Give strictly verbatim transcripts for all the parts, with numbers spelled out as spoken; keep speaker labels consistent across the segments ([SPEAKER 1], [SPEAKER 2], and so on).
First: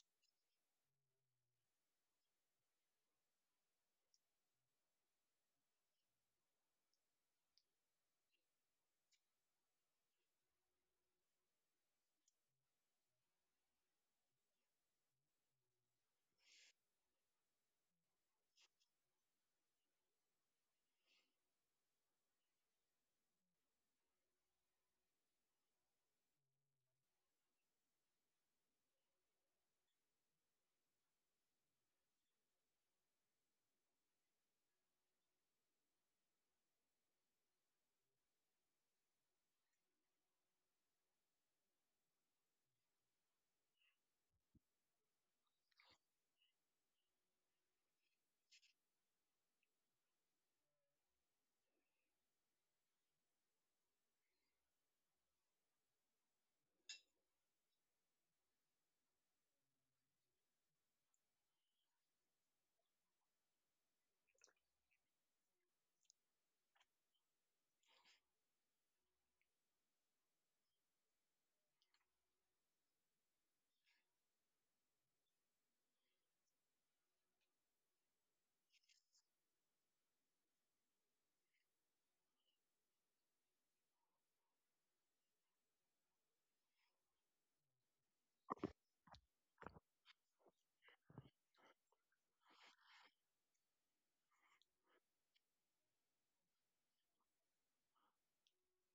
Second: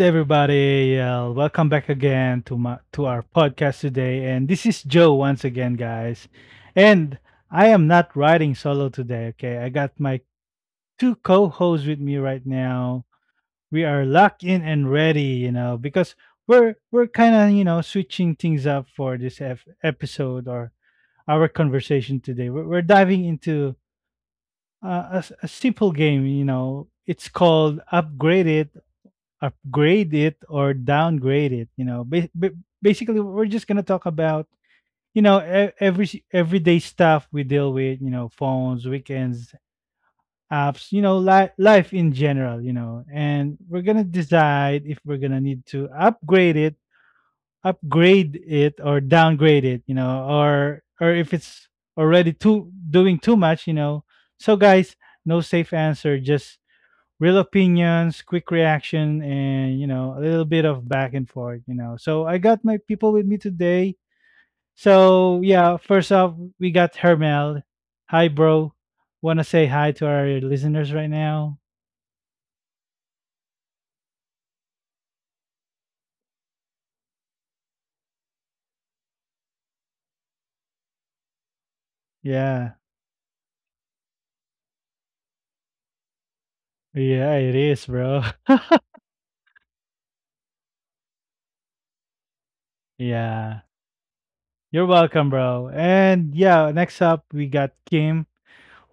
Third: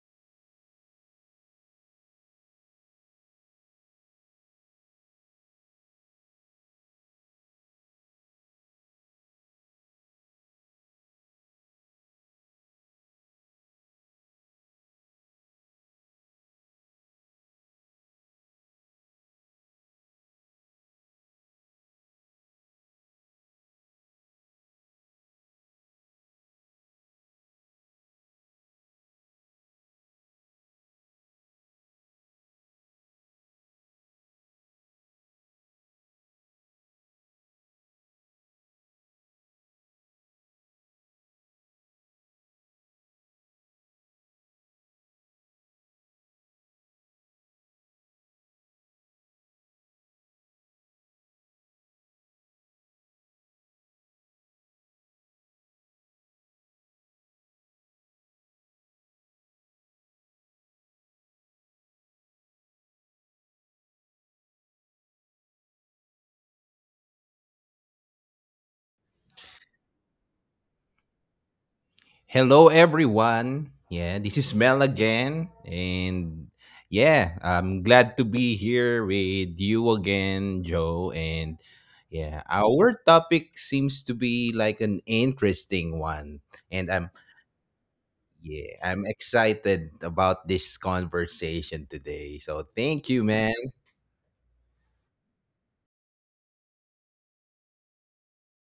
[SPEAKER 1] everybody? Uh, welcome back again to my to our podcast today, and this is Joe once again, guys. And I am not riding solo today. Okay, I got my two co-hosts with me right now. We are locked in and ready, you know, because we're we're kind of you know switching things up for this ep- episode or our conversation today. We're, we're diving into uh, a, s- a simple game, you know. It's called Upgraded upgrade it or downgrade it, you know, ba- ba- basically we're just going to talk about, you know, e- every everyday stuff we deal with, you know, phones, weekends, apps, you know, li- life in general, you know, and we're going to decide if we're going to need to upgrade it upgrade it or downgrade it, you know, or or if it's already too doing too much, you know. So guys, no safe answer, just real opinions, quick reaction, and, you know, a little bit of back and forth, you know. So I got my people with me today. So yeah, first off, we got Hermel. Hi, bro. Wanna say hi to our listeners right now?
[SPEAKER 2] Hello, everyone. Yeah, this is Mel again. And yeah, I'm glad to be here with you again, Joe. And yeah,
[SPEAKER 1] Yeah.
[SPEAKER 2] our topic seems to be like an interesting one. And
[SPEAKER 1] Yeah,
[SPEAKER 2] I'm,
[SPEAKER 1] it is, bro.
[SPEAKER 2] yeah, I'm excited about this conversation today. So thank you,
[SPEAKER 1] Yeah.
[SPEAKER 2] man.
[SPEAKER 1] You're welcome, bro. And yeah, next up we got Kim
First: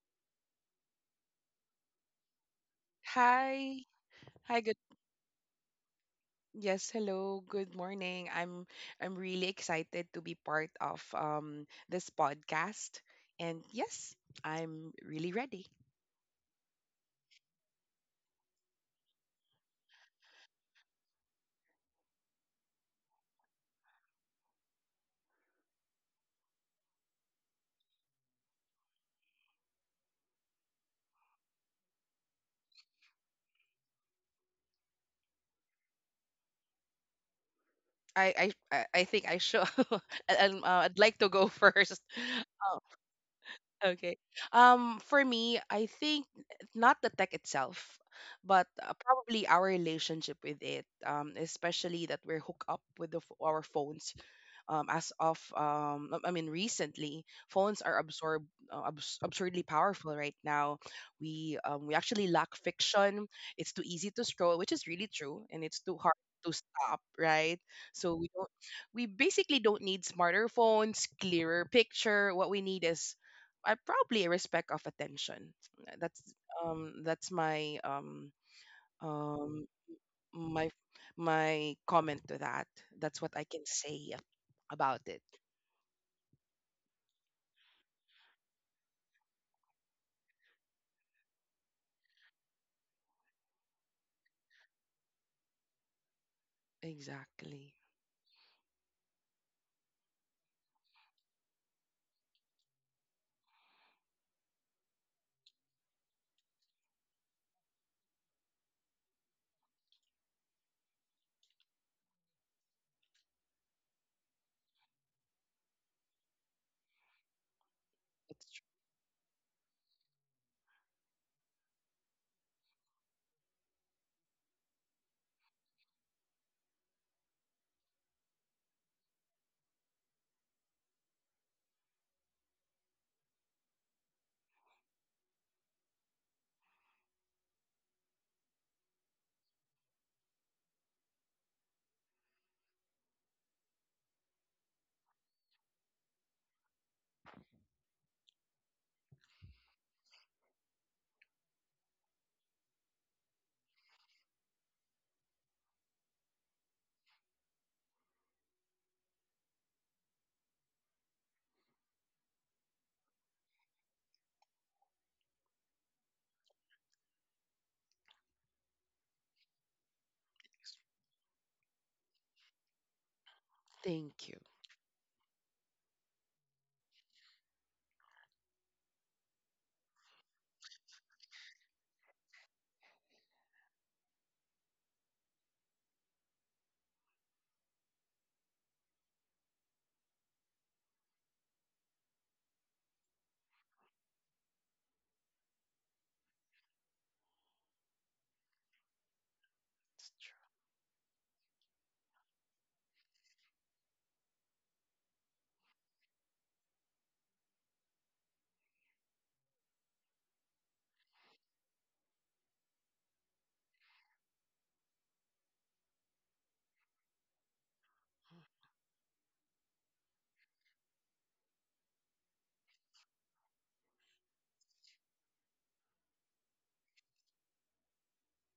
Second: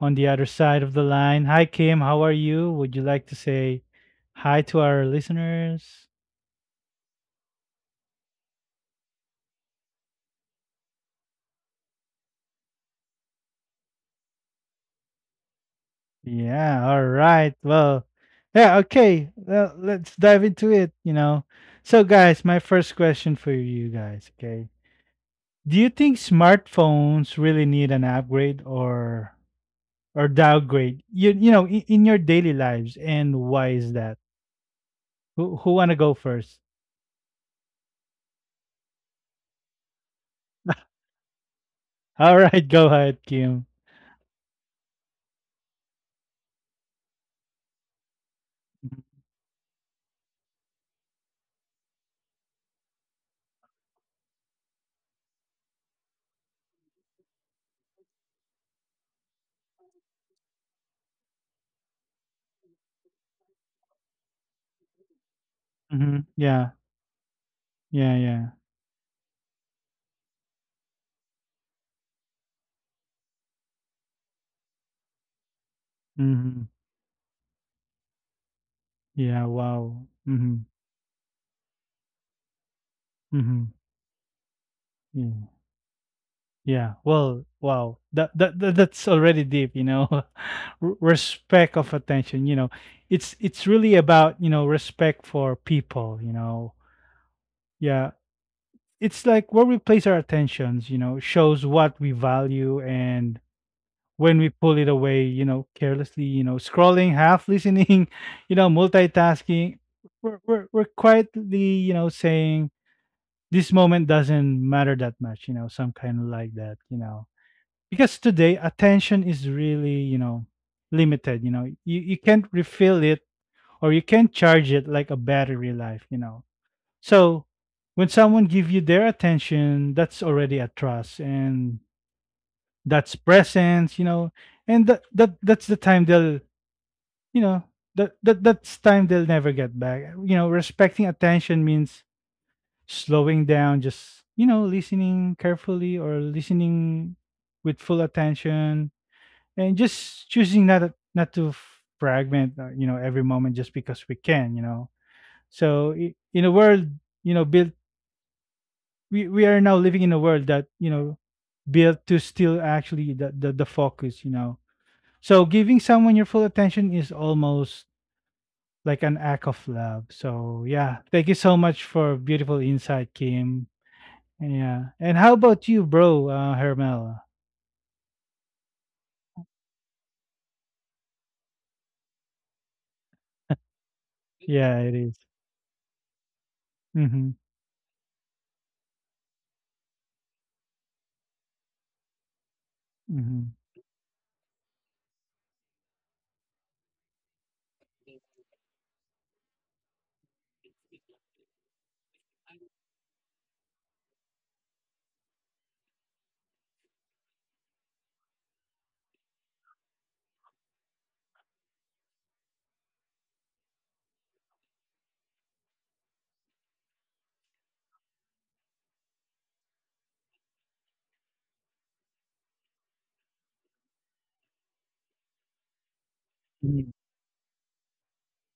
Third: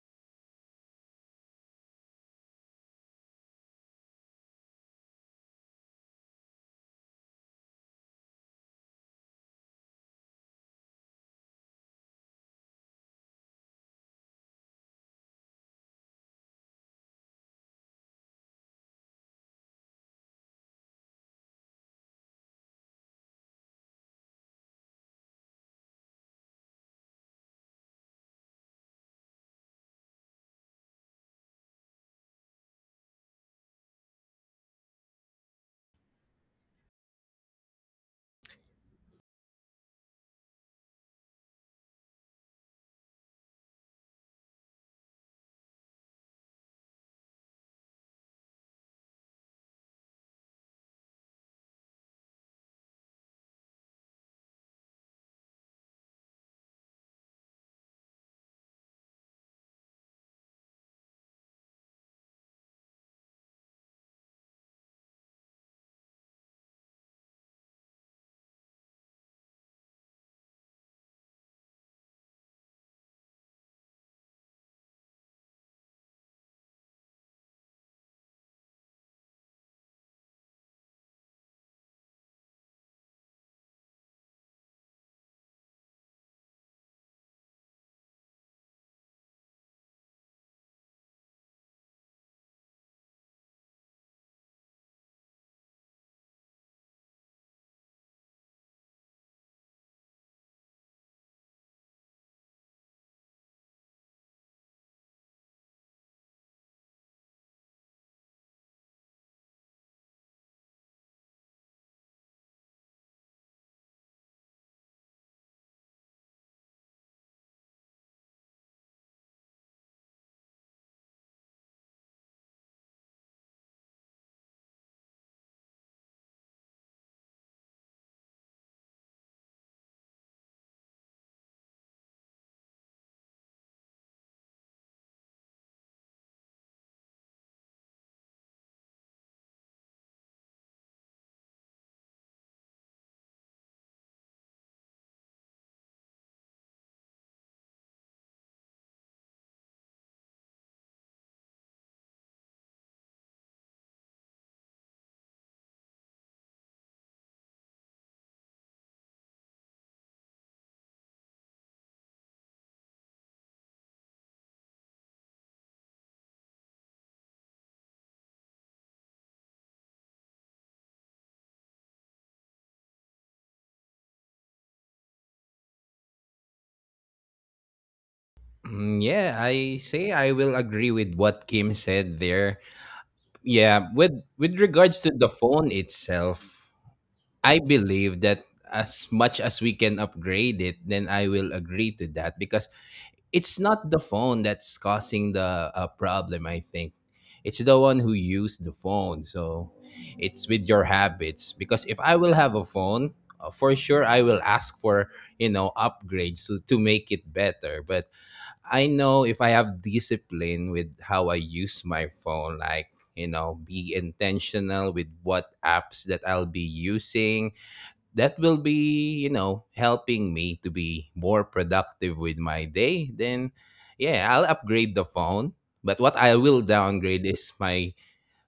[SPEAKER 1] on the other side of the line. Hi Kim, how are you? Would you like to say
[SPEAKER 3] Hi. Hi,
[SPEAKER 1] hi
[SPEAKER 3] good,
[SPEAKER 1] to our listeners?
[SPEAKER 3] yes, hello. Good morning. I'm I'm really excited to be part of um this podcast. And yes, I'm really ready.
[SPEAKER 1] Yeah, all right. Well, yeah, okay. Well, let's dive into it, you know. So, guys, my first question for you guys, okay? Do you think smartphones really need an upgrade or or downgrade? You you know, in, in your daily lives and why is that? Who who want to go first?
[SPEAKER 3] I I I I think I should I'd, um, uh, I'd like to go first.
[SPEAKER 1] All right, go ahead, Kim.
[SPEAKER 3] Okay. Um, for me, I think not the tech itself, but uh, probably our relationship with it. Um, especially that we're hooked up with the, ph- our phones. Um, as of um, I I mean, recently, phones are absorb uh, abs- absurdly powerful right now. We um, we actually lack fiction. It's too easy to scroll, which is really true, and it's too hard
[SPEAKER 1] Mhm.
[SPEAKER 3] to
[SPEAKER 1] Yeah.
[SPEAKER 3] stop, right? So
[SPEAKER 1] Yeah,
[SPEAKER 3] we
[SPEAKER 1] yeah.
[SPEAKER 3] don't we basically don't need smarter phones, clearer picture. What we need is, I probably, a respect of attention. That's
[SPEAKER 1] Mhm.
[SPEAKER 3] um that's my um
[SPEAKER 1] Yeah,
[SPEAKER 3] um
[SPEAKER 1] wow. Mhm.
[SPEAKER 3] my my comment to that. That's what I can
[SPEAKER 1] Mhm.
[SPEAKER 3] say ab- about it.
[SPEAKER 1] Yeah. Well, wow. That, that that that's already deep, you know. R- respect of attention, you know. It's it's really about, you know, respect for people, you know.
[SPEAKER 3] Exactly.
[SPEAKER 1] Yeah. It's like where we place our attentions, you know, shows what we value, and when we pull it away, you know, carelessly, you know, scrolling, half listening, you know, multitasking, we're we're, we're quietly, you know, saying this moment doesn't matter that much, you know, some kind of like that, you know, because
[SPEAKER 3] It's
[SPEAKER 1] today
[SPEAKER 3] true.
[SPEAKER 1] attention is really, you know, limited, you know. You, you can't refill it or you can't charge it like a battery life, you know. So when someone give you their attention, that's already a trust and that's presence, you know. And that, that that's the time they'll you know that, that that's time they'll never get back, you know. Respecting attention means slowing down, just, you know, listening carefully or listening with full attention, and just choosing not to- not to fragment, uh, you know, every moment just because we can, you know. So i- in a world, you know, built we, we are now living in a world that, you know, built to still actually the, the the focus, you know. So giving someone your full attention is almost like an act of love. So yeah, thank you so much for beautiful insight, Kim.
[SPEAKER 3] Thank you.
[SPEAKER 1] Yeah, and how about you, bro? Uh hermel?
[SPEAKER 2] Mm, Yeah, I say I will agree with what Kim said there. Yeah, with with
[SPEAKER 1] Yeah, it
[SPEAKER 2] regards
[SPEAKER 1] is.
[SPEAKER 2] to the phone itself,
[SPEAKER 1] Mm-hmm.
[SPEAKER 2] I believe that as much as we can upgrade it, then I will agree to that because
[SPEAKER 1] Mm-hmm.
[SPEAKER 2] it's not the phone that's causing the uh, problem, I think. It's the one who used the phone. So
[SPEAKER 3] It's true.
[SPEAKER 2] it's with your habits. Because if I will have a phone, uh, for sure I will ask for, you know, upgrades to, to make it better. But I know if I have discipline with how I use my phone, like, you know, be intentional with what apps that I'll be using that will be you know helping me to be more productive with my day. Then yeah, I'll upgrade the phone. But what I will downgrade is my,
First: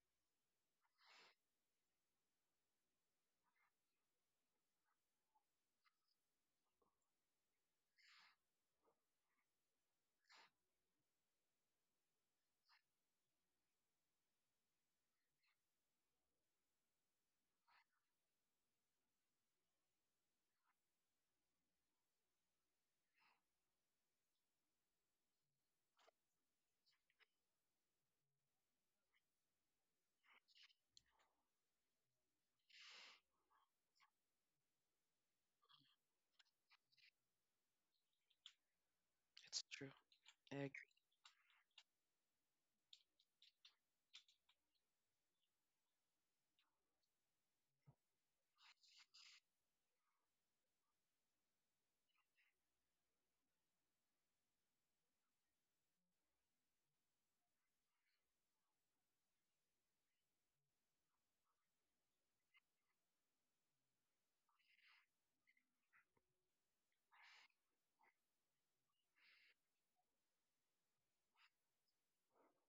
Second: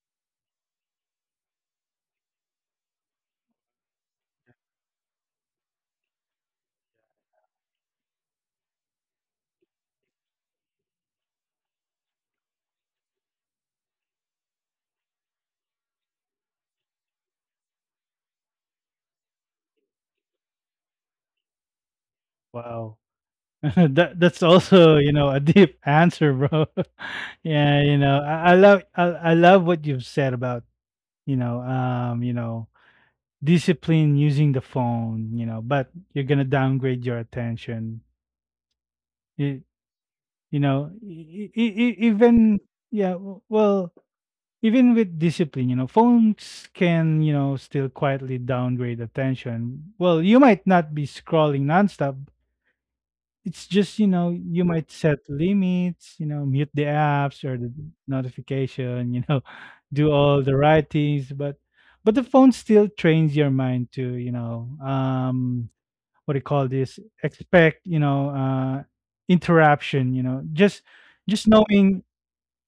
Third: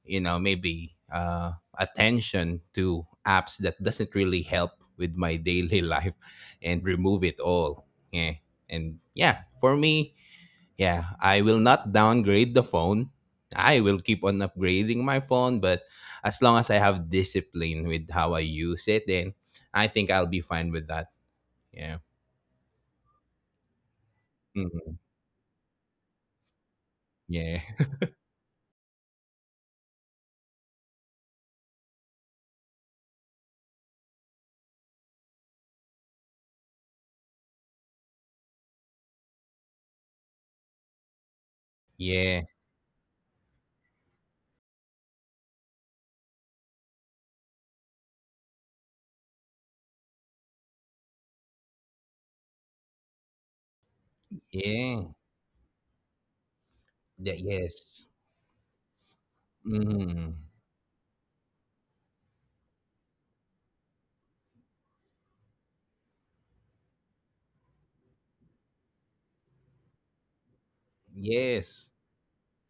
[SPEAKER 2] you know maybe, uh attention to apps that doesn't really help with my daily life, and remove it all. Yeah. And yeah, for me, yeah, I will not downgrade the phone. I will keep on upgrading my phone, but as long as I have discipline with how I use it, then I think I'll be fine with that. Yeah.
[SPEAKER 1] Wow. that that's
[SPEAKER 2] Mhm.
[SPEAKER 1] also, you know, a deep answer, bro.
[SPEAKER 2] Yeah.
[SPEAKER 1] Yeah, you know, I, I love I, I love what you've said about, you know, um you know, discipline using the phone, you know, but you're gonna downgrade your attention. you,
[SPEAKER 3] It's true. I
[SPEAKER 1] you
[SPEAKER 3] agree.
[SPEAKER 1] know, e- e- e- e,
[SPEAKER 2] Yeah.
[SPEAKER 1] even yeah, w- well, even with discipline, you know, phones can, you know, still quietly downgrade attention. Well, you might not be scrolling nonstop. It's just, you know, you might
[SPEAKER 2] Yeah.
[SPEAKER 1] set limits, you know, mute the
[SPEAKER 2] That,
[SPEAKER 1] apps or the
[SPEAKER 2] yes.
[SPEAKER 1] notification, you know, do
[SPEAKER 2] Mm.
[SPEAKER 1] all the right things, but but the phone still trains your mind to, you know, um, what do you call this? Expect, you know, uh, interruption, you know, just just
[SPEAKER 2] Yes.
[SPEAKER 1] knowing,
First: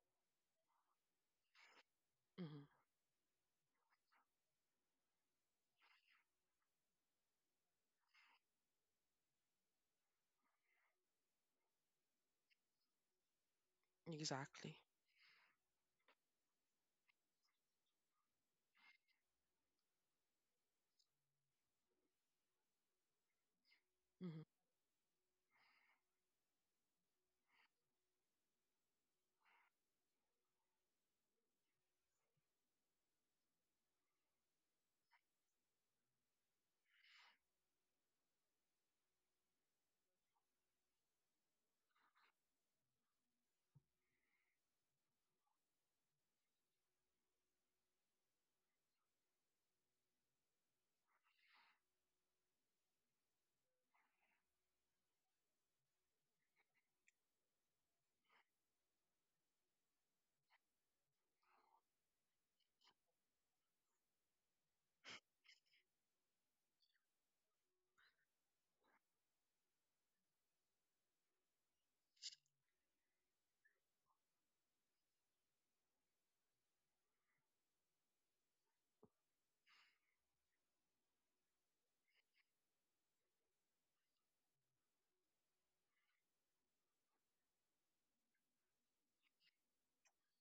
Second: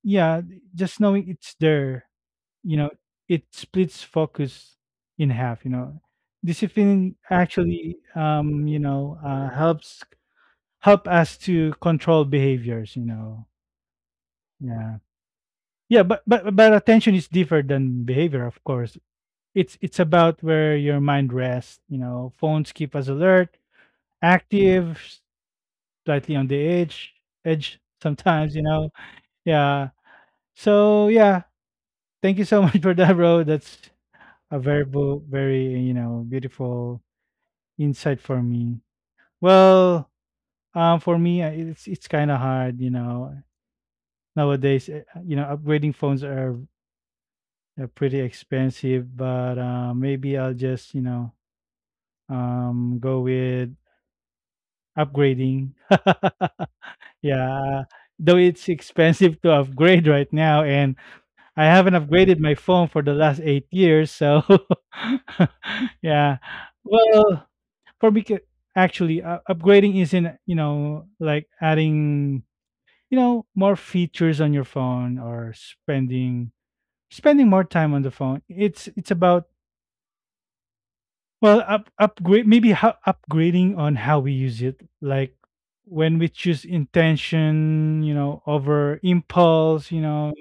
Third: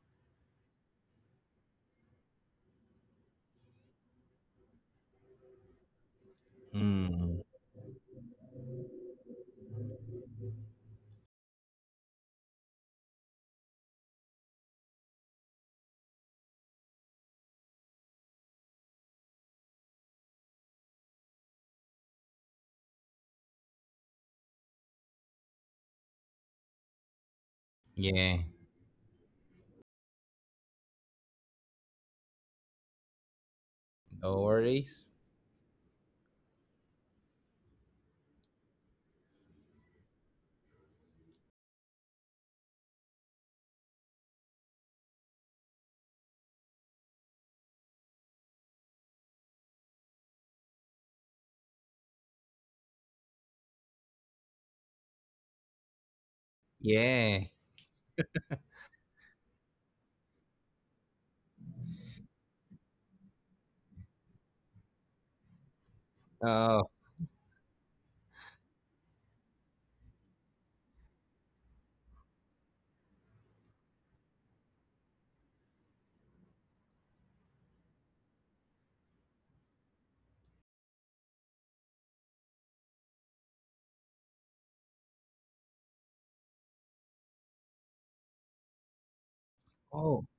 [SPEAKER 1] yeah, just knowing it's there,
[SPEAKER 3] Hmm.
[SPEAKER 1] you know, it splits focus in half, you know. Discipline
[SPEAKER 2] Mm.
[SPEAKER 1] actually, um, you know, uh, helps help us to control behaviors, you know.
[SPEAKER 3] Exactly.
[SPEAKER 1] Yeah. Yeah, but but but attention is different than behavior, of course. It's it's about where your mind rests, you know. Phones keep us alert,
[SPEAKER 3] Hmm.
[SPEAKER 1] active, slightly on the edge, edge
[SPEAKER 2] Yeah.
[SPEAKER 1] sometimes, you know. Yeah. So yeah, thank you so much for that, bro. That's
[SPEAKER 2] No
[SPEAKER 1] a very
[SPEAKER 2] worries.
[SPEAKER 1] bu- very, you know, beautiful insight for me. Well, um, for me, uh, it's it's kind of hard, you know, nowadays, eh, you know, upgrading phones are They're pretty expensive, but uh, maybe I'll just, you know, um, go with upgrading.
[SPEAKER 2] Yeah.
[SPEAKER 1] Yeah, though it's expensive to upgrade right now, and I haven't upgraded my phone for the last eight years. So, yeah,
[SPEAKER 2] Oh.
[SPEAKER 1] well, for me, ca- actually, uh, upgrading isn't, you know, like adding, you know, more features on your phone, or spending spending more time on the phone. It's it's about Well, up, upgrade maybe how upgrading on how we use it, like when we choose intention, you know, over impulse, you
[SPEAKER 2] Oh.
[SPEAKER 1] know.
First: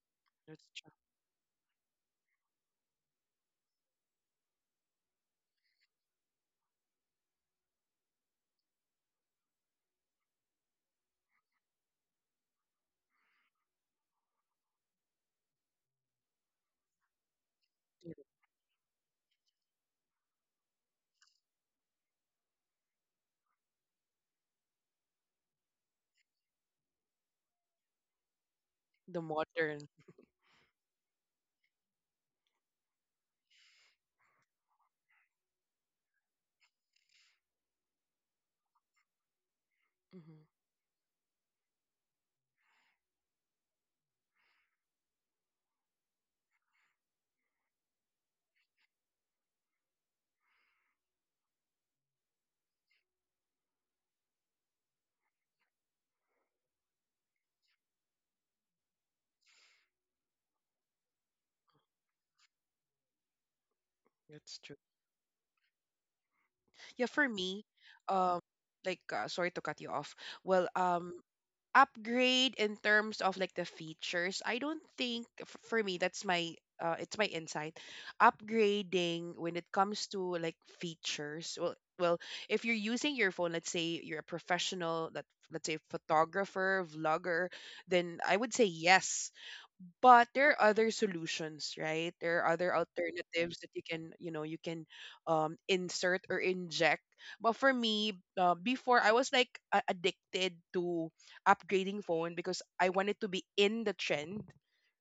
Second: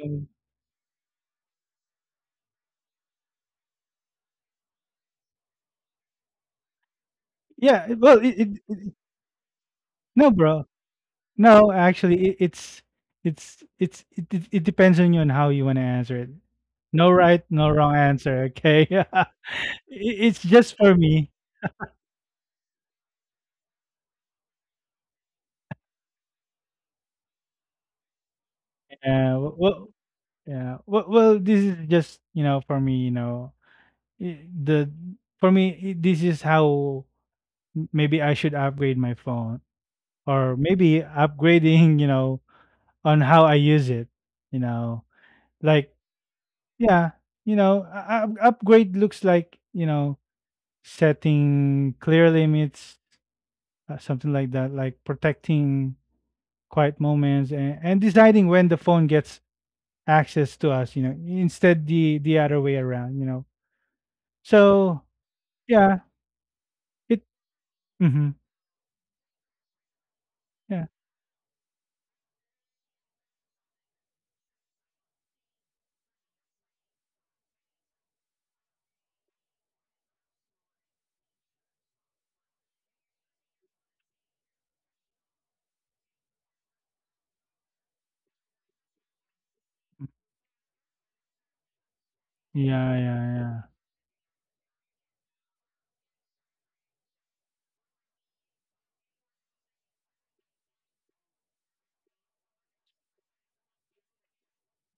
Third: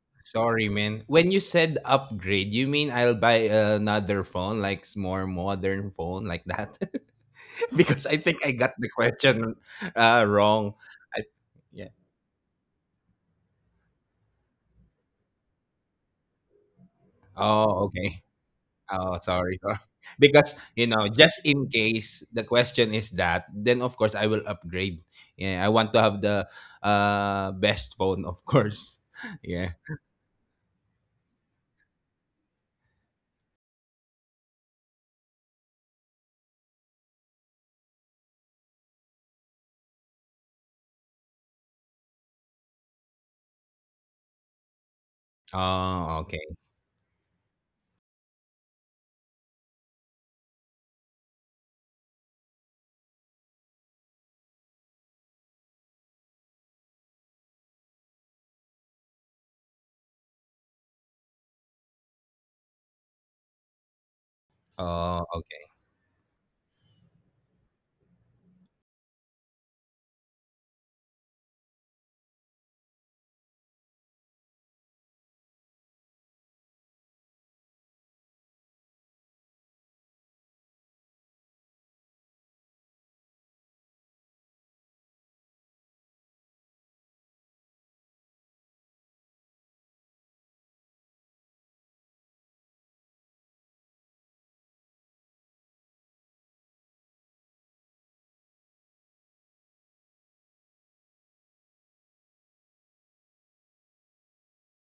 [SPEAKER 3] That's
[SPEAKER 2] Sorry,
[SPEAKER 3] true.
[SPEAKER 2] man. When you said upgrade, you mean I'll buy another phone, like s- more modern phone, like that?
[SPEAKER 1] Yeah,
[SPEAKER 2] Because
[SPEAKER 1] well,
[SPEAKER 2] I
[SPEAKER 1] it, it,
[SPEAKER 2] think I got the
[SPEAKER 1] it-
[SPEAKER 2] question
[SPEAKER 1] no,
[SPEAKER 2] uh,
[SPEAKER 1] bro,
[SPEAKER 2] wrong. I,
[SPEAKER 1] no,
[SPEAKER 2] yeah.
[SPEAKER 1] actually, it, it's it's it's it, it, it depends on you on how you want to answer it. No right, no wrong
[SPEAKER 2] Oh,
[SPEAKER 3] Yeah.
[SPEAKER 2] okay.
[SPEAKER 1] answer. Okay, I-
[SPEAKER 2] Oh, sorry.
[SPEAKER 1] it's just
[SPEAKER 2] Because
[SPEAKER 1] for
[SPEAKER 2] you know,
[SPEAKER 1] me.
[SPEAKER 2] just in case the question is that, then of course I will upgrade. Yeah, I want to have the uh best phone, of course.
[SPEAKER 3] The
[SPEAKER 1] Yeah, w- well,
[SPEAKER 3] modern.
[SPEAKER 2] Yeah.
[SPEAKER 1] yeah, well, well, this is just, you know, for me, you know, I- the for me i- this is how m- maybe I should upgrade my phone, or
[SPEAKER 3] Hmm.
[SPEAKER 1] maybe upgrading, you know, on how I use it, you know, like,
[SPEAKER 2] Oh, okay.
[SPEAKER 1] yeah, you know, uh, up- upgrade looks like, you know, setting clear limits, uh, something like that, like protecting quiet moments, and and deciding when the phone gets access to us, you know, instead the, the other way around, you know.
[SPEAKER 3] That's true.
[SPEAKER 1] So
[SPEAKER 2] Oh, okay.
[SPEAKER 1] yeah,
[SPEAKER 3] Yeah,
[SPEAKER 1] it,
[SPEAKER 3] for me,
[SPEAKER 1] mm-hmm,
[SPEAKER 3] um, like, uh, sorry to cut you off. Well,
[SPEAKER 1] yeah,
[SPEAKER 3] um, upgrade in terms of like the features, I don't think, f- for me that's my uh, it's my insight, upgrading when it comes to like features. Well well, if you're using your phone, let's say you're a professional, let, let's say, photographer, vlogger, then I would say yes. But there are other solutions, right? There are other
[SPEAKER 1] yeah, yeah,
[SPEAKER 3] alternatives
[SPEAKER 1] yeah.
[SPEAKER 3] that you can, you know you can um, insert or inject. But for me, uh, before I was like a- addicted to upgrading phone because I wanted to be in the trend,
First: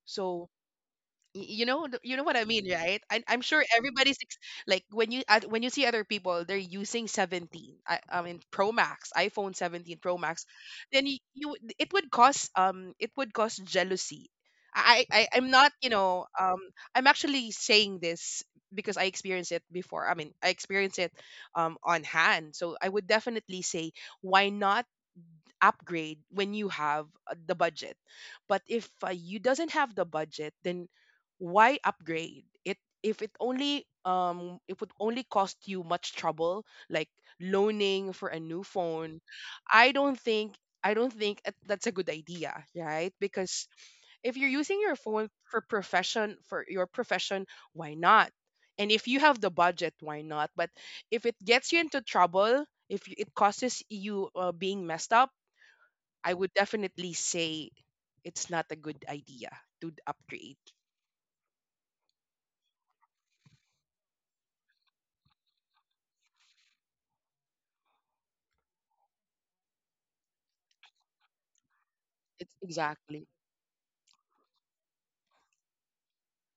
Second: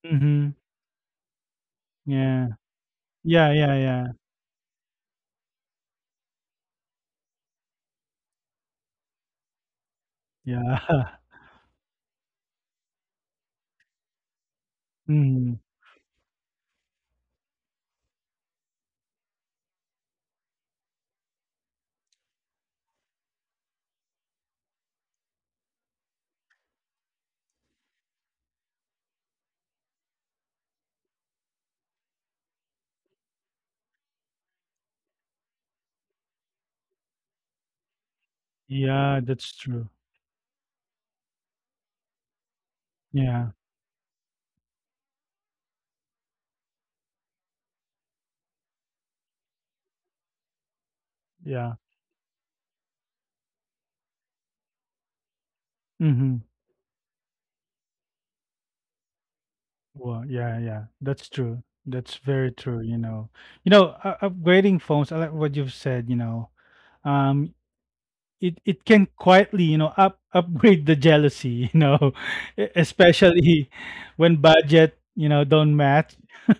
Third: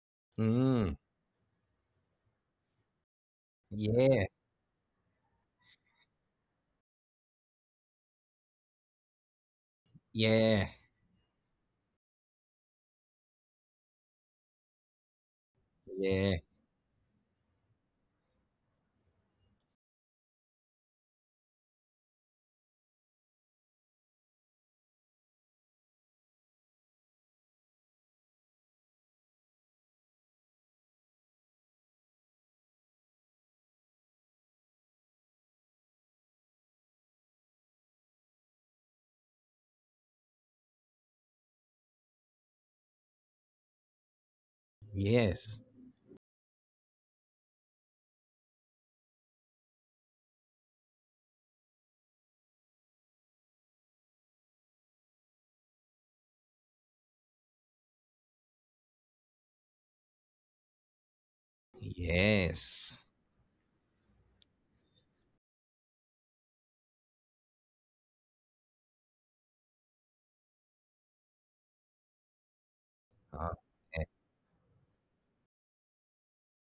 [SPEAKER 3] so.
[SPEAKER 1] Mm-hmm.
[SPEAKER 2] Mm,
[SPEAKER 3] Y- you know, th- you know what I
[SPEAKER 1] Yeah.
[SPEAKER 3] mean, right? I, i'm
[SPEAKER 1] Yeah.
[SPEAKER 3] sure
[SPEAKER 1] Yeah. Yeah.
[SPEAKER 3] everybody's
[SPEAKER 2] yeah.
[SPEAKER 3] ex- like, when you at- when you see other people, they're using seventeen, i, I mean, pro max iPhone seventeen Pro Max.
[SPEAKER 2] Yeah.
[SPEAKER 1] Yeah.
[SPEAKER 3] Then you, you would- it would cause um it would cause jealousy. I, I I'm
[SPEAKER 1] Mhm.
[SPEAKER 3] not, you know
[SPEAKER 2] Yeah.
[SPEAKER 3] um I'm actually saying this because I experienced it before. I mean, I experienced it um on hand, so I would definitely say, why not upgrade when you have uh, the budget? But if uh, you doesn't have the budget, then why upgrade? It if it only um it would only cost you much trouble, like loaning for a new
[SPEAKER 1] Yeah,
[SPEAKER 3] phone.
[SPEAKER 1] that's true.
[SPEAKER 3] I don't think I don't think it- that's a good idea, right?
[SPEAKER 1] Yeah,
[SPEAKER 3] Because if you're using your phone
[SPEAKER 2] Yes.
[SPEAKER 3] for profession for your profession, why not? And if you have the budget, why not? But if it gets
[SPEAKER 1] yeah.
[SPEAKER 3] you into trouble, if you- it causes you uh, being messed up, I
[SPEAKER 1] Mhm.
[SPEAKER 3] would definitely say it's not a good idea to
[SPEAKER 1] Well, yeah,
[SPEAKER 3] upgrade.
[SPEAKER 1] yeah. That's true. That's very true, you
[SPEAKER 2] Yes.
[SPEAKER 1] know. You know, uh, upgrading phones, I like what you've said, you know. Um it it can quietly, you know, up upgrade the jealousy, you know,
[SPEAKER 3] It's
[SPEAKER 1] e-
[SPEAKER 3] exactly
[SPEAKER 1] especially
[SPEAKER 2] Okay.
[SPEAKER 1] when budget, you know, don't match.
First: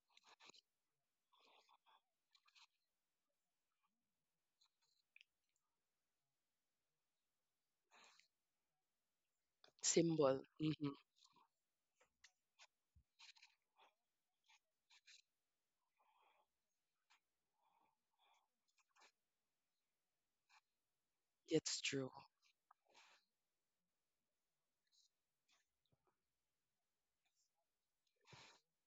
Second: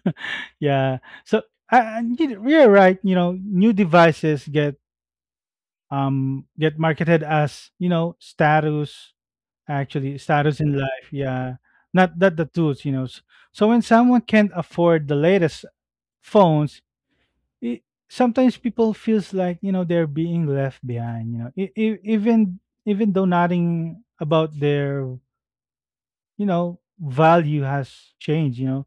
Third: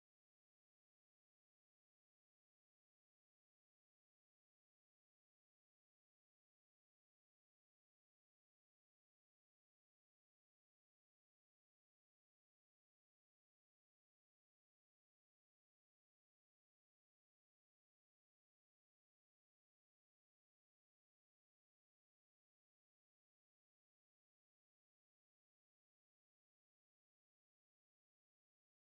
[SPEAKER 1] Yeah. So uh, you're right, you know, new devices get um get marketed as, you know, status Actually,
[SPEAKER 3] symbol.
[SPEAKER 1] status in
[SPEAKER 3] Mm-hmm.
[SPEAKER 1] life, yeah. Not that the tools, you know. S- So when someone can't afford the latest phones, it, sometimes people feels like, you know, they're being left behind. You know, e-
[SPEAKER 3] It's
[SPEAKER 1] e-
[SPEAKER 3] true.
[SPEAKER 1] even even though nothing about their, you know, value has changed. You know,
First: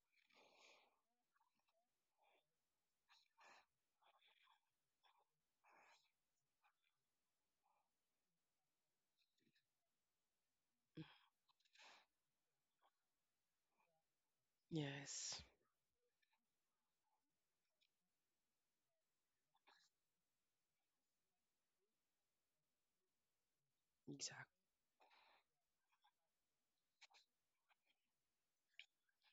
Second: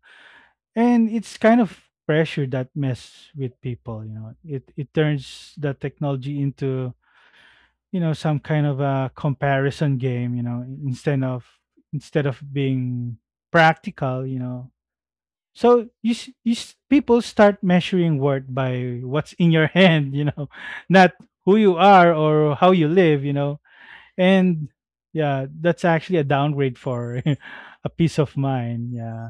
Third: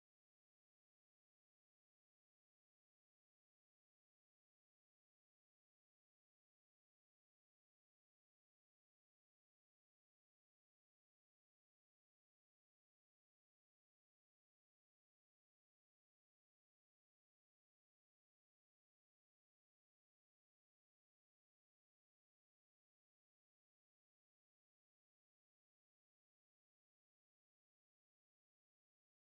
[SPEAKER 1] and it's kind of pressure that mess with people. You know, it it turns the technology into, you know, some kind of a comparison game, you know, instead of instead of being practical, you know.
[SPEAKER 3] Yes,
[SPEAKER 1] So you, s- you s- people start measuring worth by what's in your hand, you know, not who you are or how you live, you know.
[SPEAKER 3] exactly.
[SPEAKER 1] And yeah, that's actually a downgrade for a peace of mind. Yeah.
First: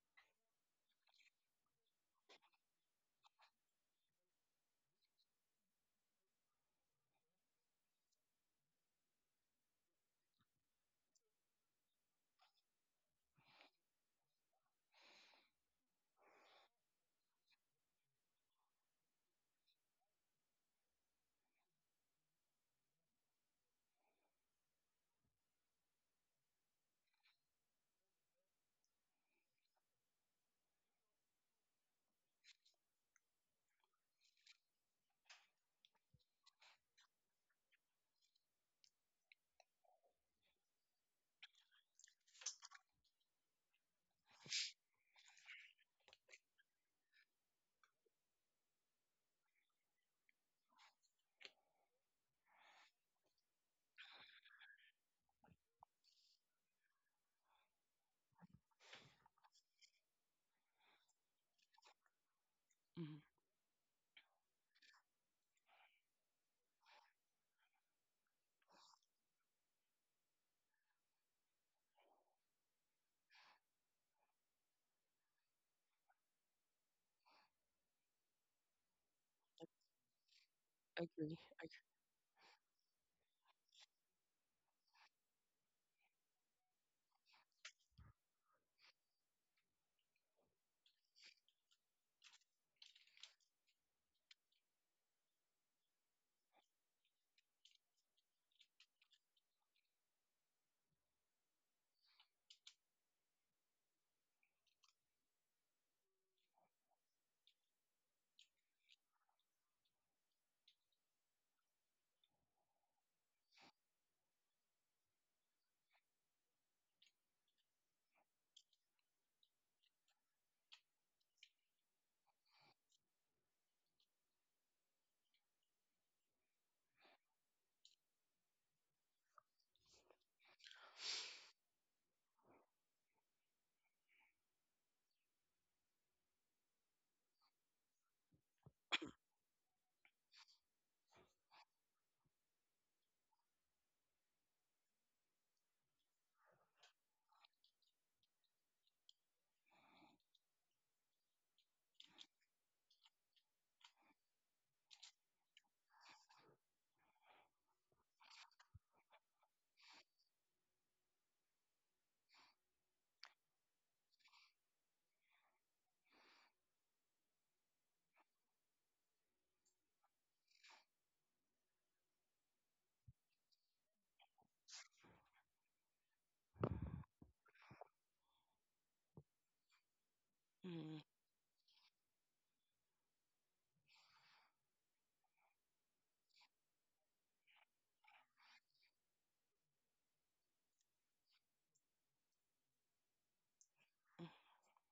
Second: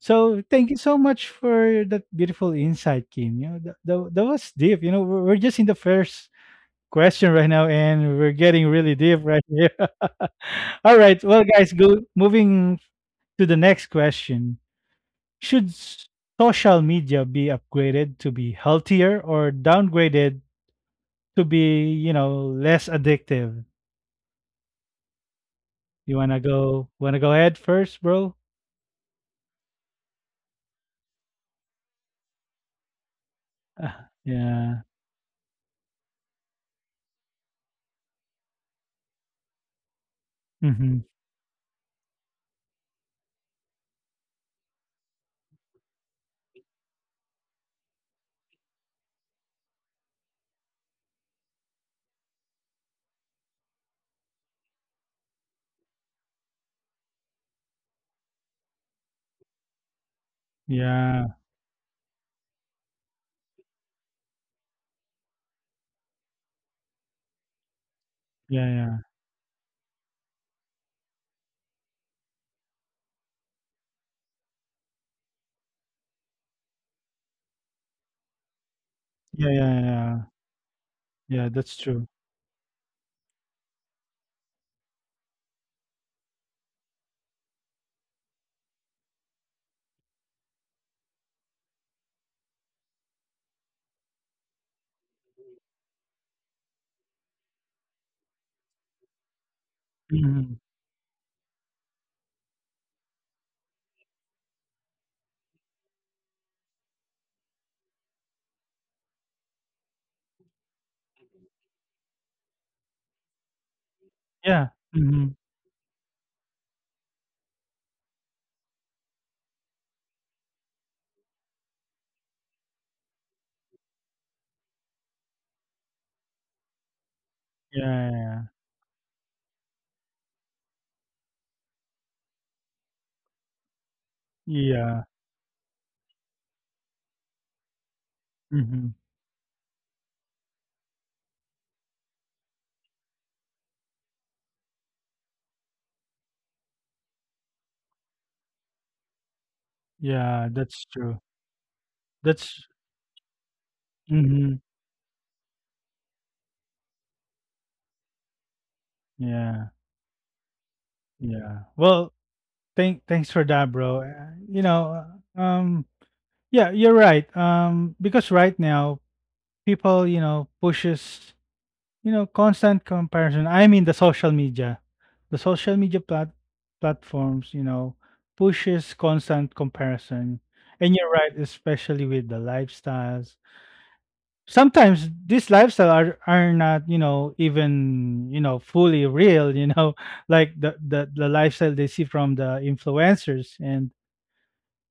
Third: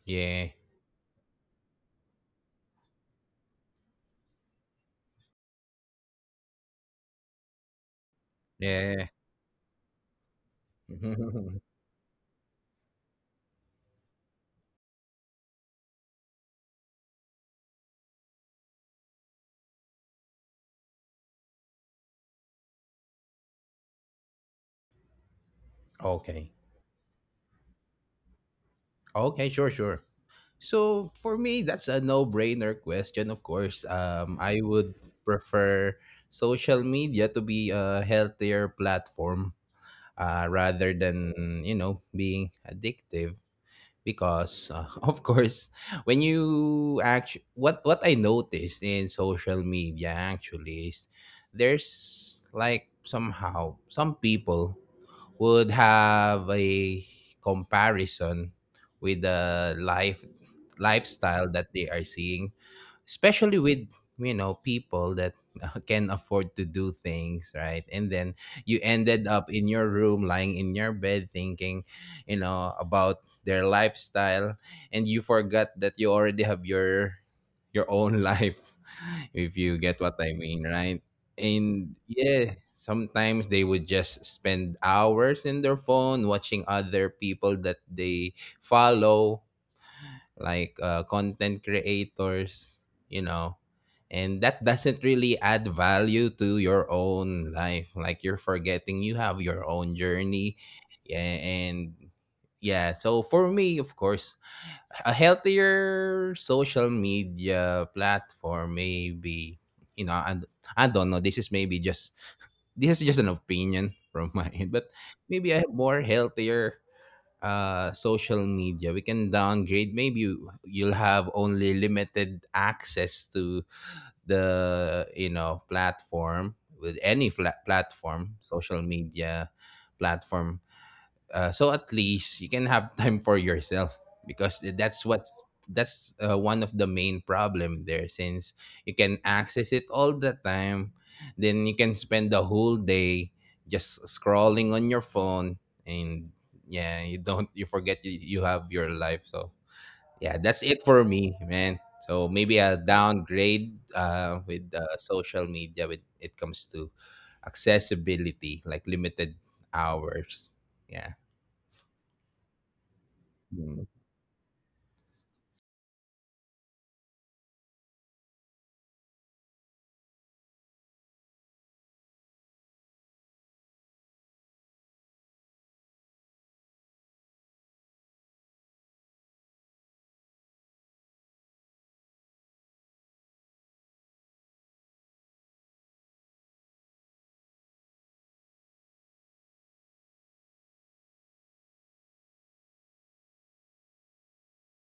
[SPEAKER 1] So
[SPEAKER 2] Yeah.
[SPEAKER 1] thank you so much for that beautiful insight, Kim. You know, that, that, that was deep, you know. We're we're just in the first question right now, and we're getting really
[SPEAKER 2] Yeah.
[SPEAKER 1] deep right here. All right, well, guys, go moving to the next question. Should s- social media be upgraded to be healthier, or downgraded to be, you know, less addictive? You wanna
[SPEAKER 2] Okay.
[SPEAKER 1] go? Wanna go ahead first, bro?
[SPEAKER 2] Okay, sure, sure. So for me, that's a no-brainer question. Of course,
[SPEAKER 1] Ah,
[SPEAKER 2] um, I
[SPEAKER 1] yeah.
[SPEAKER 2] would prefer social media to be a healthier platform, uh, rather
[SPEAKER 1] Mm-hmm.
[SPEAKER 2] than you know being addictive. Because, uh, of course, when you actually what what I noticed in social media actually is there's like somehow some people would have a comparison with the life
[SPEAKER 1] Yeah.
[SPEAKER 2] lifestyle that they are seeing,
[SPEAKER 3] Mm.
[SPEAKER 2] especially with you know people that uh, can afford to do things, right? And then
[SPEAKER 1] Yeah.
[SPEAKER 2] you
[SPEAKER 1] Yeah.
[SPEAKER 2] ended up in your room lying in your bed thinking you know about their lifestyle, and you forgot that you already have your your own life, if
[SPEAKER 1] Yeah. Yeah.
[SPEAKER 2] you
[SPEAKER 1] Yeah.
[SPEAKER 2] get what
[SPEAKER 1] Yeah.
[SPEAKER 2] I mean, right?
[SPEAKER 3] Agree.
[SPEAKER 1] Yeah, that's
[SPEAKER 3] Agree.
[SPEAKER 2] And
[SPEAKER 1] true.
[SPEAKER 2] yeah, sometimes they would just spend hours in their phone watching other people that they follow, like uh, content creators, you know and that doesn't really add value to your own life. Like you're forgetting you have your own journey.
[SPEAKER 1] Hmm.
[SPEAKER 2] Yeah. And yeah, so for me, of course, a healthier social media platform maybe, you know and I don't know. This is maybe just this is just an opinion from my end,
[SPEAKER 1] Yeah.
[SPEAKER 2] but
[SPEAKER 1] Mm-hmm.
[SPEAKER 2] maybe a more healthier uh social media, we can downgrade. Maybe you, you'll have only limited access to the you know platform, with any flat platform
[SPEAKER 1] Yeah.
[SPEAKER 2] social media platform, uh, so at least you can have time for yourself. Because
[SPEAKER 1] Yeah.
[SPEAKER 2] that's
[SPEAKER 1] Yeah.
[SPEAKER 2] what's that's uh, one of the main problem there, since you
[SPEAKER 1] Hmm.
[SPEAKER 2] can access it all the time, then you can spend the whole day just scrolling on your phone. And yeah, you don't, you forget, you, you have your life. So yeah,
[SPEAKER 1] Yeah,
[SPEAKER 2] that's it
[SPEAKER 1] that's
[SPEAKER 2] for
[SPEAKER 1] true.
[SPEAKER 2] me, man. So maybe
[SPEAKER 1] That's
[SPEAKER 2] a downgrade, uh,
[SPEAKER 1] mhm,
[SPEAKER 2] with, uh, social media, with it comes to accessibility, like limited
[SPEAKER 1] yeah,
[SPEAKER 2] hours. Yeah.
[SPEAKER 1] yeah. Well, thank thanks for that, bro. Uh, You know, uh, um, yeah, you're right. Um, because right now people, you know, pushes, you know, constant comparison. I mean, the social media, the social media plat platforms, you know, pushes constant comparison. And
[SPEAKER 3] Mm.
[SPEAKER 1] you're right, especially with the lifestyles. Sometimes these lifestyle are are not, you know, even, you know, fully real, you know, like the the, the lifestyle they see from the influencers. And
[SPEAKER 3] Mm.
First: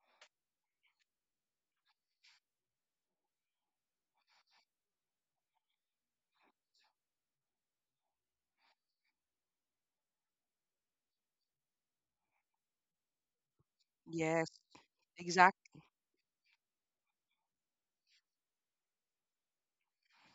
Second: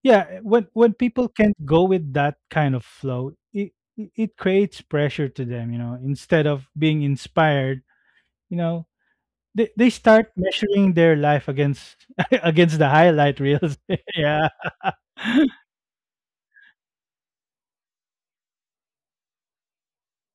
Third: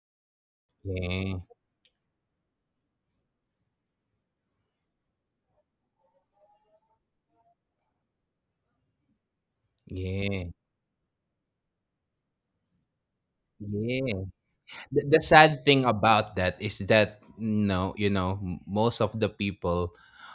[SPEAKER 1] yeah, when when people
[SPEAKER 2] Yeah,
[SPEAKER 1] can't go with that kind of flow, it it it creates pressure to them, you know, instead of being inspired, you know. They, they start
[SPEAKER 2] yeah,
[SPEAKER 1] measuring their life against against the highlight reels.
[SPEAKER 2] yeah.
[SPEAKER 3] Yes,
[SPEAKER 1] Yeah,
[SPEAKER 2] the, the sad
[SPEAKER 3] exactly.
[SPEAKER 2] thing about that is that no, you know, m- most of the people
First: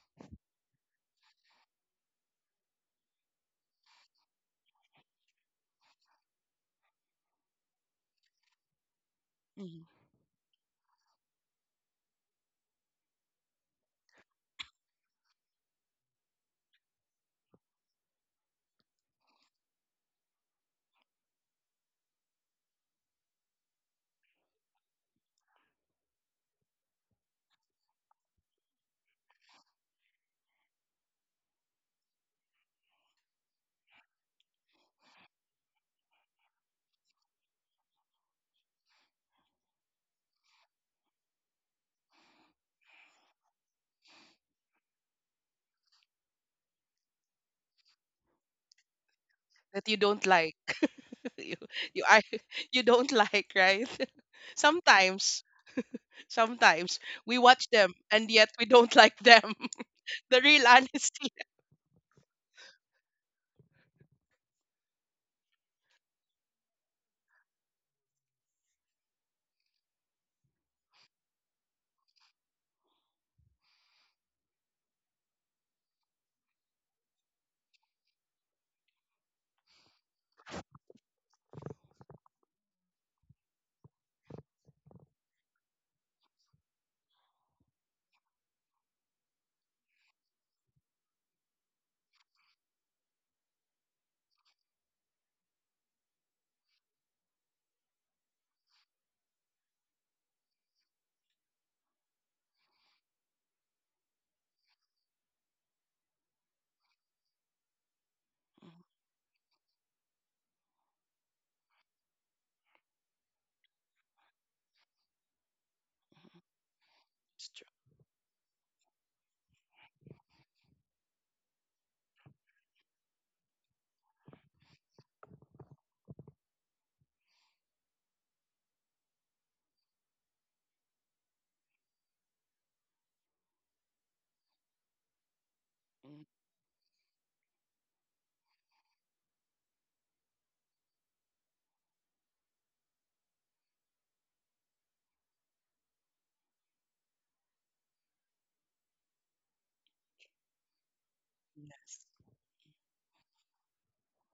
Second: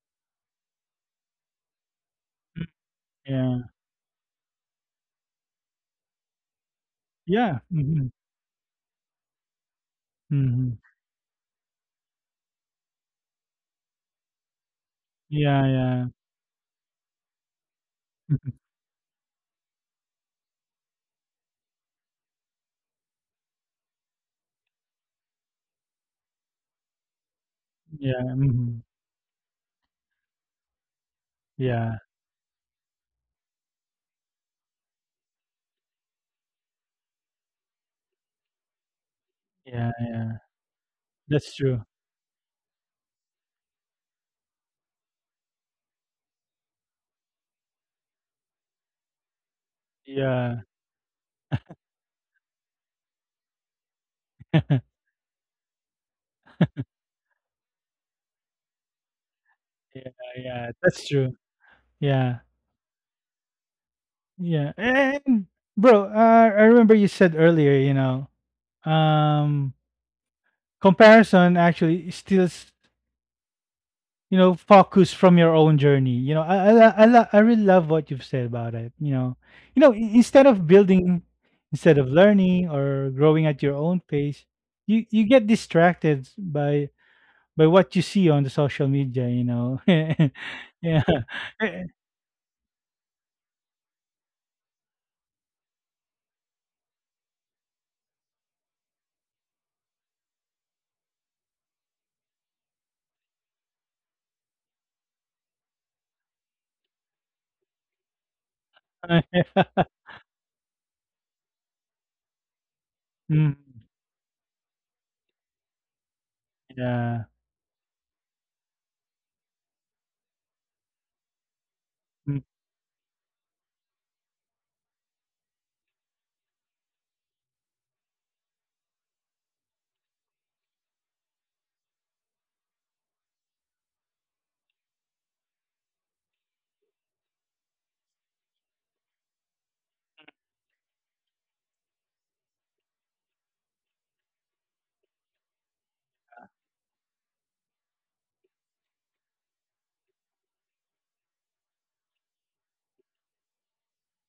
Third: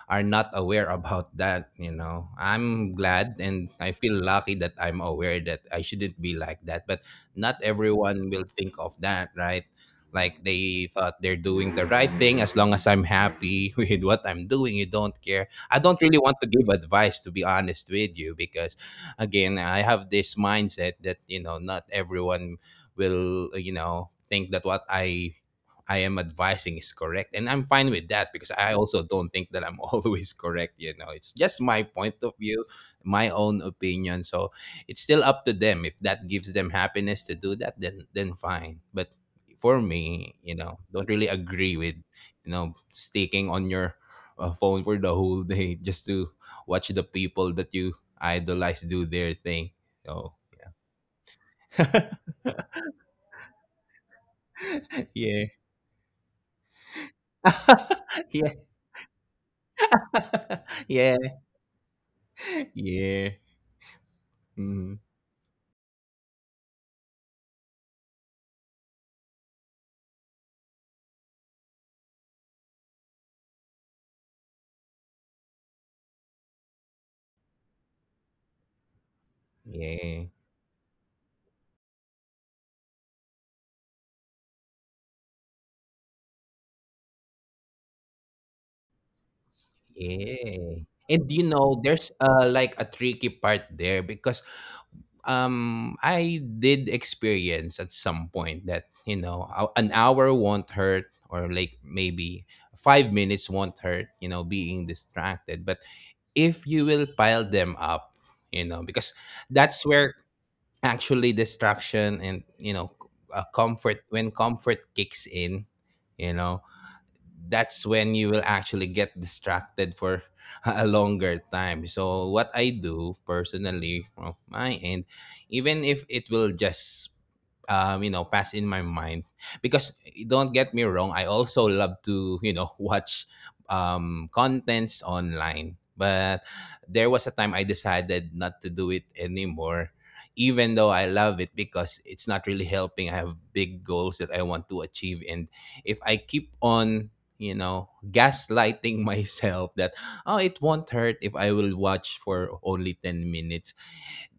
[SPEAKER 2] are not aware about that, you know. I'm glad
[SPEAKER 1] yeah,
[SPEAKER 2] and I feel lucky that I'm aware that I shouldn't be like that, but not
[SPEAKER 1] yeah. Mhm.
[SPEAKER 2] everyone will think of that, right?
[SPEAKER 3] Mm-hmm.
[SPEAKER 2] Like
[SPEAKER 1] Mhm.
[SPEAKER 2] they thought they're doing the right thing. As long as I'm happy with what I'm doing, you don't care.
[SPEAKER 1] Yeah,
[SPEAKER 2] I don't
[SPEAKER 1] yeah.
[SPEAKER 2] really want to give advice, to be honest with you, because again, I have this mindset that, you know, not everyone will, uh, you know think that what i i am advising is correct. And I'm fine with that
[SPEAKER 1] Yeah.
[SPEAKER 2] because I
[SPEAKER 1] Mhm.
[SPEAKER 2] also don't think that I'm always correct, you know it's just my
[SPEAKER 1] Yeah.
[SPEAKER 2] point of view, my own opinion. So it's still up to them. If that gives them happiness to do that, then then fine. But for
[SPEAKER 1] Yeah, yeah.
[SPEAKER 2] me, you know don't really
[SPEAKER 1] That's
[SPEAKER 2] agree
[SPEAKER 1] true.
[SPEAKER 2] with you know sticking on your uh, phone for the whole day just to watch the people that you idolize do their thing.
[SPEAKER 3] That you don't
[SPEAKER 2] So
[SPEAKER 3] like.
[SPEAKER 1] Yeah.
[SPEAKER 3] you you
[SPEAKER 2] yeah.
[SPEAKER 3] I you don't like, right? sometimes,
[SPEAKER 2] Yeah.
[SPEAKER 3] sometimes we watch them, and yet
[SPEAKER 2] Yeah.
[SPEAKER 3] we don't like them.
[SPEAKER 1] Yeah,
[SPEAKER 3] The real
[SPEAKER 1] yeah. That's
[SPEAKER 2] Yeah,
[SPEAKER 3] honesty.
[SPEAKER 1] true. Yeah.
[SPEAKER 2] yeah.
[SPEAKER 1] Yeah.
[SPEAKER 2] Mm.
[SPEAKER 1] And bro, uh, I remember you said earlier, you know, um comparison actually steals, you know, focus from your own journey. You know, I I lo- I, lo- I really love what you've said about it, you know. You know, i-
[SPEAKER 2] Yeah,
[SPEAKER 1] instead of building instead of learning or growing at your own pace, you you get distracted by by what you see on the social media, you know.
[SPEAKER 2] yeah.
[SPEAKER 1] Yeah.
[SPEAKER 2] And, you know, there's uh like a tricky part there because um I did experience at some point that, you know ou- an hour won't hurt, or like maybe five minutes won't hurt. You know, being distracted. But if you will pile them up, you know, because that's where actually distraction and, you know uh,
[SPEAKER 1] Mm,
[SPEAKER 2] comfort, when comfort kicks in, you know
[SPEAKER 1] yeah.
[SPEAKER 3] It's true.
[SPEAKER 2] that's when you will actually get distracted for a longer time. So
[SPEAKER 1] Mm,
[SPEAKER 2] what I do personally from my end, even if it will just, um, you know, pass in my mind. Because, eh, don't get me wrong, I also love to, you know, watch um, contents online.
[SPEAKER 3] Mm,
[SPEAKER 2] But there was a time I decided not to do it anymore, even though I love it, because it's not really helping. I have big goals that I want to achieve. And if I keep on, you know, gaslighting myself that, oh, it won't hurt if I will
[SPEAKER 3] yes,
[SPEAKER 2] watch for only ten minutes.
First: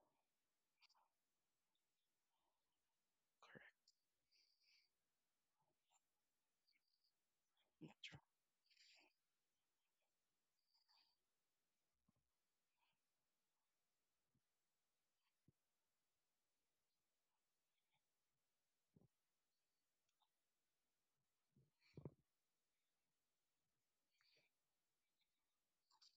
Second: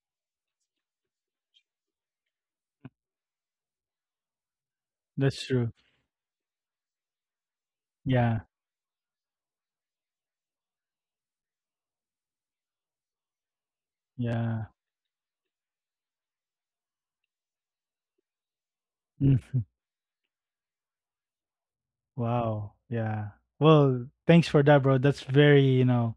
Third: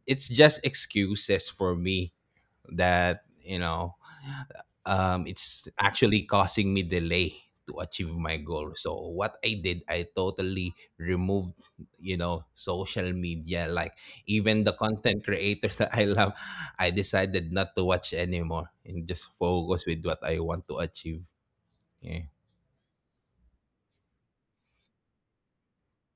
[SPEAKER 2] It's just excuses for me that, you know um,
[SPEAKER 1] that's
[SPEAKER 2] it's
[SPEAKER 1] true.
[SPEAKER 2] actually causing me delay to achieve
[SPEAKER 3] correct.
[SPEAKER 2] my
[SPEAKER 1] Yeah.
[SPEAKER 2] goal. So what I did, I totally removed, you know, social media. Like
[SPEAKER 1] Yeah.
[SPEAKER 2] even the content creator that I love, I decided not to watch anymore and just
[SPEAKER 1] Mm,
[SPEAKER 2] focus with what I want to achieve. Yeah.
[SPEAKER 1] wow. Yeah. Well, thanks for that, bro. That's very, you know,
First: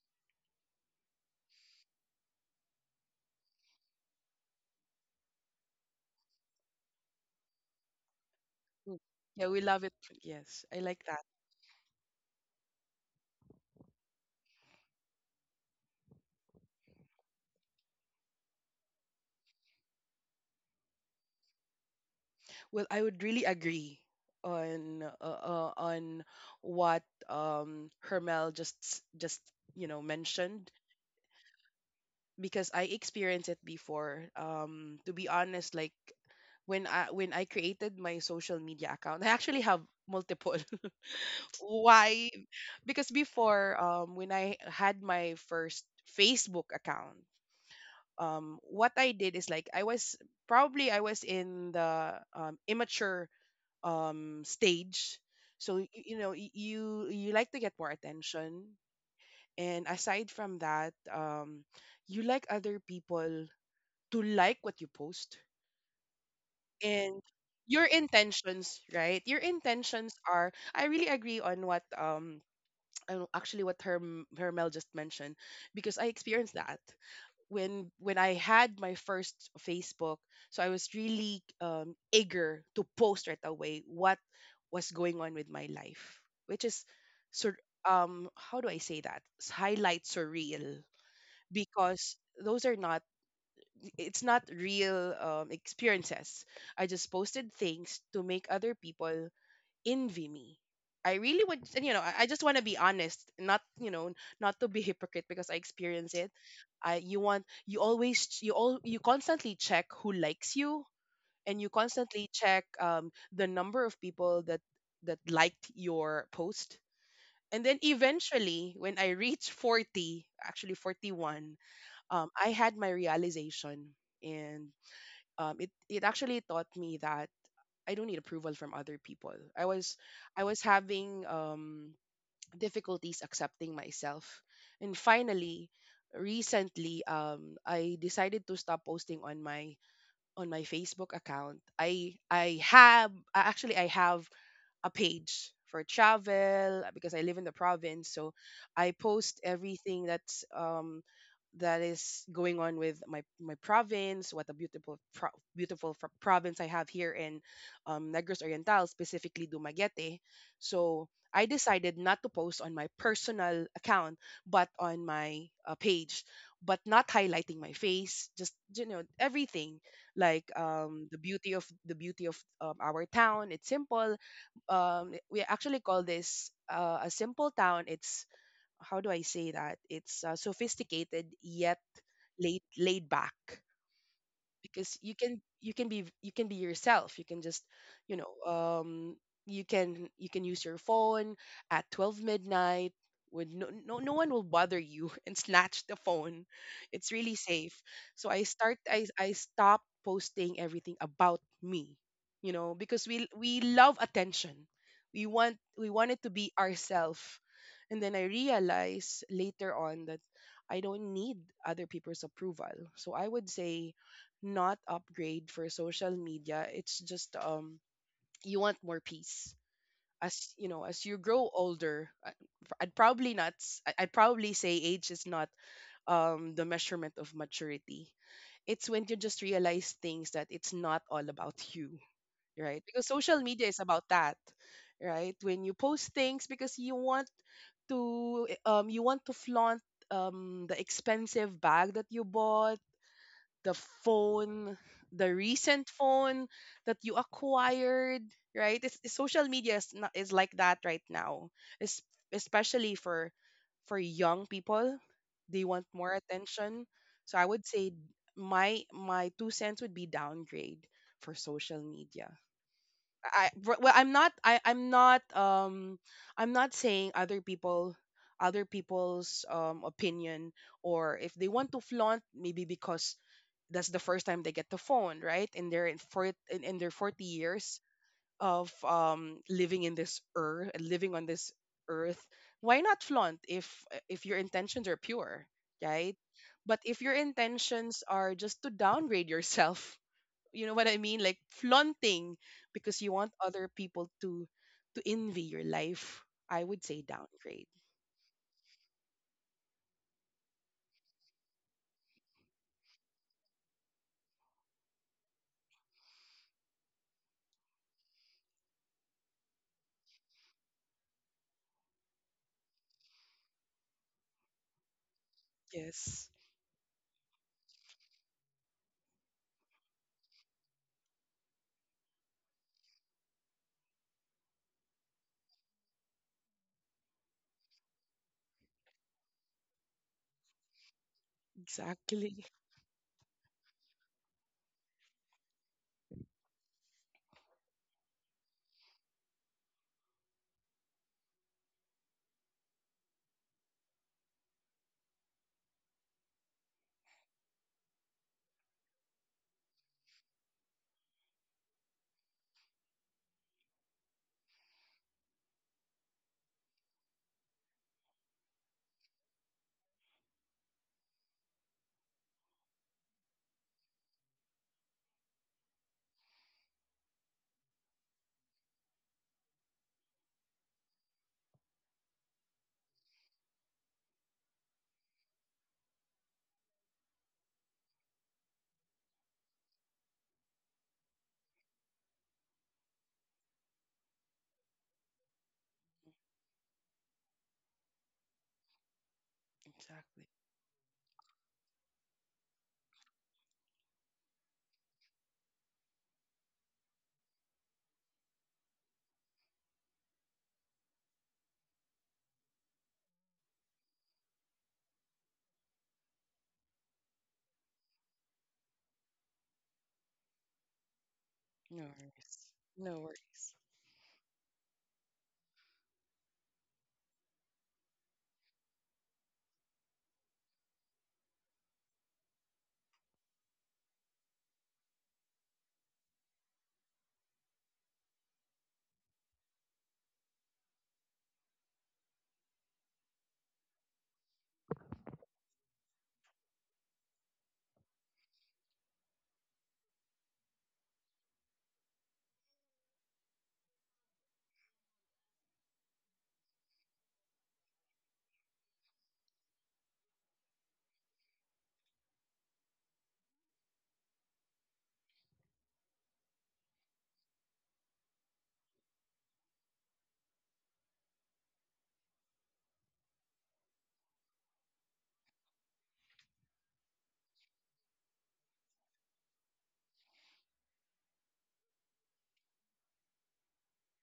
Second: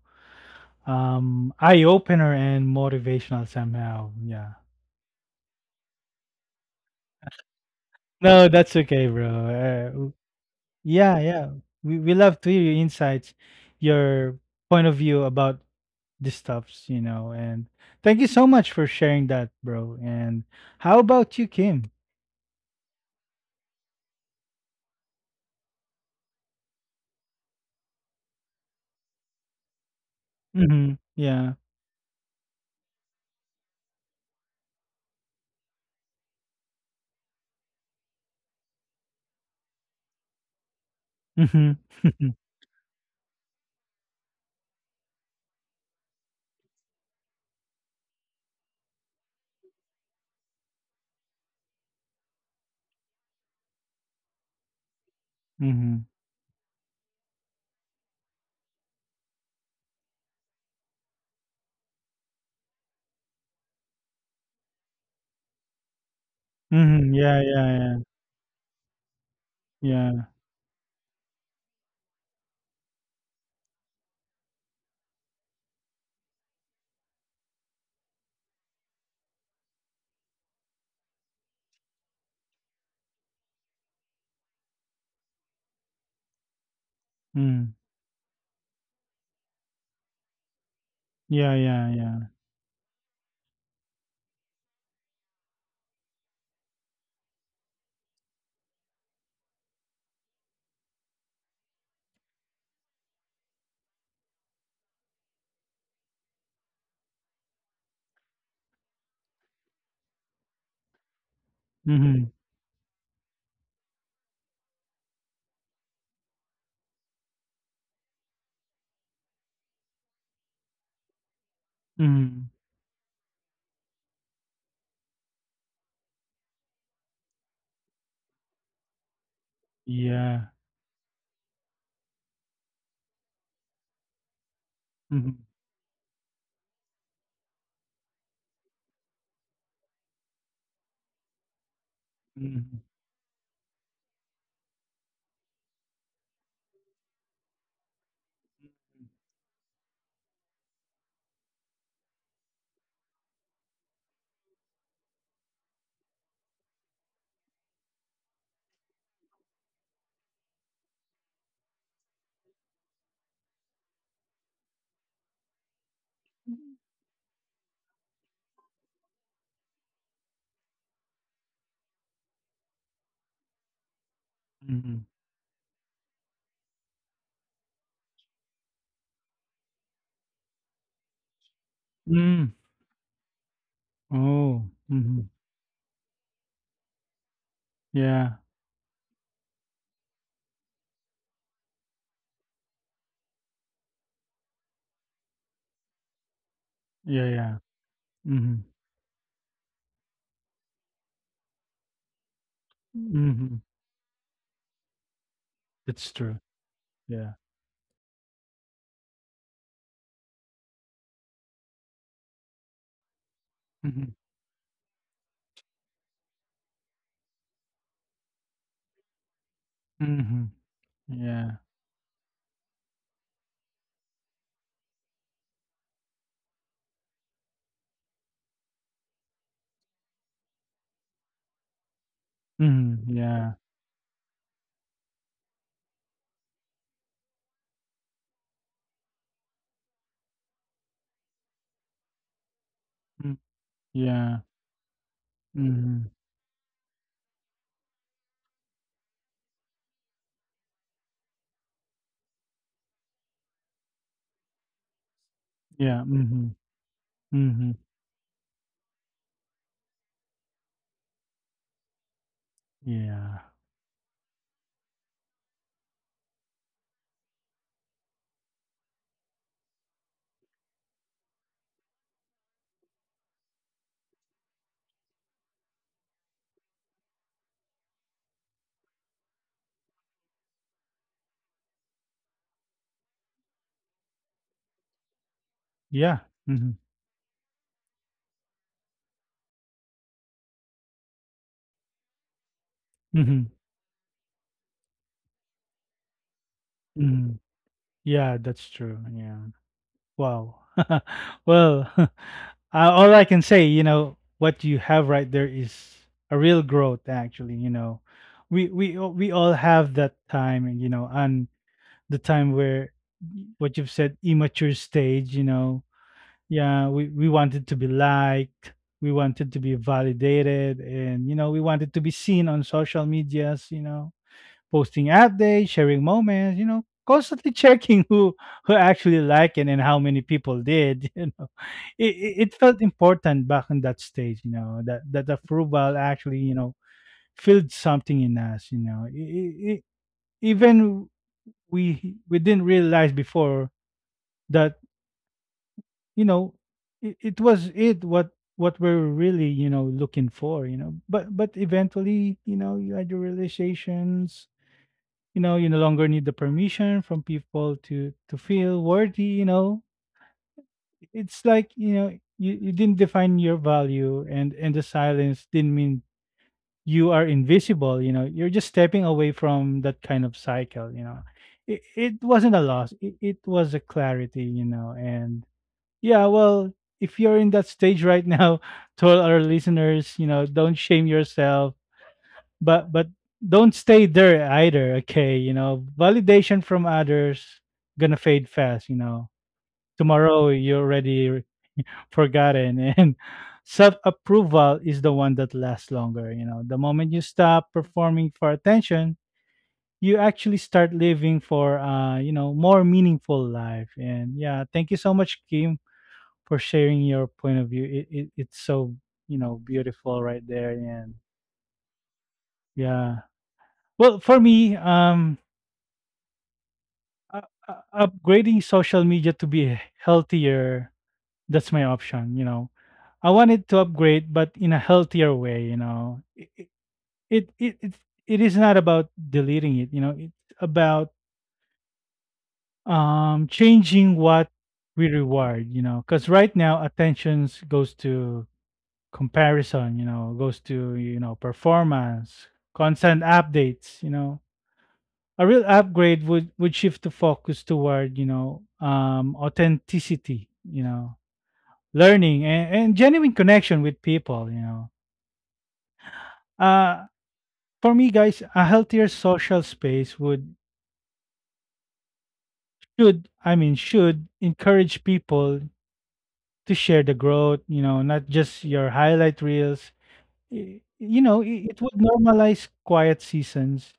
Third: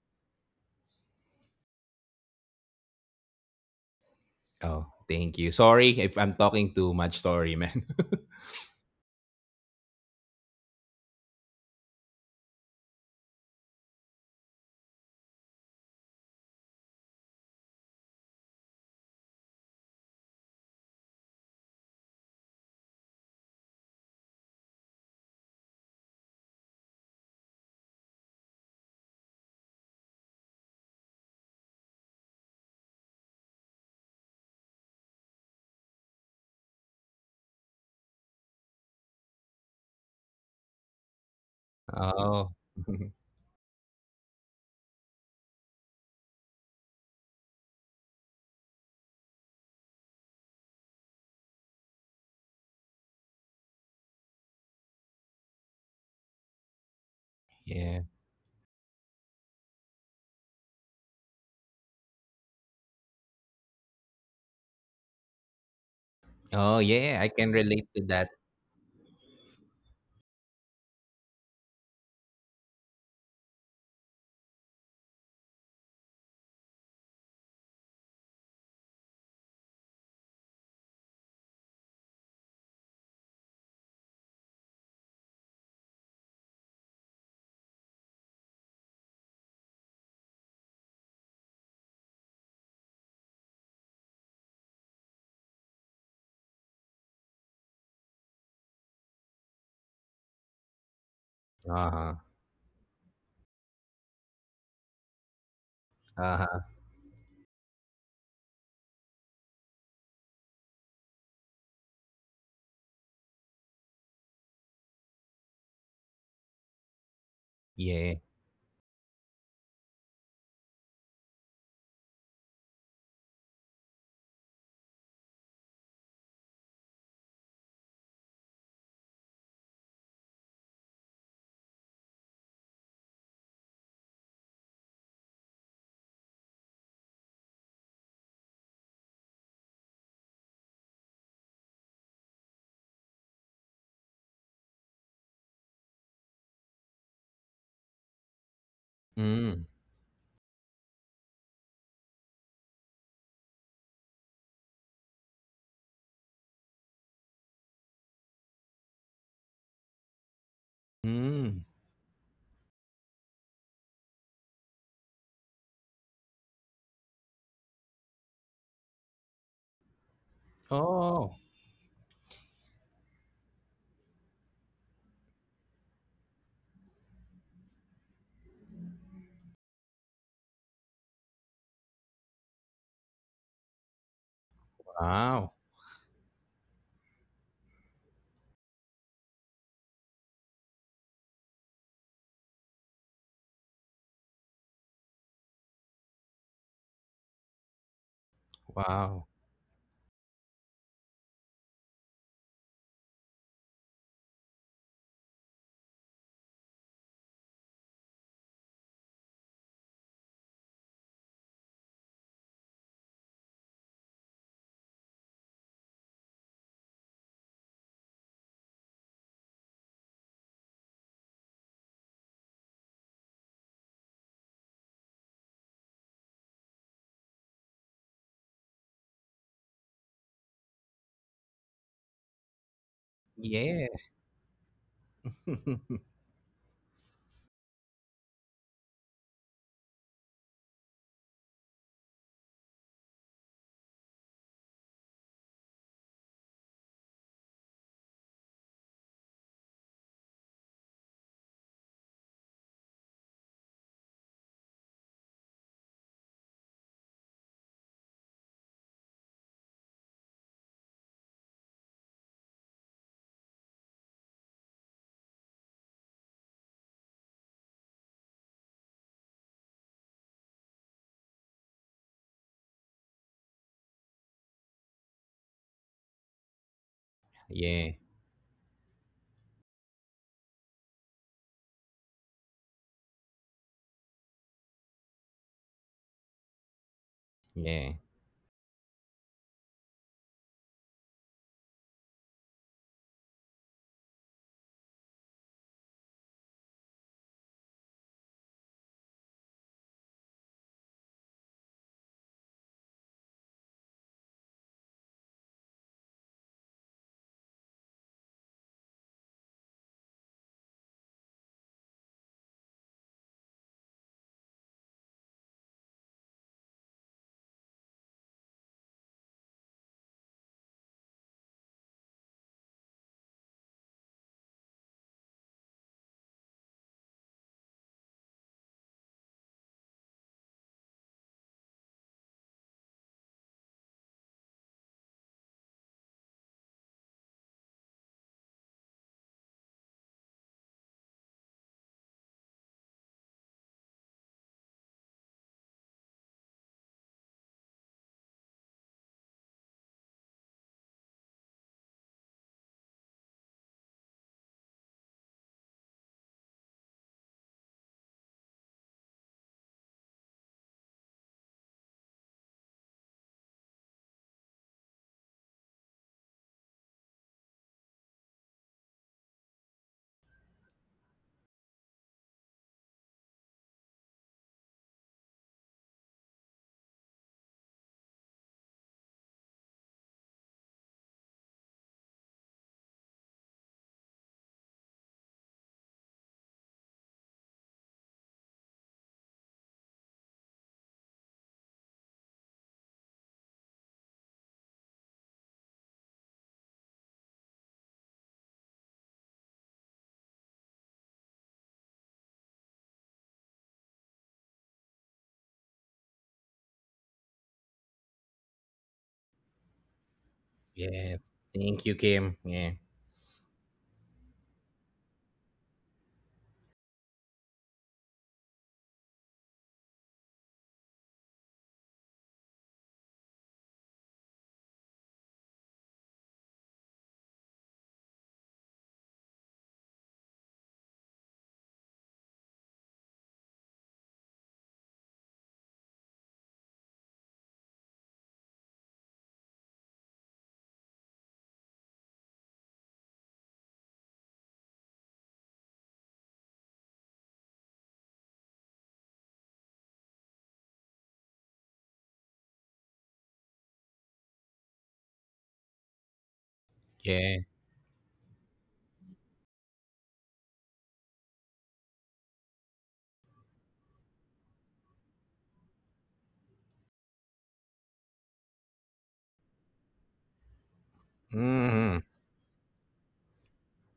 [SPEAKER 1] um, eye opener and motivational somehow. Yeah.
[SPEAKER 2] Oh, thank you. Sorry if I'm talking too much. Sorry, man.
[SPEAKER 1] No, that's
[SPEAKER 3] Mm.
[SPEAKER 1] okay, bro.
[SPEAKER 3] Yeah, we love
[SPEAKER 1] Uh,
[SPEAKER 3] it.
[SPEAKER 1] w-
[SPEAKER 3] Yes, I like
[SPEAKER 1] yeah,
[SPEAKER 3] that.
[SPEAKER 1] yeah. We we love to hear your insights, your point of view about this stuffs, you know. And thank you so much for sharing that, bro. And how about you, Kim?
[SPEAKER 3] Well, I would really agree on uh, uh, on what um Hermel just s- just you know mentioned,
[SPEAKER 1] Mm-hmm. Yeah.
[SPEAKER 3] because I experienced it before. Um, to be honest, like, when I when I created my social media account, I actually have multiple.
[SPEAKER 1] Mm-hmm.
[SPEAKER 3] Why?
[SPEAKER 2] Oh.
[SPEAKER 3] Because before, um, when I had my first Facebook account, um, what I did is, like, I was probably I was in the um, immature um, stage, so y-
[SPEAKER 1] mm-hmm.
[SPEAKER 3] you know, y- you you like to get more
[SPEAKER 2] Yeah.
[SPEAKER 3] attention, and aside from that, um, you like other people to like what you post.
[SPEAKER 2] Oh,
[SPEAKER 1] Mm-hmm.
[SPEAKER 3] And
[SPEAKER 2] yeah. I
[SPEAKER 1] Yeah,
[SPEAKER 2] can
[SPEAKER 1] yeah,
[SPEAKER 3] your
[SPEAKER 2] relate
[SPEAKER 1] yeah.
[SPEAKER 2] to that.
[SPEAKER 3] intentions, right? Your intentions
[SPEAKER 1] Yeah.
[SPEAKER 3] are. I really agree on what um. I don't- Actually, what her Hermel just mentioned, because I experienced that. when when I had my first Facebook, so I was really um, eager to post right away what was going on with my life, which is sur-
[SPEAKER 1] Mm.
[SPEAKER 3] um how do I say that? S- Highlight surreal,
[SPEAKER 1] Yeah, yeah,
[SPEAKER 3] because
[SPEAKER 1] yeah.
[SPEAKER 3] those are not, it's not real, um, experiences. I just posted things to make other people envy me. I really would, and
[SPEAKER 2] Uh
[SPEAKER 3] you know, I,
[SPEAKER 2] huh.
[SPEAKER 3] I just want to be honest, not, you know, not to be hypocrite, because I experience it.
[SPEAKER 2] Uh huh.
[SPEAKER 3] I you want you always ch- you all you constantly check who likes you, and you
[SPEAKER 1] Mm-hmm.
[SPEAKER 3] constantly check um, the number of people that that liked your post. And then
[SPEAKER 2] Yeah.
[SPEAKER 3] eventually, when I reached forty, actually forty-one, um,
[SPEAKER 1] Mm-hmm.
[SPEAKER 3] I had my realization, and um, it it actually taught me that I don't need approval from other people. I was I
[SPEAKER 1] Yeah.
[SPEAKER 3] was having um difficulties accepting myself. And
[SPEAKER 1] Mm-hmm.
[SPEAKER 3] finally, recently, um I decided to stop posting on my on my Facebook account. I I
[SPEAKER 1] Mm-hmm.
[SPEAKER 3] have uh, actually I have a page for travel, uh, because I live in the province. So I post
[SPEAKER 2] Mm.
[SPEAKER 3] everything that's um, that is going on with my my province, what a beautiful pro- beautiful fr- province I have here in um, Negros Oriental, specifically Dumaguete. So I
[SPEAKER 2] Mm.
[SPEAKER 3] decided not to post on my personal account, but on my uh, page, but not highlighting my face, just, you know everything, like, um, the
[SPEAKER 2] Oh,
[SPEAKER 3] beauty of the beauty of um, our town. It's simple.
[SPEAKER 1] Mm-hmm.
[SPEAKER 3] Um we actually call this uh, a simple town. It's how do I say that? It's uh, sophisticated yet
[SPEAKER 1] Mm.
[SPEAKER 3] laid laid back,
[SPEAKER 1] Oh.
[SPEAKER 3] because you
[SPEAKER 1] Mm-hmm.
[SPEAKER 3] can
[SPEAKER 2] wow.
[SPEAKER 3] you can be you can be yourself. you can just you know
[SPEAKER 1] Yeah.
[SPEAKER 3] um you can you can use your phone at twelve midnight, with no, no no one will bother you and snatch the phone. It's
[SPEAKER 1] Yeah,
[SPEAKER 3] really
[SPEAKER 1] yeah.
[SPEAKER 3] safe. So I
[SPEAKER 1] Mm-hmm.
[SPEAKER 3] start I
[SPEAKER 2] Wow.
[SPEAKER 3] I stop posting everything about me, you know because we
[SPEAKER 1] Mm-hmm.
[SPEAKER 3] we love attention. We want we want
[SPEAKER 1] It's
[SPEAKER 3] it to
[SPEAKER 1] true.
[SPEAKER 3] be
[SPEAKER 1] Yeah.
[SPEAKER 3] ourself. And then I realize later on that I don't need other people's approval, so I would say
[SPEAKER 1] Mm-hmm.
[SPEAKER 3] not upgrade for social media. It's just, um you want more peace.
[SPEAKER 1] Mm-hmm.
[SPEAKER 3] As you know, as you grow
[SPEAKER 1] Yeah.
[SPEAKER 3] older, I- I'd probably not. s- I- I'd probably say age is not um the measurement of maturity. It's when you just realize things that it's not all about you, right? Because
[SPEAKER 1] Mm-hmm.
[SPEAKER 3] social
[SPEAKER 1] Yeah.
[SPEAKER 3] media is
[SPEAKER 2] Yeah.
[SPEAKER 3] about that, right? When you post things because you want to eh, um you want to flaunt um the expensive bag that you bought,
[SPEAKER 1] Mm.
[SPEAKER 3] the
[SPEAKER 1] Yeah.
[SPEAKER 3] phone, the recent
[SPEAKER 1] Mm-hmm.
[SPEAKER 3] phone that you acquired, right? It's, it's social media is, not, is like that right now, es- especially for for young people. They want
[SPEAKER 1] Yeah.
[SPEAKER 3] more
[SPEAKER 1] Mm-hmm.
[SPEAKER 3] attention. So I would
[SPEAKER 1] Mhm.
[SPEAKER 3] say my my two cents would be downgrade for social media.
[SPEAKER 1] Yeah.
[SPEAKER 3] I I- well, I'm not, I I'm not, um I'm not saying other people other people's um opinion, or if they want to flaunt, maybe because that's the first time they get the phone, right? In their in for in, in their forty years
[SPEAKER 2] Yeah.
[SPEAKER 3] of um living in this earth, living on this earth, why not flaunt if if your intentions are pure, right?
[SPEAKER 1] Yeah. Mhm.
[SPEAKER 3] But if your
[SPEAKER 2] Yeah.
[SPEAKER 3] intentions are just to downgrade yourself, you know what I mean? Like flaunting because you want
[SPEAKER 1] Mhm.
[SPEAKER 3] other people to to envy your life, I would say
[SPEAKER 1] Mhm.
[SPEAKER 3] downgrade.
[SPEAKER 1] Yeah, that's true. Yeah. Wow. well, uh, all I can say, you know, what you have right there is a real growth actually, you know. We we all- we all have that time and you know, and the time where y- what you've said immature stage, you know.
[SPEAKER 3] Yes,
[SPEAKER 1] Yeah, we we wanted to be liked, we wanted to be validated and you know, we wanted to be seen on social medias, you know, posting updates, sharing moments, you know, constantly checking who who actually liked it and how many people did, you know. It, it
[SPEAKER 3] exactly.
[SPEAKER 1] it felt important back in that stage, you know, that that approval actually, you know, filled something in us, you know. I i i even we we didn't realize before that, you know, it, it was it what what we're really you know looking for, you know. but but eventually, you know, you had your realizations, you know. You no longer need the permission from people to to feel worthy, you know. It's like, you know, you, you didn't define your value, and and the silence didn't mean you are invisible, you know. You're just stepping away from that kind of cycle, you know. It, it wasn't a loss, it, it was a clarity, you know. And yeah, well, if you're in that stage right now, to all our listeners, you know, don't shame yourself, but but don't stay there either, okay. You know, validation from others gonna fade fast, you know.
[SPEAKER 3] Exactly.
[SPEAKER 1] Tomorrow you already forgotten and self approval is the one that lasts longer, you know. The moment you stop performing for attention, you actually start living for uh you know more meaningful life. And yeah, thank you so much, Kim, for sharing your point of view. It, it it's so, you know, beautiful right there. And
[SPEAKER 2] Yeah.
[SPEAKER 3] No
[SPEAKER 2] Thank you,
[SPEAKER 3] worries.
[SPEAKER 2] Kim. Yeah.
[SPEAKER 3] No
[SPEAKER 1] yeah.
[SPEAKER 3] worries.
[SPEAKER 1] well for me um Uh, uh, upgrading social media to be h- healthier, that's my option, you know. I wanted to upgrade, but in a healthier way, you know. It it it it, it it is not about deleting it, you know. It's about um changing what we reward, you know. Because right now, attention goes to comparison, you know, goes to you know performance, constant updates, you know. A real upgrade would would shift the focus toward, you know, um authenticity, you know, learning and, and genuine connection with people, you know. uh
[SPEAKER 2] Yeah.
[SPEAKER 1] for me, guys, a healthier social space would should I mean should encourage people to share the growth, you know, not just your highlight reels. Y- you know, it, it would
[SPEAKER 2] Mm.
[SPEAKER 1] normalize quiet seasons,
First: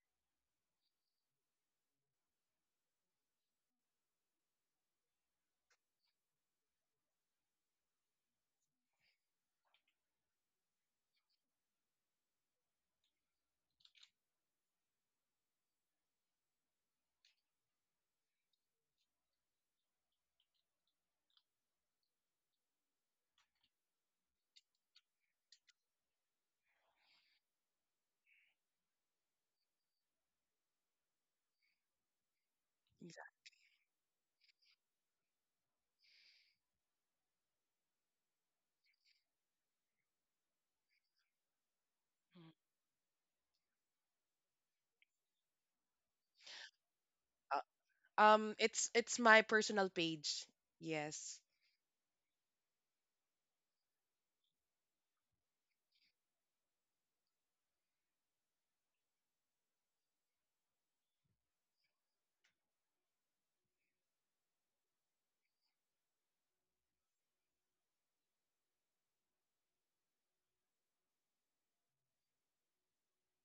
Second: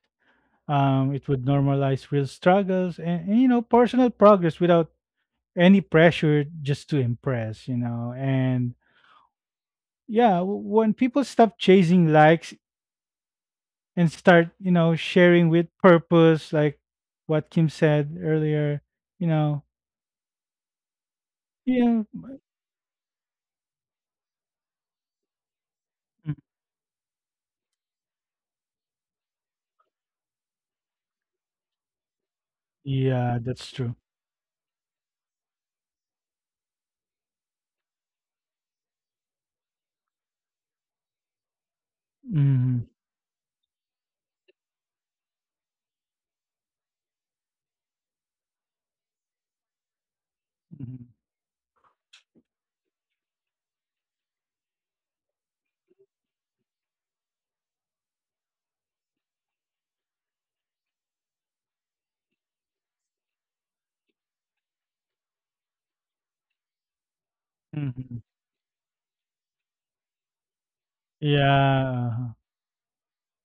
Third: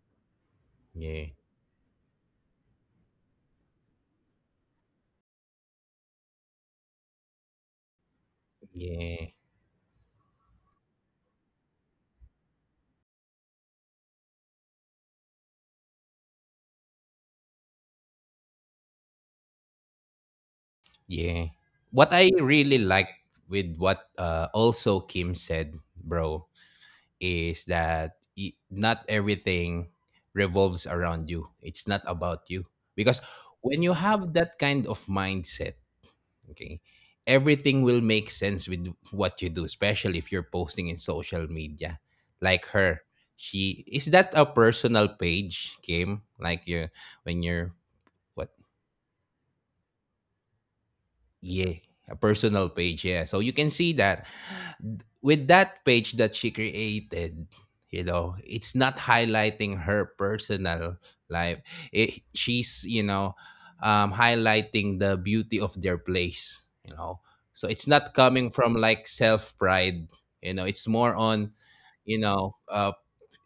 [SPEAKER 1] um
[SPEAKER 2] Yeah.
[SPEAKER 1] it would normalize real struggles and, and you know personal progress without any pressure just to impress, you know. And
[SPEAKER 2] Yeah.
[SPEAKER 1] yeah, w- when people stop chasing likes and start, you know, sharing with purpose, like what Kim said earlier, you know,
[SPEAKER 2] Yeah.
[SPEAKER 1] yeah,
[SPEAKER 2] What I really like with what, uh, also Kim said,
[SPEAKER 1] mm,
[SPEAKER 2] bro, is that y- not everything revolves around you. It's not about you. Because
[SPEAKER 1] yeah, that's
[SPEAKER 2] when you
[SPEAKER 1] true.
[SPEAKER 2] have that kind of mindset. Okay. Everything will make sense with what you do, especially if you're posting in social media.
[SPEAKER 3] Exactly.
[SPEAKER 2] Like
[SPEAKER 1] Hmm.
[SPEAKER 2] her. She is that a personal page, Kim? Like you, when you're, what?
[SPEAKER 3] Um, it's it's my personal page.
[SPEAKER 1] Hmm.
[SPEAKER 3] Yes.
[SPEAKER 2] Yeah, a personal page. Yeah. So you can see that with that page that she created, you know, it's not highlighting her personal life. It, she's, you know, um, highlighting the beauty of their place, you know. So it's not
[SPEAKER 1] Hmm.
[SPEAKER 2] coming from like self pride, you know, it's more
[SPEAKER 1] Yeah,
[SPEAKER 2] on, you
[SPEAKER 1] uh-huh,
[SPEAKER 2] know, uh,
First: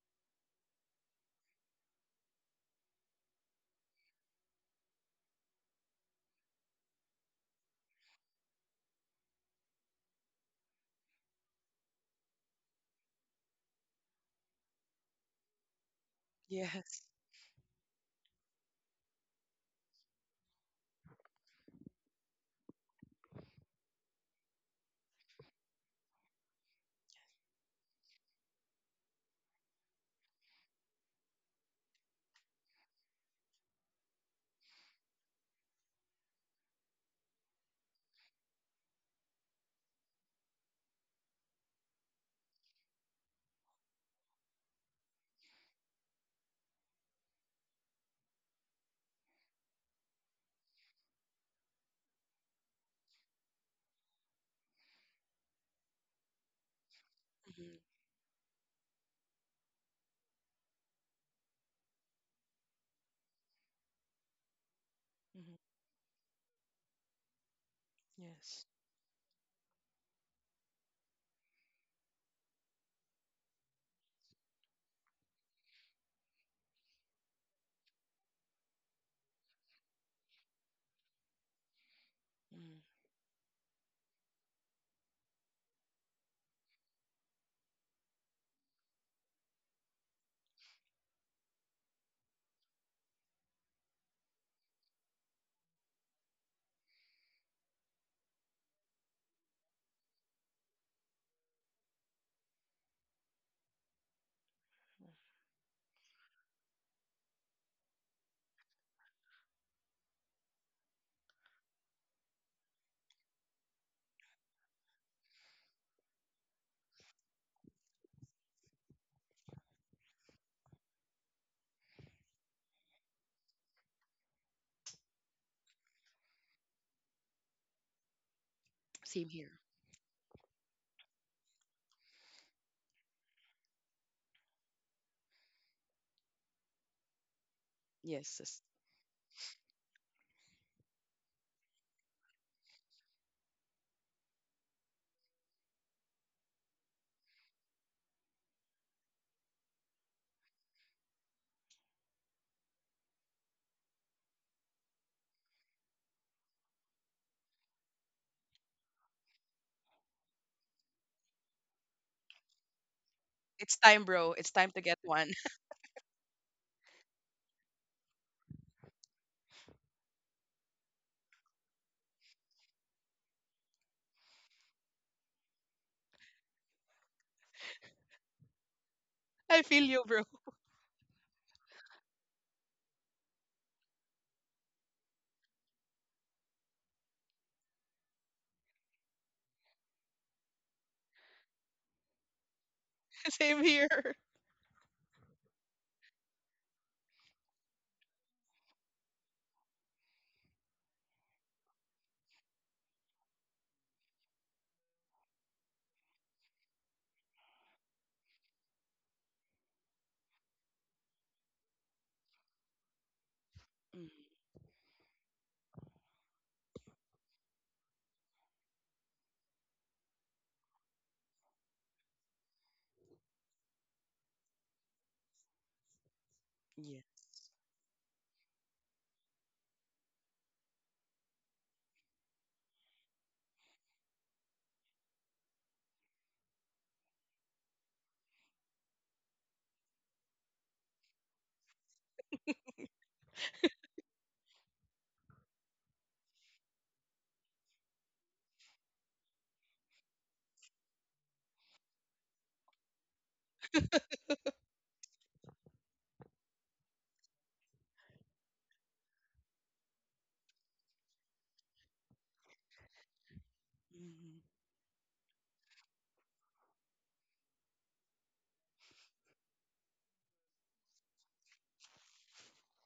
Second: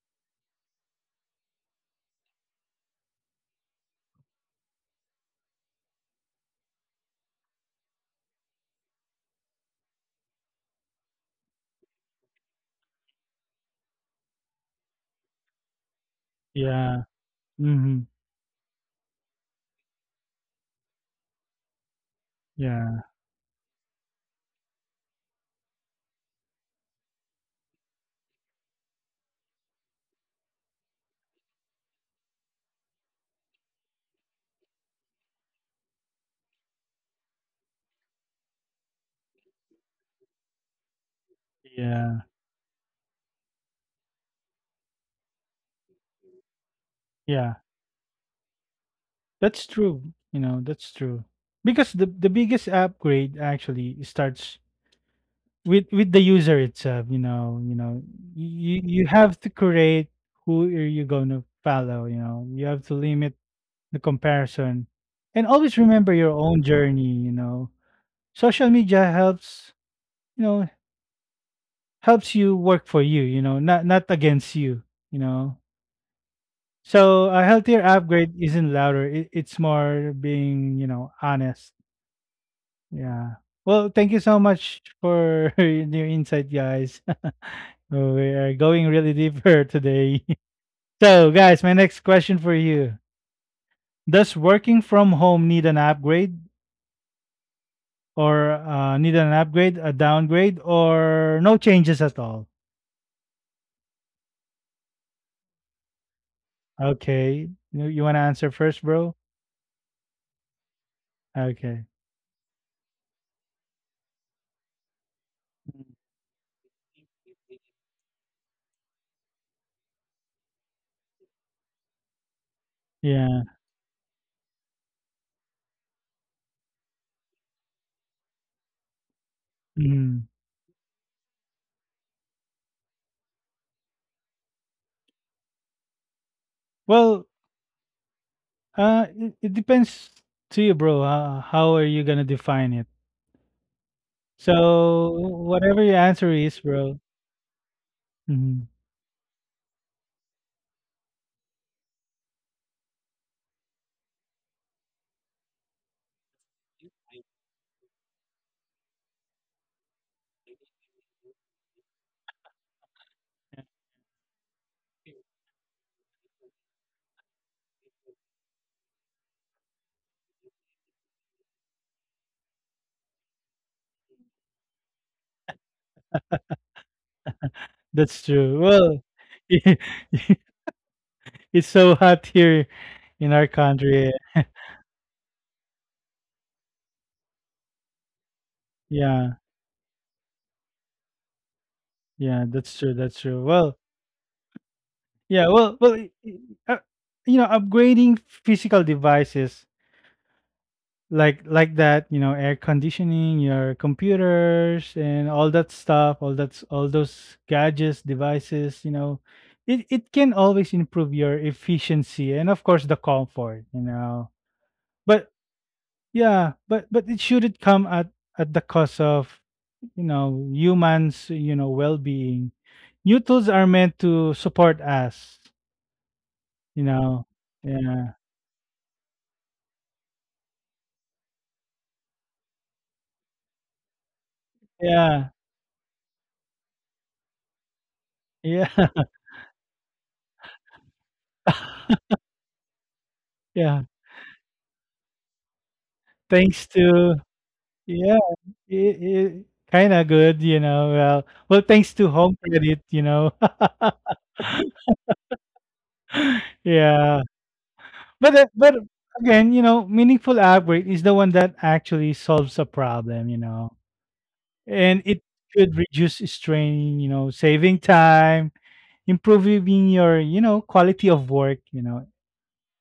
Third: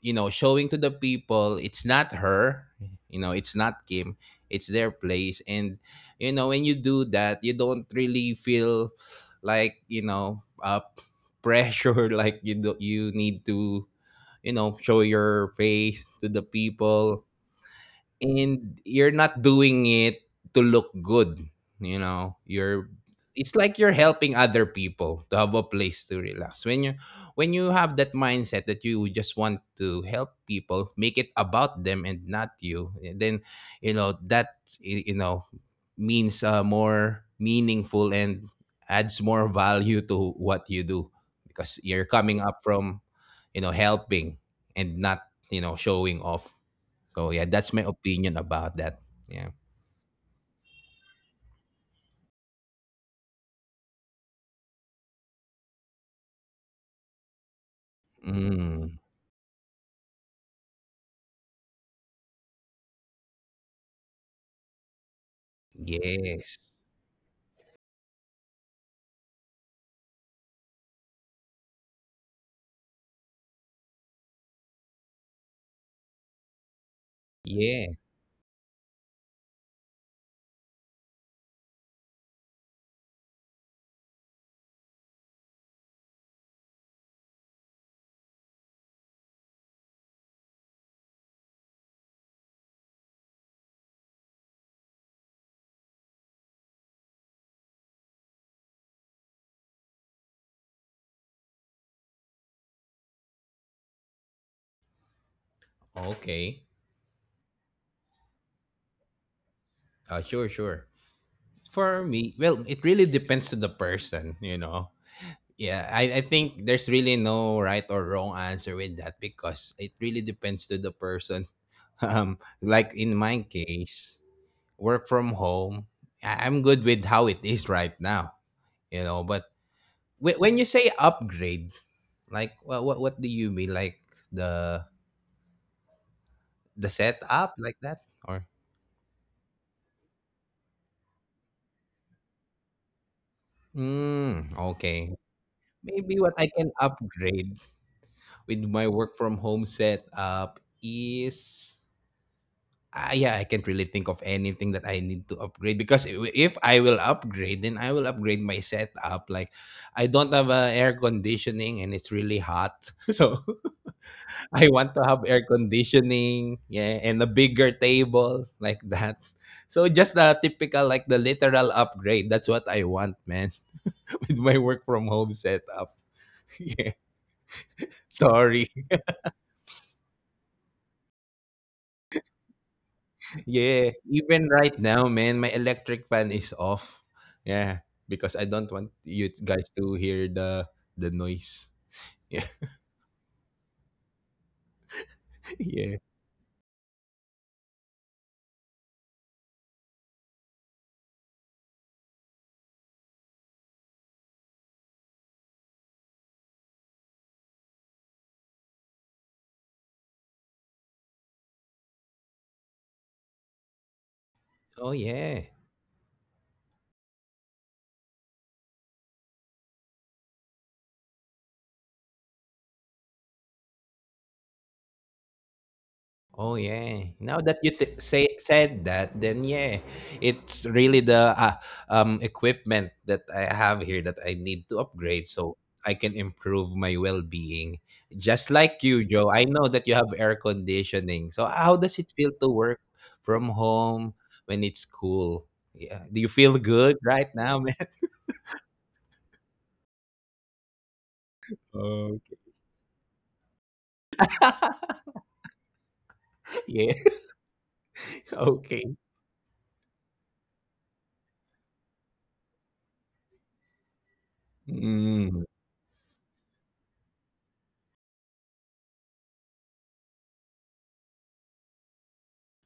[SPEAKER 2] you know, showing to the people it's not her, you know, it's not Kim, it's their place. And you know when you do that, you don't really feel like, you know uh, pressure like you do. You need to, you know show your face to the
[SPEAKER 3] Yes.
[SPEAKER 1] yeah,
[SPEAKER 2] people,
[SPEAKER 1] hmm,
[SPEAKER 2] and you're not doing it to look good you know you're
[SPEAKER 1] yeah,
[SPEAKER 2] It's like you're helping other people to have a place to relax, when you when you have that mindset that you just want to help people, make it about them and not you. Eh, then, you know that y- you know means, uh, more meaningful, and adds more value to what you do, because you're
[SPEAKER 1] yeah,
[SPEAKER 2] coming up from, you know helping, and not, you know showing off. So yeah,
[SPEAKER 1] yeah.
[SPEAKER 2] that's my opinion about that. Yeah.
[SPEAKER 1] That's true. You know, that's true. Because the the biggest upgrade actually starts with with the user itself, you know, you
[SPEAKER 3] Hmm.
[SPEAKER 1] know, you
[SPEAKER 2] Mm,
[SPEAKER 1] you have to create who are you going to follow, you know. You have to limit the comparison and
[SPEAKER 3] Hmm.
[SPEAKER 1] always remember your own
[SPEAKER 2] yes.
[SPEAKER 1] journey, you know.
[SPEAKER 3] Yes.
[SPEAKER 1] Social media helps, you know, helps you work for you, you know, not not against you, you know. So a healthier
[SPEAKER 2] Yeah.
[SPEAKER 1] upgrade isn't louder, it, it's more being, you know, honest.
[SPEAKER 3] Mm.
[SPEAKER 1] Yeah. Well, thank you so much for your insight, guys. Oh, we are going really deeper today. So, guys, my next question for you: does working from home need an upgrade, or uh, need an upgrade, a downgrade, or no changes at all?
[SPEAKER 2] Okay.
[SPEAKER 1] Okay, you, you want to answer first, bro?
[SPEAKER 2] Uh, sure, sure.
[SPEAKER 1] Okay.
[SPEAKER 2] For me, well, it really depends to the person, you know. Yeah, I, I think there's really no right or wrong answer with that because it really depends to the person. Um, like in
[SPEAKER 1] Yeah.
[SPEAKER 2] my case, work from home, I- I'm good with how it is right now, you
[SPEAKER 3] Same
[SPEAKER 2] know.
[SPEAKER 3] here.
[SPEAKER 2] But
[SPEAKER 1] Mm.
[SPEAKER 2] whe- when you say upgrade, like, well, what what do you mean? Like the the
[SPEAKER 1] Well,
[SPEAKER 2] setup like that
[SPEAKER 3] Yes.
[SPEAKER 2] or
[SPEAKER 3] It's
[SPEAKER 1] uh, it, it depends to you, bro. Uh, how are you gonna define it?
[SPEAKER 2] mm,
[SPEAKER 1] So
[SPEAKER 2] okay,
[SPEAKER 1] whatever your
[SPEAKER 2] maybe
[SPEAKER 1] answer
[SPEAKER 2] what I
[SPEAKER 1] is,
[SPEAKER 2] can
[SPEAKER 1] bro,
[SPEAKER 2] upgrade with
[SPEAKER 1] mhm,
[SPEAKER 2] my work from home setup is ah yeah I can't really think of anything that I need to upgrade because i- if I will upgrade then I will upgrade my setup like I don't have uh, air conditioning and it's really hot so
[SPEAKER 3] it's time, bro. It's time
[SPEAKER 2] I
[SPEAKER 3] to get
[SPEAKER 2] want to
[SPEAKER 3] one.
[SPEAKER 2] have air conditioning, yeah, and a bigger table like that, so just the typical, like the literal upgrade, that's what I want, man. With my work from home setup. Yeah.
[SPEAKER 1] that's true.
[SPEAKER 2] Sorry.
[SPEAKER 1] Well,
[SPEAKER 3] I feel you, bro.
[SPEAKER 1] it's so hot here in our
[SPEAKER 2] Yeah.
[SPEAKER 1] country.
[SPEAKER 2] Even right now, man, my electric fan is off. Yeah. Because I don't want
[SPEAKER 1] Yeah,
[SPEAKER 2] you guys to hear the the noise.
[SPEAKER 1] yeah,
[SPEAKER 2] Yeah.
[SPEAKER 1] that's true. That's true.
[SPEAKER 3] Same
[SPEAKER 1] Well,
[SPEAKER 3] here.
[SPEAKER 1] yeah, well, well,
[SPEAKER 2] Yeah.
[SPEAKER 1] i- i- uh, you know, upgrading physical devices like like that, you know, air conditioning, your computers, and all that stuff, all that's all those gadgets, devices, you know, it it can always improve your efficiency and of course the comfort, you
[SPEAKER 3] Mm,
[SPEAKER 1] know.
[SPEAKER 2] Oh
[SPEAKER 1] But
[SPEAKER 2] yeah.
[SPEAKER 1] yeah, but but it shouldn't come at at the cost of, you know, humans, you know, well-being. New tools are meant to support us.
[SPEAKER 2] Oh
[SPEAKER 1] You
[SPEAKER 3] yeah.
[SPEAKER 1] know.
[SPEAKER 2] yeah. Now that you
[SPEAKER 1] Yeah.
[SPEAKER 2] th- say said that, then yeah, it's really the uh, um equipment that I have here that I need to
[SPEAKER 1] Yeah.
[SPEAKER 2] upgrade so I can improve my well-being. Just
[SPEAKER 1] Yeah.
[SPEAKER 2] like you, Joe, I know that you have air conditioning. So how does it feel to work from
[SPEAKER 1] Yeah.
[SPEAKER 2] home when it's cool? Yeah. Do you
[SPEAKER 1] Thanks
[SPEAKER 2] feel good
[SPEAKER 1] to
[SPEAKER 2] right now, man?
[SPEAKER 1] yeah, it, it kind of good. You know. Well, well, thanks to Home
[SPEAKER 2] Oh.
[SPEAKER 1] Credit. You know.
[SPEAKER 2] Yeah.
[SPEAKER 1] Yeah. But uh, but
[SPEAKER 2] Okay.
[SPEAKER 1] again, you know, meaningful upgrade is the one that actually solves a problem. You know.
[SPEAKER 3] Mm-hmm.
[SPEAKER 1] And it
[SPEAKER 2] Mm.
[SPEAKER 1] could reduce strain, you know, saving time, improving your, you know, quality of work, you know.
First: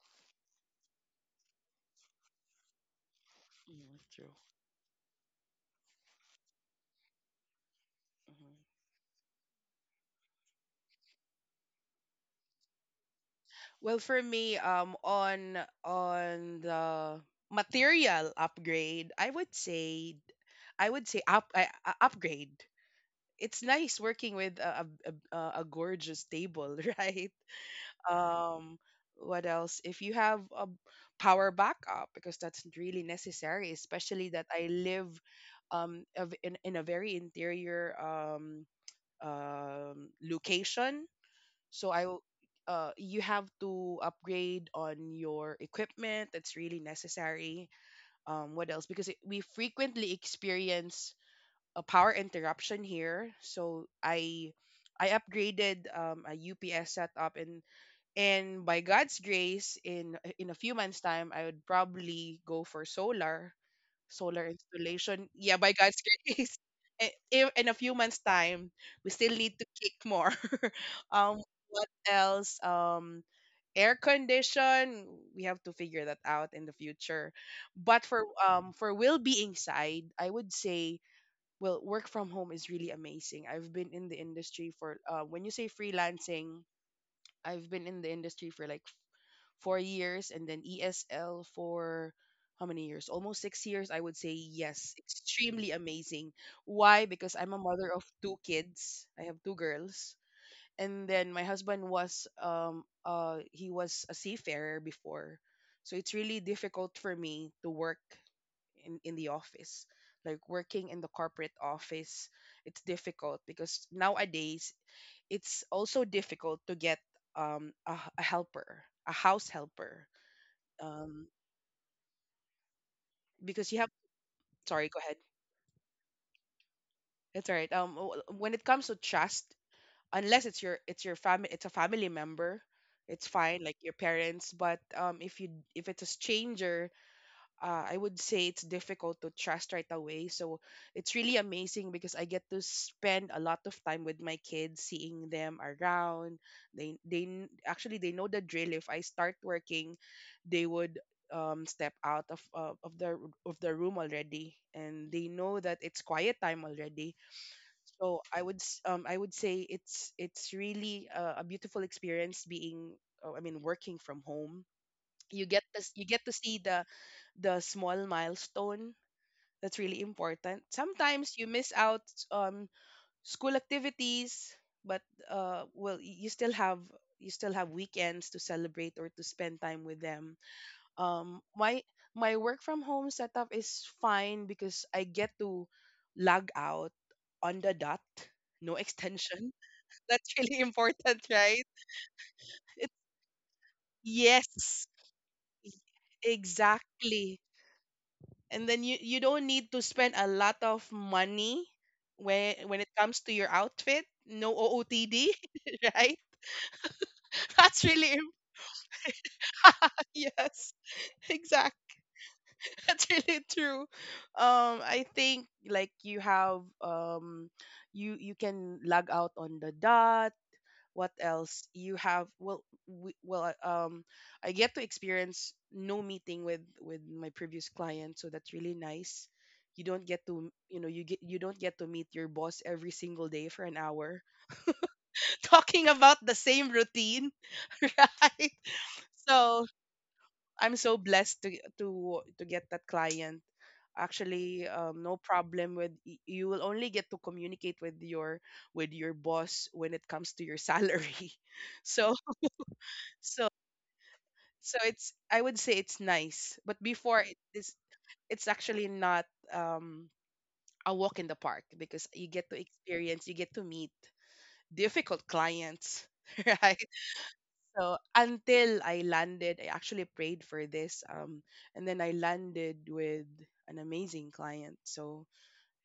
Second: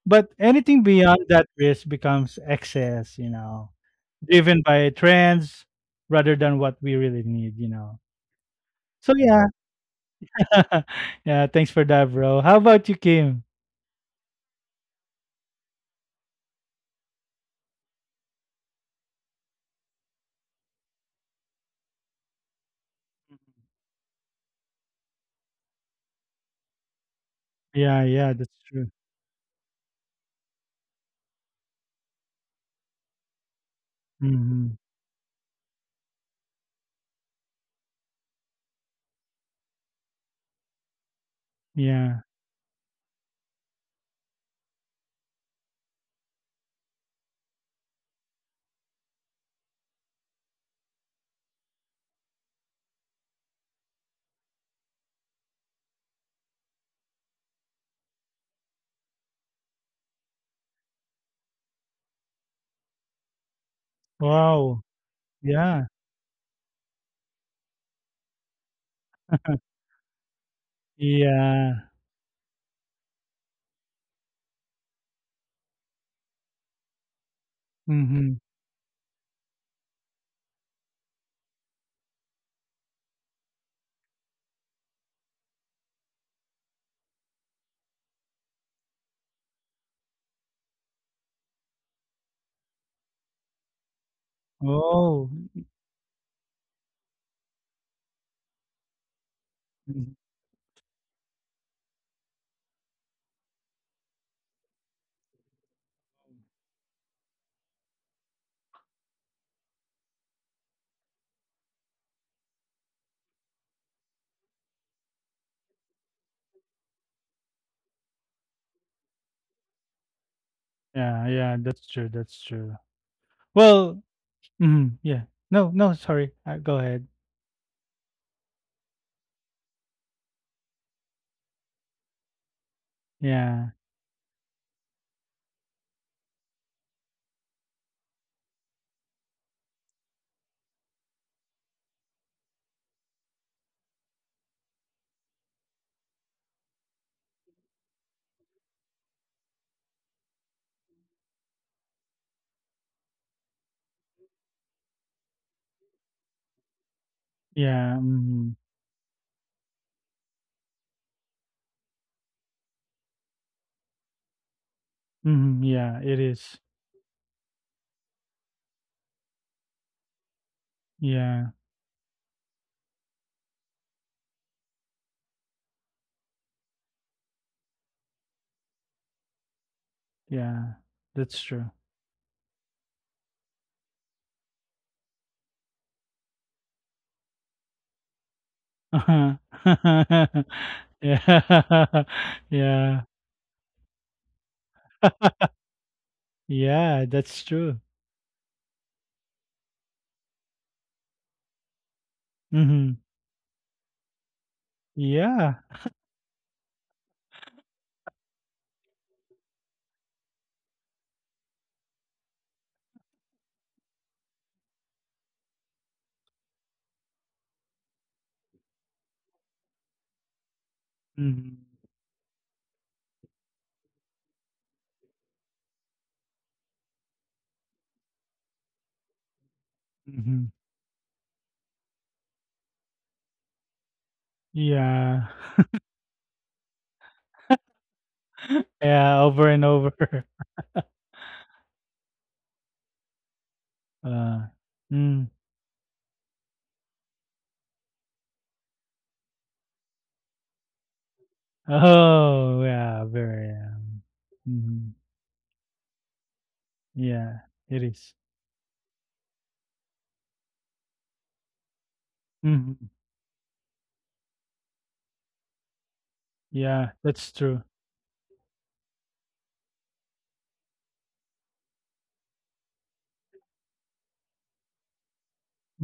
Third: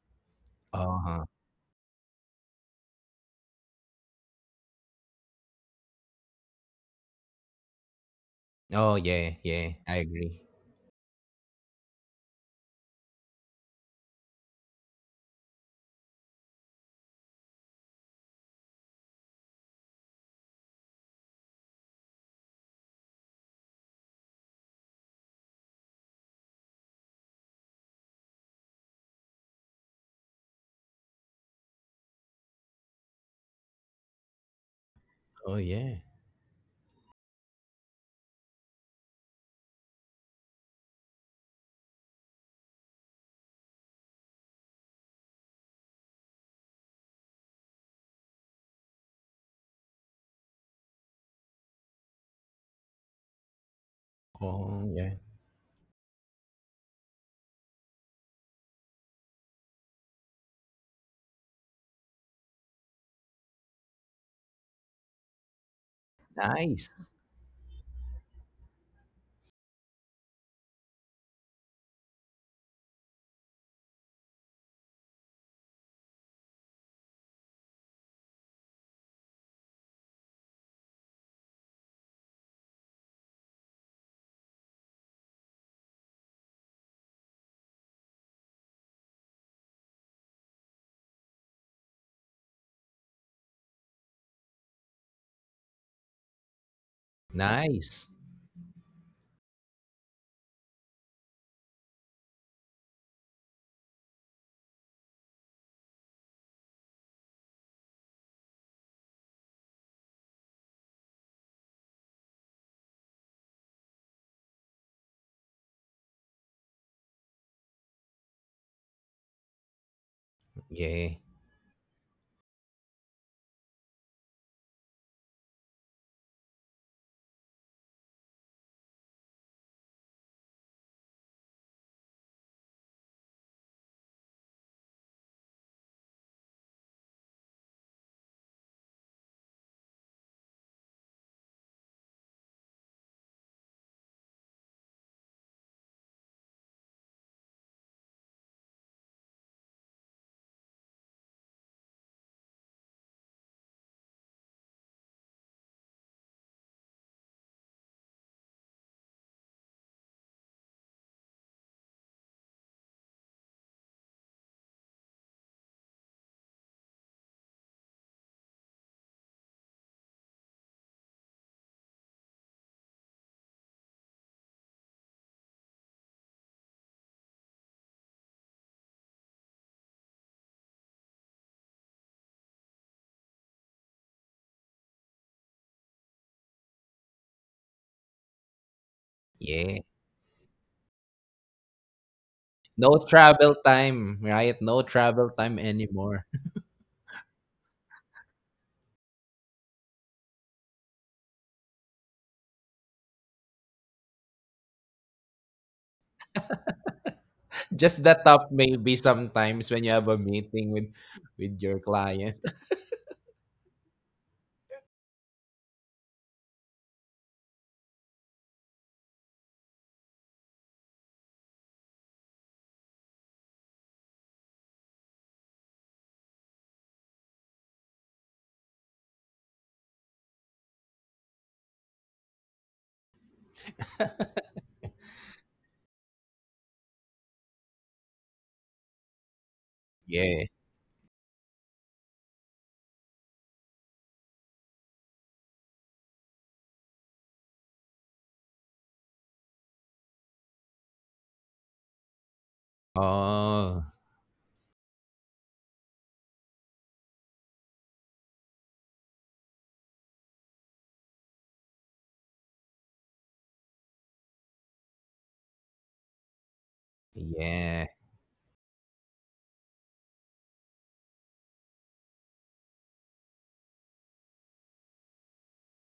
[SPEAKER 1] But anything
[SPEAKER 2] Uh-huh.
[SPEAKER 1] beyond that risk becomes excess, you know,
[SPEAKER 3] Yeah, true.
[SPEAKER 1] driven by trends rather than what we really need, you know.
[SPEAKER 3] Mhm.
[SPEAKER 2] Oh
[SPEAKER 1] So
[SPEAKER 2] yeah,
[SPEAKER 1] yeah.
[SPEAKER 2] yeah, I agree.
[SPEAKER 1] Yeah, thanks for that, bro. How about you, Kim?
[SPEAKER 3] Well, for me, um, on on the material upgrade, I would say, I would say up I, I- upgrade. It's nice working with a a, a, a a gorgeous table, right?
[SPEAKER 1] Yeah, yeah, that's
[SPEAKER 3] um
[SPEAKER 1] true.
[SPEAKER 3] what else? If you have a power backup, because that's really necessary, especially that I
[SPEAKER 1] Hmm.
[SPEAKER 3] live
[SPEAKER 2] Oh yeah.
[SPEAKER 3] um of, in, in a very interior um um location. So i w-
[SPEAKER 1] Yeah.
[SPEAKER 3] uh, you have to upgrade on your equipment. That's really necessary. Um what else? Because it, we frequently experience a power interruption here, so i
[SPEAKER 2] Oh yeah.
[SPEAKER 3] i upgraded um, a U P S setup, and and by God's grace, in uh, in a few months' time I would probably go for solar solar
[SPEAKER 1] Wow.
[SPEAKER 3] installation. Yeah, by
[SPEAKER 1] Yeah.
[SPEAKER 3] God's grace.
[SPEAKER 2] Nice.
[SPEAKER 3] I- i- in a few months' time, we still need to kick more. um
[SPEAKER 1] Yeah.
[SPEAKER 3] what else? Um air condition, we have to figure that out in the future. But for
[SPEAKER 1] Hmm.
[SPEAKER 3] um for will being side, I would say, well, work from home is really amazing. I've been in the industry for, uh, when you say freelancing, I've been in the industry for like four years, and then E S L for how many years? Almost six years, I would say. Yes.
[SPEAKER 1] Oh.
[SPEAKER 3] Extremely amazing. Why? Because I'm a mother
[SPEAKER 2] Nice.
[SPEAKER 3] of two kids. I have two girls.
[SPEAKER 1] Mhm.
[SPEAKER 3] And then my husband was um uh he was a seafarer before. So it's really difficult for me to work in, in the office. Like working in the corporate office, it's difficult because nowadays it's also difficult to get um, a a helper, a house helper
[SPEAKER 2] Yeah.
[SPEAKER 3] um,
[SPEAKER 1] Yeah, yeah, that's true. That's true.
[SPEAKER 3] because you have
[SPEAKER 1] Well,
[SPEAKER 3] sorry
[SPEAKER 1] mhm,
[SPEAKER 3] go ahead.
[SPEAKER 1] yeah. No, no, sorry. Uh, go ahead.
[SPEAKER 3] It's all right. Um w- when it comes to trust, unless it's your it's your family, it's a family member, it's fine,
[SPEAKER 1] Yeah,
[SPEAKER 3] like your parents. But um if you if it's a stranger, uh, I would say it's difficult to trust right away. So it's really amazing because I get to spend a lot of time with my kids, seeing them around. They they kn- actually they know the drill. If I start working, they would um, step out of uh, of the of the room already, and they know that it's quiet time already.
[SPEAKER 1] yeah,
[SPEAKER 3] So I
[SPEAKER 1] mhm,
[SPEAKER 3] would s- um I would say it's it's really a, a beautiful experience being uh, I mean working from home. You
[SPEAKER 1] mhm,
[SPEAKER 3] get this
[SPEAKER 1] yeah,
[SPEAKER 3] you
[SPEAKER 1] it
[SPEAKER 3] get to see
[SPEAKER 1] is.
[SPEAKER 3] the the small milestone that's really important. Sometimes you
[SPEAKER 1] Yeah,
[SPEAKER 3] miss out um school activities, but uh, well, y- you still have you still have weekends to celebrate or to spend time with them.
[SPEAKER 1] yeah, that's
[SPEAKER 3] Um,
[SPEAKER 1] true.
[SPEAKER 3] my my work from home setup is fine because I get to log out on the dot, no extension.
[SPEAKER 2] Yeah.
[SPEAKER 1] Uh-huh.
[SPEAKER 3] That's really important, right?
[SPEAKER 1] Yeah,
[SPEAKER 2] No
[SPEAKER 3] It's,
[SPEAKER 1] yeah,
[SPEAKER 2] travel time, right? No
[SPEAKER 3] yes,
[SPEAKER 2] travel time
[SPEAKER 3] e-
[SPEAKER 2] anymore.
[SPEAKER 1] yeah,
[SPEAKER 3] exactly.
[SPEAKER 1] that's true.
[SPEAKER 3] And then you you don't need to spend a lot of money when when it
[SPEAKER 1] Mhm,
[SPEAKER 3] comes to your outfit. No OOTD.
[SPEAKER 1] yeah,
[SPEAKER 3] Right? that's
[SPEAKER 2] Just the
[SPEAKER 3] really im-
[SPEAKER 2] top maybe sometimes when you have a meeting
[SPEAKER 3] yes,
[SPEAKER 2] with with your
[SPEAKER 3] exact.
[SPEAKER 2] client.
[SPEAKER 3] That's really true. um I think, like, you have um you you can log out on the dot. What else
[SPEAKER 1] mhm,
[SPEAKER 3] you have? Well, we, well uh, um I get to experience no meeting with with my previous client, so that's really nice. You don't get
[SPEAKER 1] mhm,
[SPEAKER 3] to, you know, you get you don't get to meet your boss every single day for an hour.
[SPEAKER 1] yeah,
[SPEAKER 3] Talking about the same routine. Right?
[SPEAKER 1] yeah, over and
[SPEAKER 3] So
[SPEAKER 1] over.
[SPEAKER 2] Yeah.
[SPEAKER 3] I'm so blessed to to to get that client.
[SPEAKER 1] Uh,
[SPEAKER 3] Actually, um, no
[SPEAKER 1] mm.
[SPEAKER 3] problem with y- you. Will only get to communicate with your with your boss when it comes to your salary. so
[SPEAKER 1] Oh, yeah,
[SPEAKER 3] so
[SPEAKER 1] very,
[SPEAKER 2] Oh,
[SPEAKER 1] um,
[SPEAKER 3] so
[SPEAKER 1] mhm,
[SPEAKER 3] it's, I would say it's nice, but before it
[SPEAKER 1] yeah,
[SPEAKER 3] is,
[SPEAKER 1] it is.
[SPEAKER 3] it's actually not um a walk in the park because you get to
[SPEAKER 1] Mhm,
[SPEAKER 3] experience, you get to meet difficult clients, right?
[SPEAKER 1] yeah, that's true.
[SPEAKER 2] yeah.
[SPEAKER 3] So until I landed, I actually prayed for this, um and then I landed with an amazing client. So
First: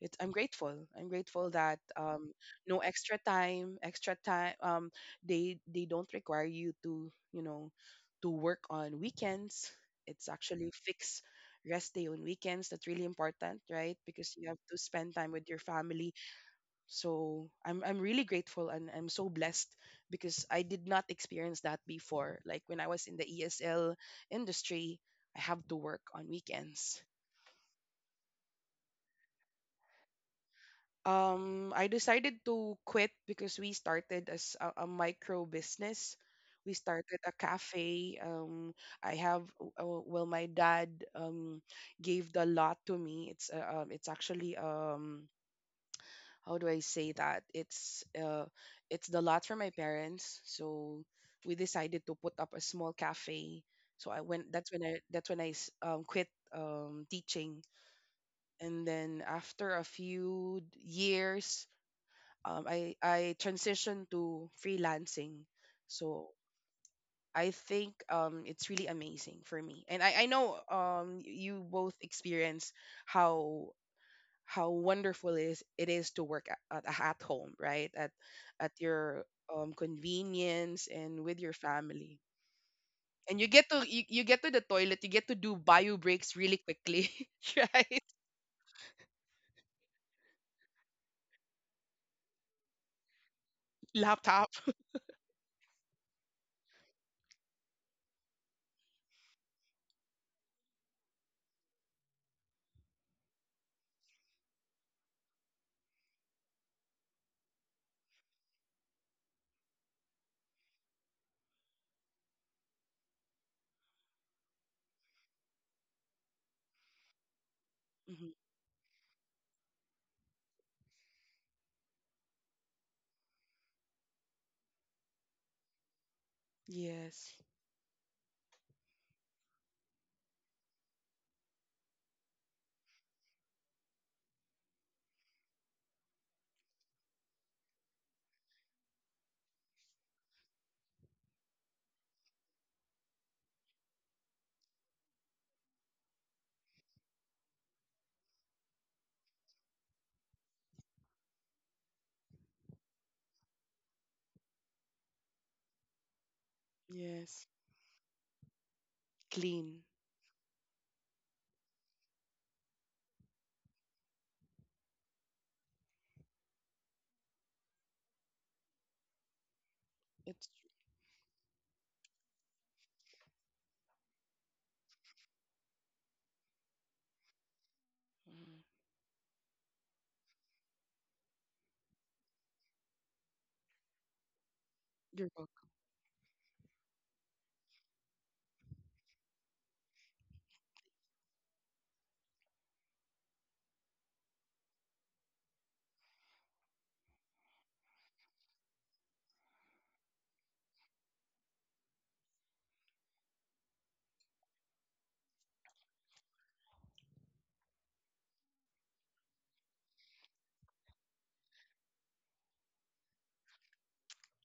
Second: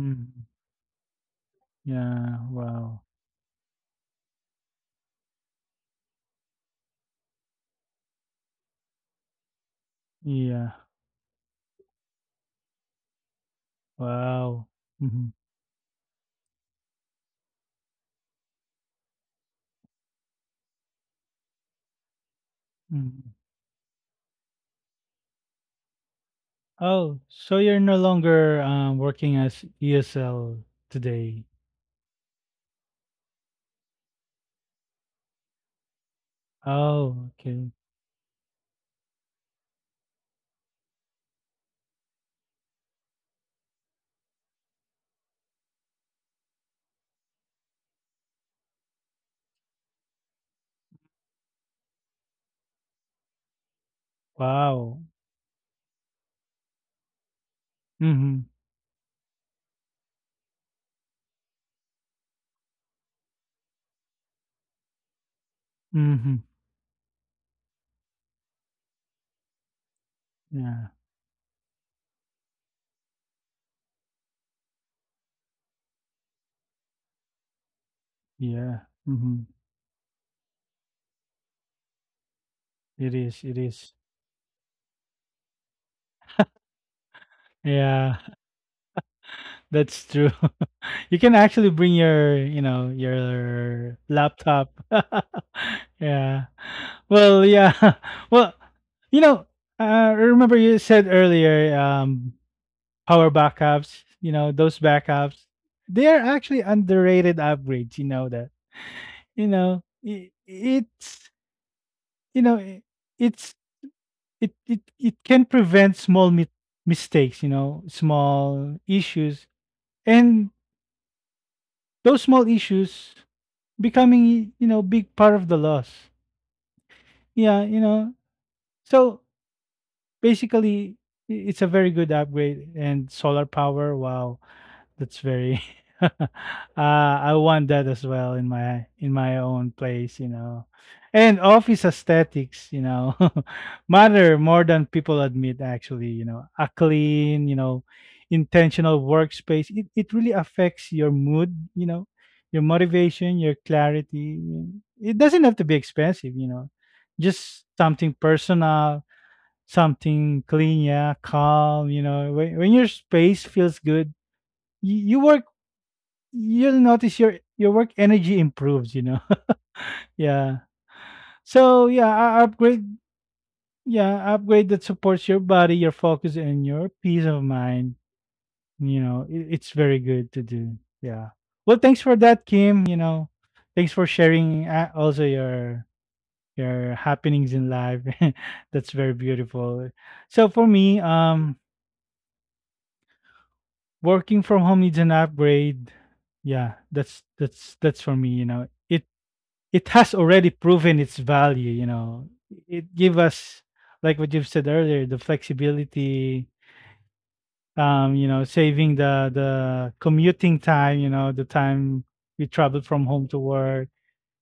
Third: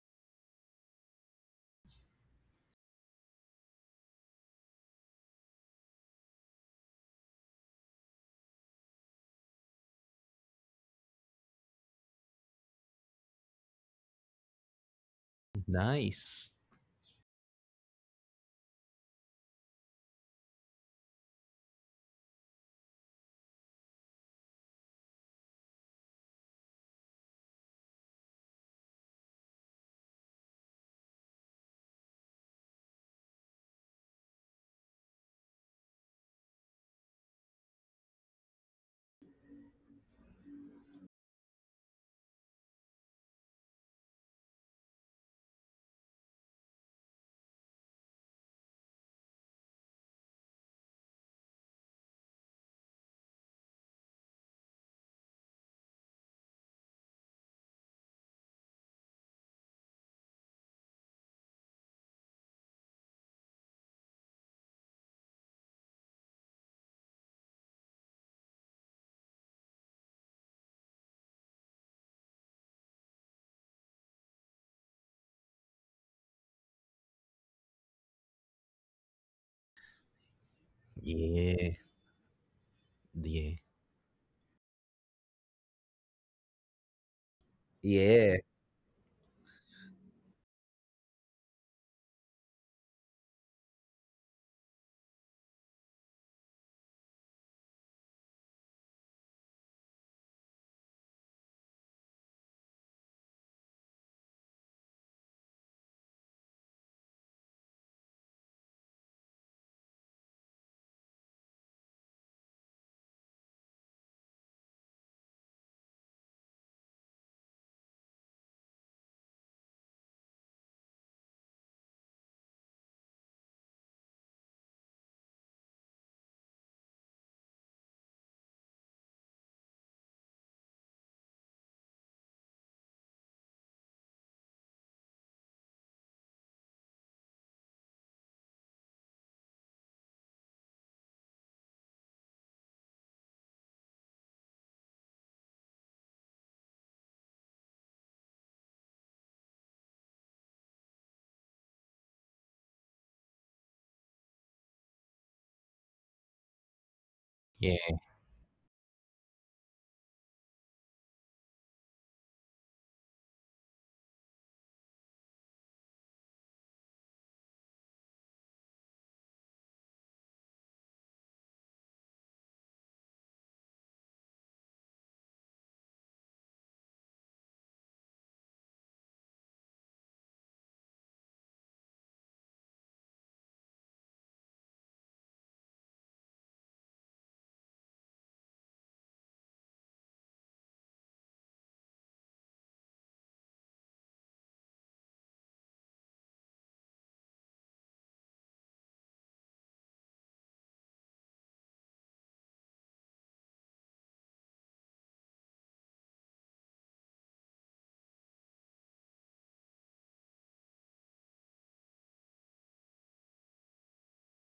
[SPEAKER 3] it, I'm grateful. I'm grateful that, um,
[SPEAKER 1] Yeah,
[SPEAKER 3] no
[SPEAKER 1] wow.
[SPEAKER 3] extra time, extra time. Um, they they don't require you to, you know, to work on weekends. It's actually
[SPEAKER 1] Yeah,
[SPEAKER 3] fixed rest day on weekends. That's really important, right? Because you have
[SPEAKER 1] wow.
[SPEAKER 3] to spend time
[SPEAKER 1] Mhm,
[SPEAKER 3] with your family.
[SPEAKER 2] Nice.
[SPEAKER 3] So I'm I'm really grateful and I'm so blessed because I did not experience that before. Like when I was in the
[SPEAKER 1] mhm.
[SPEAKER 3] E S L industry, I have to work on weekends.
[SPEAKER 1] Oh, so you're no longer, um, working as E S L today.
[SPEAKER 3] um I decided to quit because we started as a, a micro business. We started a
[SPEAKER 1] Oh, okay.
[SPEAKER 3] cafe. Um, I have uh, well, my dad um gave the lot to me. It's uh, um, it's actually um how do I say that? It's uh it's the lot for my parents. So we decided to put up a small cafe. So I went. That's when I
[SPEAKER 1] Wow.
[SPEAKER 3] that's when I s- um quit um teaching.
[SPEAKER 1] Mhm,
[SPEAKER 3] And then after a few years, um, I I transitioned to freelancing. So
[SPEAKER 1] mhm.
[SPEAKER 3] I think, um, it's really amazing for me, and I I know,
[SPEAKER 1] Yeah,
[SPEAKER 3] um, you both experience how how wonderful it is it is to work at, at, at home, right? At at
[SPEAKER 1] yeah,
[SPEAKER 3] your
[SPEAKER 1] mhm.
[SPEAKER 3] um, convenience and with your
[SPEAKER 2] Yeah.
[SPEAKER 3] family.
[SPEAKER 1] It
[SPEAKER 3] And
[SPEAKER 1] is,
[SPEAKER 3] you
[SPEAKER 2] Yeah.
[SPEAKER 1] it
[SPEAKER 3] get to
[SPEAKER 1] is.
[SPEAKER 3] you, you get to the toilet, you get to do bio breaks really quickly, right?
[SPEAKER 1] Yeah,
[SPEAKER 2] Yeah.
[SPEAKER 1] that's true. You can actually bring your, you know, your
[SPEAKER 3] Laptop.
[SPEAKER 1] laptop. Yeah. Well, yeah. Well, you know, uh, remember you said earlier, um, power backups, you know, those backups, they are actually underrated upgrades, you know that. You know, i- it's you know, i- it's it it it can prevent small mi- mistakes, you know,
[SPEAKER 3] Mhm.
[SPEAKER 1] small issues, and those small issues becoming, you know, big part of the loss.
[SPEAKER 3] Yes.
[SPEAKER 1] Yeah, you know. So basically, i- it's a very good upgrade. And solar power, wow. That's very uh, I want that as well in my in my own place, you know. And office aesthetics, you know, matter more than people admit actually, you know. A clean, you know, intentional workspace, it, it really affects your mood, you know, your motivation, your clarity. It doesn't have to be expensive, you know.
[SPEAKER 3] Yes.
[SPEAKER 1] Just
[SPEAKER 2] Yeah.
[SPEAKER 1] something personal,
[SPEAKER 3] Clean.
[SPEAKER 1] something clean, yeah, calm, you know. When when your space feels good, you, you work, you'll notice your your work energy improves, you know.
[SPEAKER 3] It's
[SPEAKER 1] Yeah. So yeah, uh, upgrade yeah upgrade that supports your body, your focus and your peace of mind,
[SPEAKER 3] mm,
[SPEAKER 1] you know. It, it's very good to do. Yeah. Well, thanks for that, Kim, you know. Thanks for sharing, uh, also
[SPEAKER 3] you're welcome.
[SPEAKER 1] your your happenings in life, that's very beautiful. So for me, um working from home needs an upgrade. Yeah, that's that's that's for me, you know. It it has already proven its value, you know. It give us, like what you've said earlier, the flexibility, um you know, saving the the commuting time, you know, the time we travel from home to work,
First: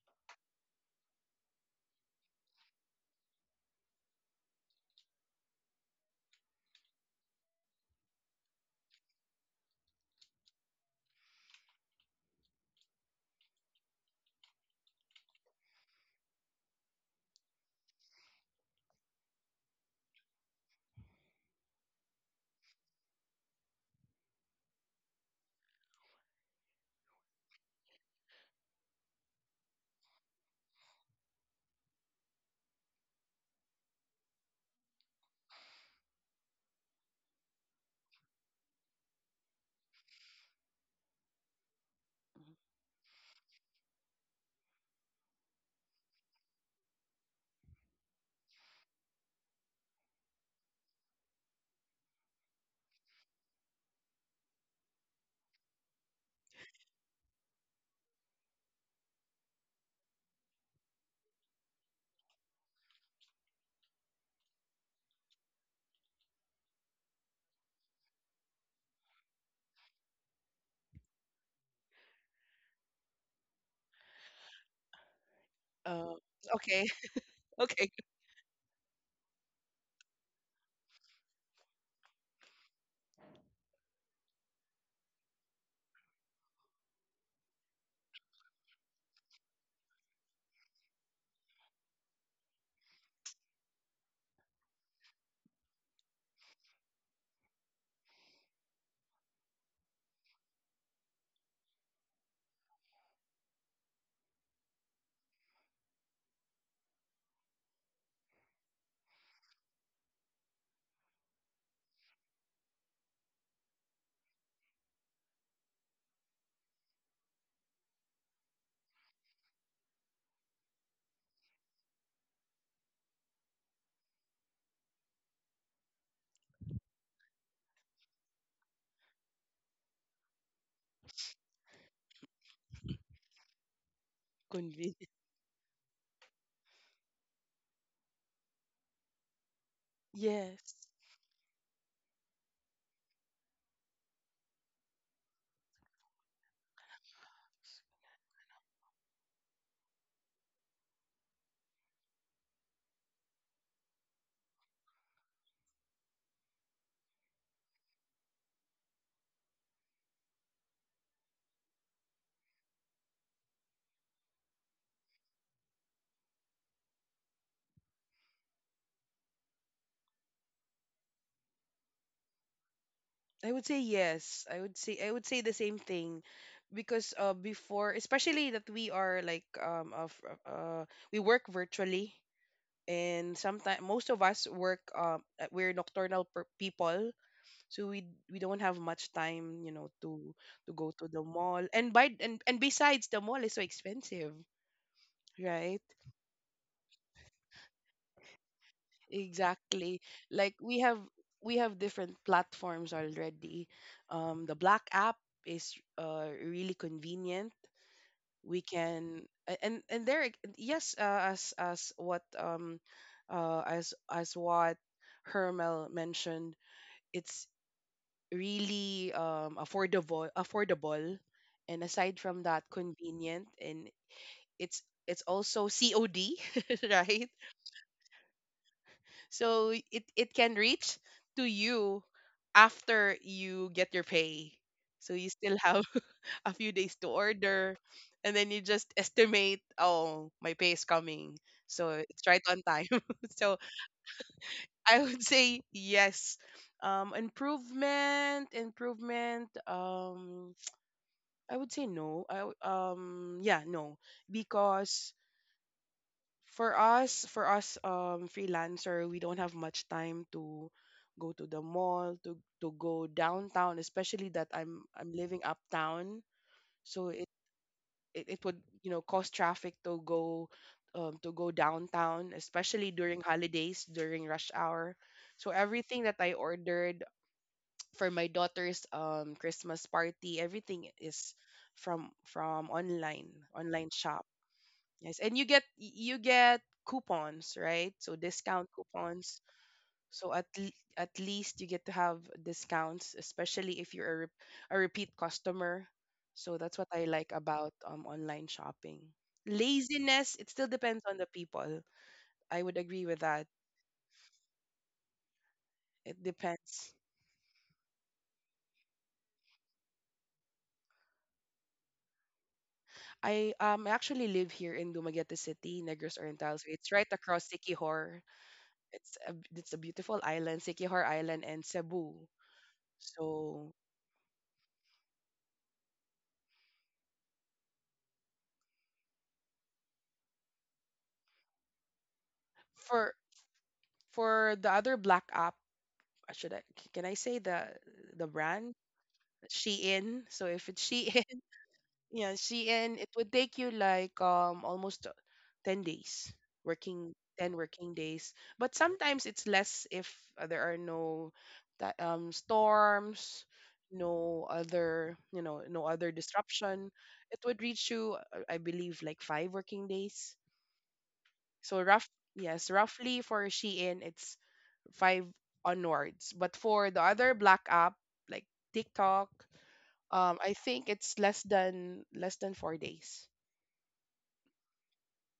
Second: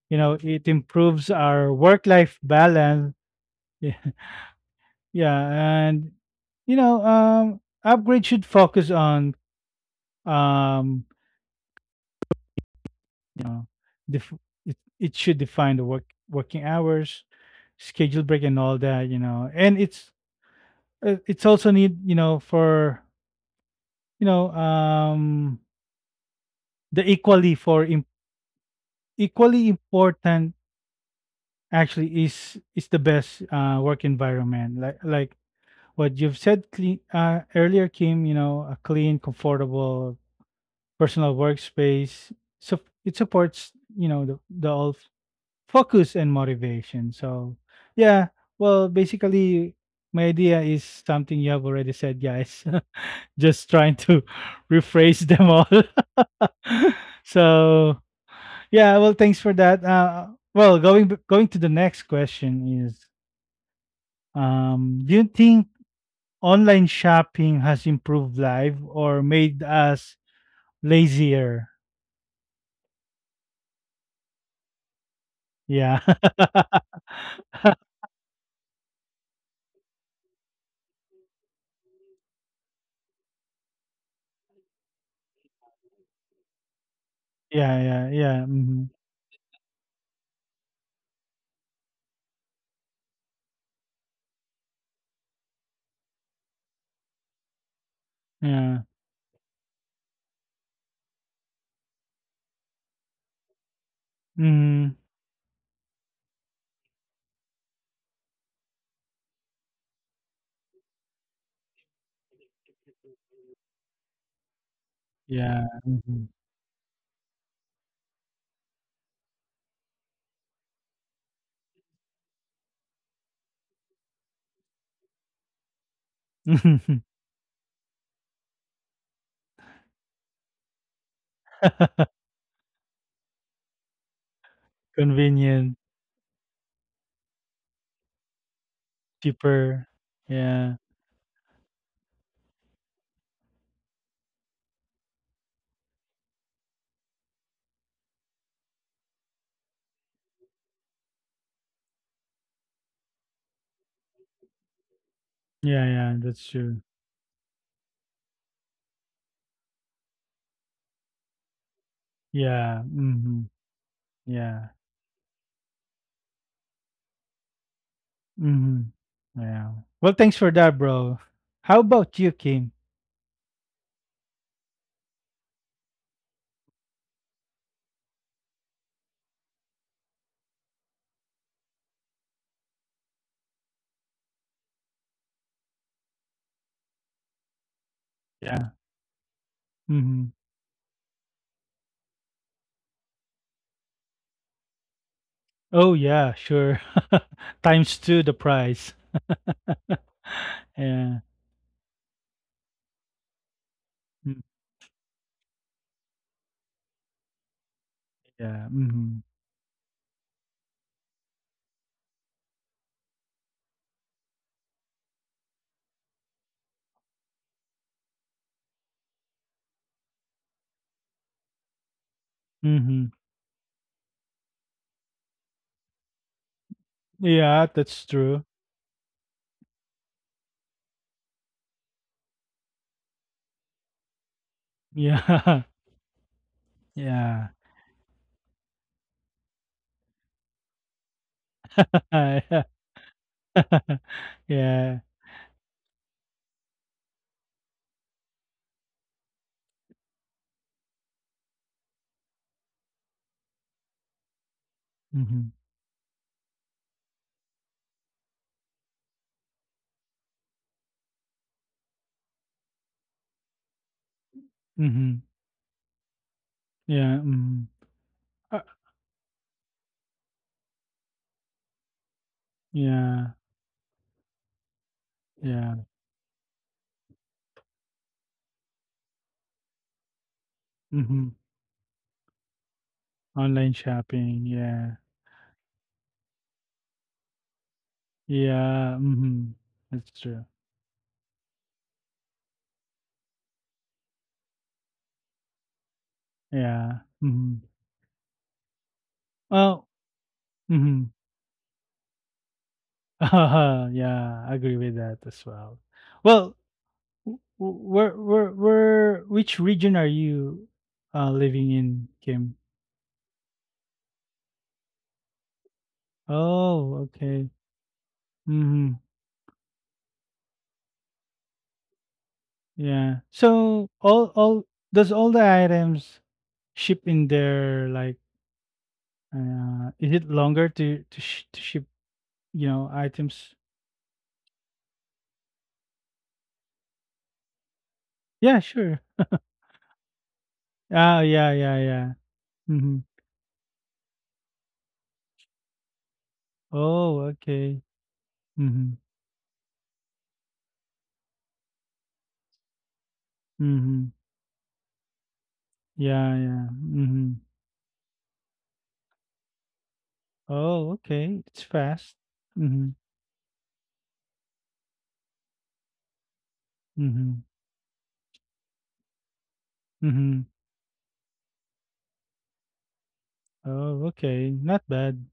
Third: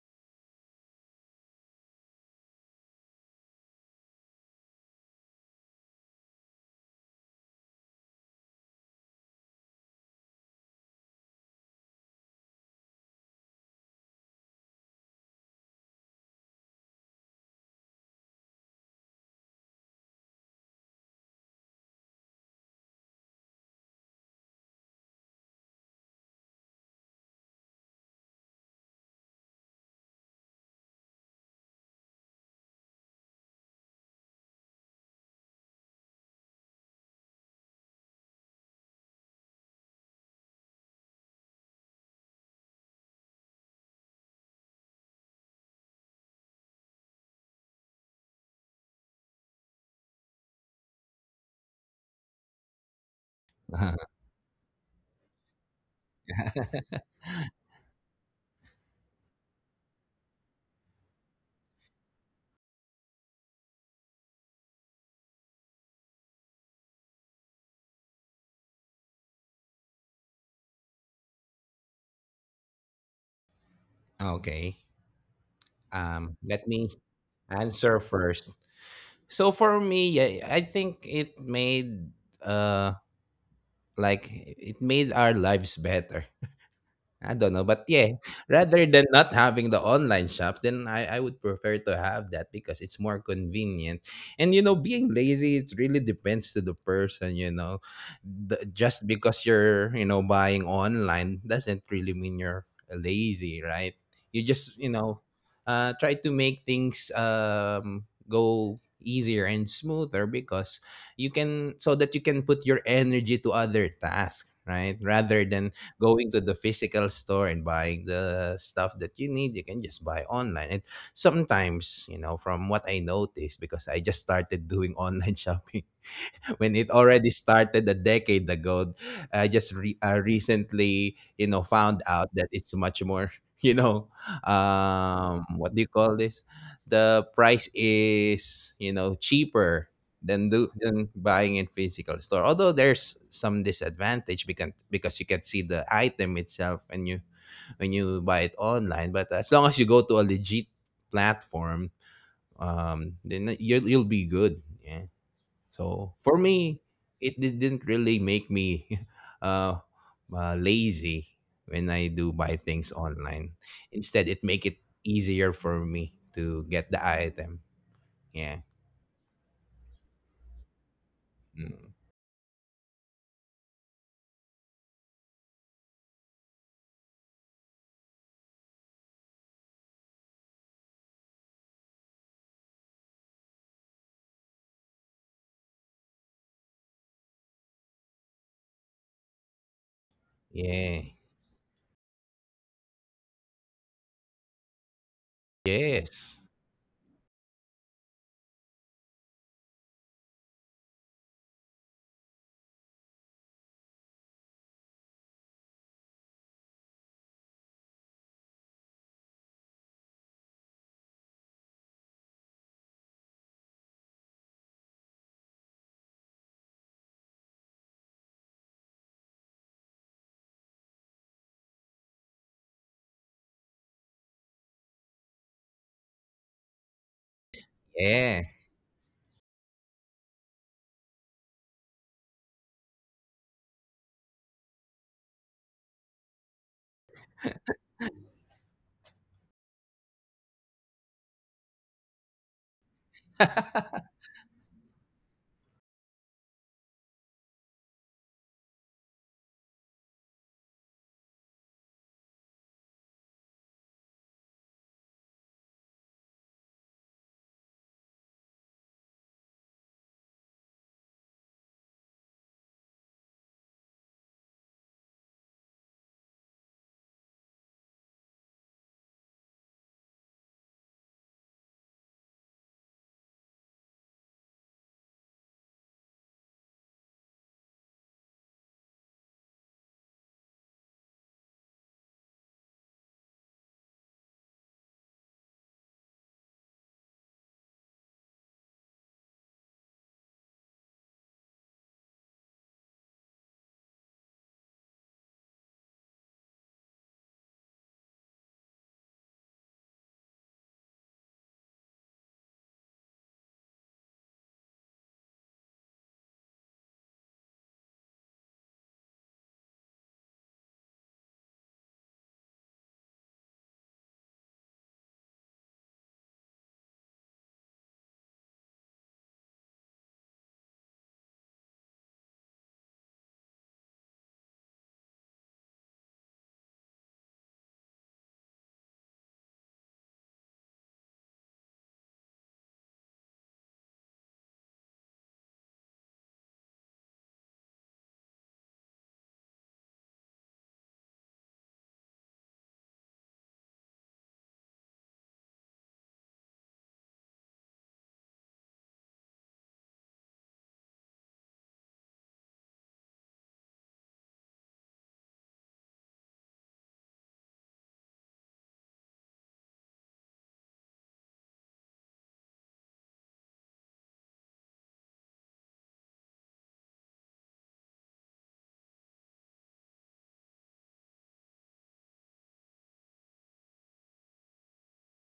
[SPEAKER 1] you know. It improves our work life balance. Yeah, yeah. And you know, um upgrade should focus on um you know def- it, it should define the work working hours, schedule, break and all that, you know. And it's uh, it's also need, you know, for you know um the equally for im- equally important actually is is the best uh work environment, like like what you've said clean, uh, earlier, Kim, you know, a clean, comfortable personal workspace, so it supports, you know, the, the all f- focus and motivation. So yeah. Well, basically, my idea is something you have already said, guys. Just trying to rephrase them all. So yeah, well, thanks for that, uh well, going b- going to the next question is, um do you think online shopping has improved life or made us lazier?
[SPEAKER 2] Okay.
[SPEAKER 1] Yeah.
[SPEAKER 3] Uh,
[SPEAKER 2] Um, let
[SPEAKER 3] okay,
[SPEAKER 2] me
[SPEAKER 3] okay,
[SPEAKER 2] answer first. So for me, yeah, I think it made uh like it made our lives better. I don't know,
[SPEAKER 1] Yeah,
[SPEAKER 2] but
[SPEAKER 1] yeah,
[SPEAKER 2] yeah,
[SPEAKER 1] yeah,
[SPEAKER 2] rather
[SPEAKER 1] mhm,
[SPEAKER 2] than not having the online shops, then I, I would prefer to have that because it's more convenient. And you know, being lazy, it really depends to the person. You know, the,
[SPEAKER 1] yeah,
[SPEAKER 2] just because you're, you know, buying online doesn't really mean you're lazy, right? You just, you
[SPEAKER 1] mhm,
[SPEAKER 2] know, uh, try to make things um go easier and smoother because you can, so that you can put your energy to other tasks, right? Rather
[SPEAKER 1] yeah,
[SPEAKER 2] than
[SPEAKER 1] mhm.
[SPEAKER 2] going to the physical store and buying the stuff that you need. You can just buy online. And sometimes, you know, from what I noticed, because I just started doing online shopping when it already started a decade ago. I just re- uh, recently, you know, found out that it's much more, you know,
[SPEAKER 3] convenient.
[SPEAKER 2] um,
[SPEAKER 1] Convenient.
[SPEAKER 2] what do you call this? The price is, you know,
[SPEAKER 1] Cheaper.
[SPEAKER 2] cheaper than
[SPEAKER 3] Yes.
[SPEAKER 1] Yeah,
[SPEAKER 2] do than buying in physical store. Although there's some disadvantage because because you can see the item itself when you when you buy it online. But as long as you go to a legit platform, um, then you'll you'll be good. Yeah.
[SPEAKER 1] yeah, yeah,
[SPEAKER 2] So
[SPEAKER 1] that's
[SPEAKER 2] for
[SPEAKER 1] true.
[SPEAKER 2] me, it didn't really make me uh, uh, lazy when I do buy
[SPEAKER 1] Yeah,
[SPEAKER 2] things
[SPEAKER 1] mhm,
[SPEAKER 2] online. Instead, it
[SPEAKER 1] yeah.
[SPEAKER 2] make it easier for me to get the item. Yeah.
[SPEAKER 1] Mhm. Yeah. Well, thanks for that, bro. How
[SPEAKER 2] Mm.
[SPEAKER 1] about you, Kim?
[SPEAKER 3] I would say yes. I would say I would say the same thing because uh before, especially that we are like um of uh we work virtually, and sometimes most of us work um uh, we're nocturnal per- people. So we we don't
[SPEAKER 1] Yeah.
[SPEAKER 3] have much time, you know, to
[SPEAKER 1] Mhm.
[SPEAKER 3] to go to
[SPEAKER 2] Yeah.
[SPEAKER 3] the mall and by. And, and besides, the mall is so expensive, right?
[SPEAKER 1] Oh, yeah,
[SPEAKER 2] Yes.
[SPEAKER 1] sure. Times two the price.
[SPEAKER 3] Exactly. Like we have
[SPEAKER 1] Yeah.
[SPEAKER 3] we have different platforms already. Um,
[SPEAKER 1] Mm,
[SPEAKER 3] the Black app is, uh, really convenient. We
[SPEAKER 1] Yeah.
[SPEAKER 3] can
[SPEAKER 1] Mhm.
[SPEAKER 3] a- and and there, yes, uh, as as what um uh as as what Hermel mentioned, it's really um affordable, affordable and aside from that,
[SPEAKER 1] Mhm.
[SPEAKER 3] convenient. And it's it's also C O D, right?
[SPEAKER 1] Yeah, that's true.
[SPEAKER 2] Yeah.
[SPEAKER 3] So it it can reach to you after you get your pay. So you still
[SPEAKER 1] Yeah.
[SPEAKER 3] have a few days to
[SPEAKER 1] Yeah.
[SPEAKER 3] order, and then you just estimate, oh, my pay is coming. So it's right on
[SPEAKER 1] Yeah.
[SPEAKER 3] time. So I
[SPEAKER 1] Yeah.
[SPEAKER 3] would say yes. Um improvement, improvement, um I would say no. I w- um yeah, no. Because
[SPEAKER 1] Mhm.
[SPEAKER 3] for us for us, um freelancer, we don't have much time to go to the mall, to to go downtown, especially that i'm I'm
[SPEAKER 1] Mhm.
[SPEAKER 3] living uptown. So
[SPEAKER 1] Yeah.
[SPEAKER 3] it
[SPEAKER 1] Mhm.
[SPEAKER 3] it, it would,
[SPEAKER 1] Uh,
[SPEAKER 3] you know, cause traffic to go, um, to go downtown, especially during
[SPEAKER 1] Yeah.
[SPEAKER 3] holidays, during rush hour. So
[SPEAKER 1] Yeah.
[SPEAKER 3] everything that I ordered for my daughter's um Christmas party, everything is
[SPEAKER 1] Mhm.
[SPEAKER 3] from from online,
[SPEAKER 1] Online
[SPEAKER 3] online shop.
[SPEAKER 1] shopping. Yeah.
[SPEAKER 3] Yes, and you get y- you get coupons, right? So discount
[SPEAKER 1] Yeah.
[SPEAKER 3] coupons.
[SPEAKER 1] Mhm. That's
[SPEAKER 3] So at
[SPEAKER 1] true.
[SPEAKER 3] l- at least you get to have discounts, especially if you're a, re- a repeat customer. So that's what I
[SPEAKER 1] Yeah.
[SPEAKER 3] like
[SPEAKER 1] Mhm.
[SPEAKER 3] about um online shopping.
[SPEAKER 1] Well
[SPEAKER 3] Laziness, it still depends
[SPEAKER 1] mhm.
[SPEAKER 3] on the people. I would agree with that.
[SPEAKER 1] Yeah, I agree with that as well.
[SPEAKER 3] It
[SPEAKER 1] Well,
[SPEAKER 3] depends.
[SPEAKER 1] w w where where where which region are you, uh, living in, Kim?
[SPEAKER 3] I, um I actually live here in Dumaguete City, Negros Oriental. So it's
[SPEAKER 1] Oh,
[SPEAKER 3] right across
[SPEAKER 1] okay.
[SPEAKER 3] Sikihor.
[SPEAKER 1] Mhm.
[SPEAKER 3] It's a, it's a beautiful island, Sikihor Island and Cebu.
[SPEAKER 1] Yeah.
[SPEAKER 3] So
[SPEAKER 1] So all all does all the items ship in there, like, uh is it longer to to sh to ship, you know,
[SPEAKER 3] for
[SPEAKER 1] items?
[SPEAKER 3] for the other black app, uh, should i c- can I say the the
[SPEAKER 1] Yeah,
[SPEAKER 3] brand?
[SPEAKER 1] sure.
[SPEAKER 3] Shein. So if it's Shein,
[SPEAKER 1] Ah, yeah, yeah, yeah.
[SPEAKER 3] yeah, Shein, it
[SPEAKER 1] Mhm.
[SPEAKER 3] would take you like um almost, uh, ten days, working
[SPEAKER 1] Oh,
[SPEAKER 3] ten
[SPEAKER 1] okay.
[SPEAKER 3] working days, but
[SPEAKER 1] Mhm.
[SPEAKER 3] sometimes it's less if uh, there are no ti- um storms,
[SPEAKER 1] Mhm.
[SPEAKER 3] no other, you know, no other
[SPEAKER 1] Yeah, yeah.
[SPEAKER 3] disruption. It
[SPEAKER 1] Mhm.
[SPEAKER 3] would reach you, uh, I believe like five working days.
[SPEAKER 1] Oh, okay. It's
[SPEAKER 3] So rough,
[SPEAKER 1] fast.
[SPEAKER 3] yes,
[SPEAKER 1] Mhm,
[SPEAKER 3] roughly for Shein, it's five onwards. But for the other
[SPEAKER 1] mhm,
[SPEAKER 3] black app like TikTok, um,
[SPEAKER 1] mhm.
[SPEAKER 3] I think it's less than less than four days.
[SPEAKER 1] Oh, okay. Not bad.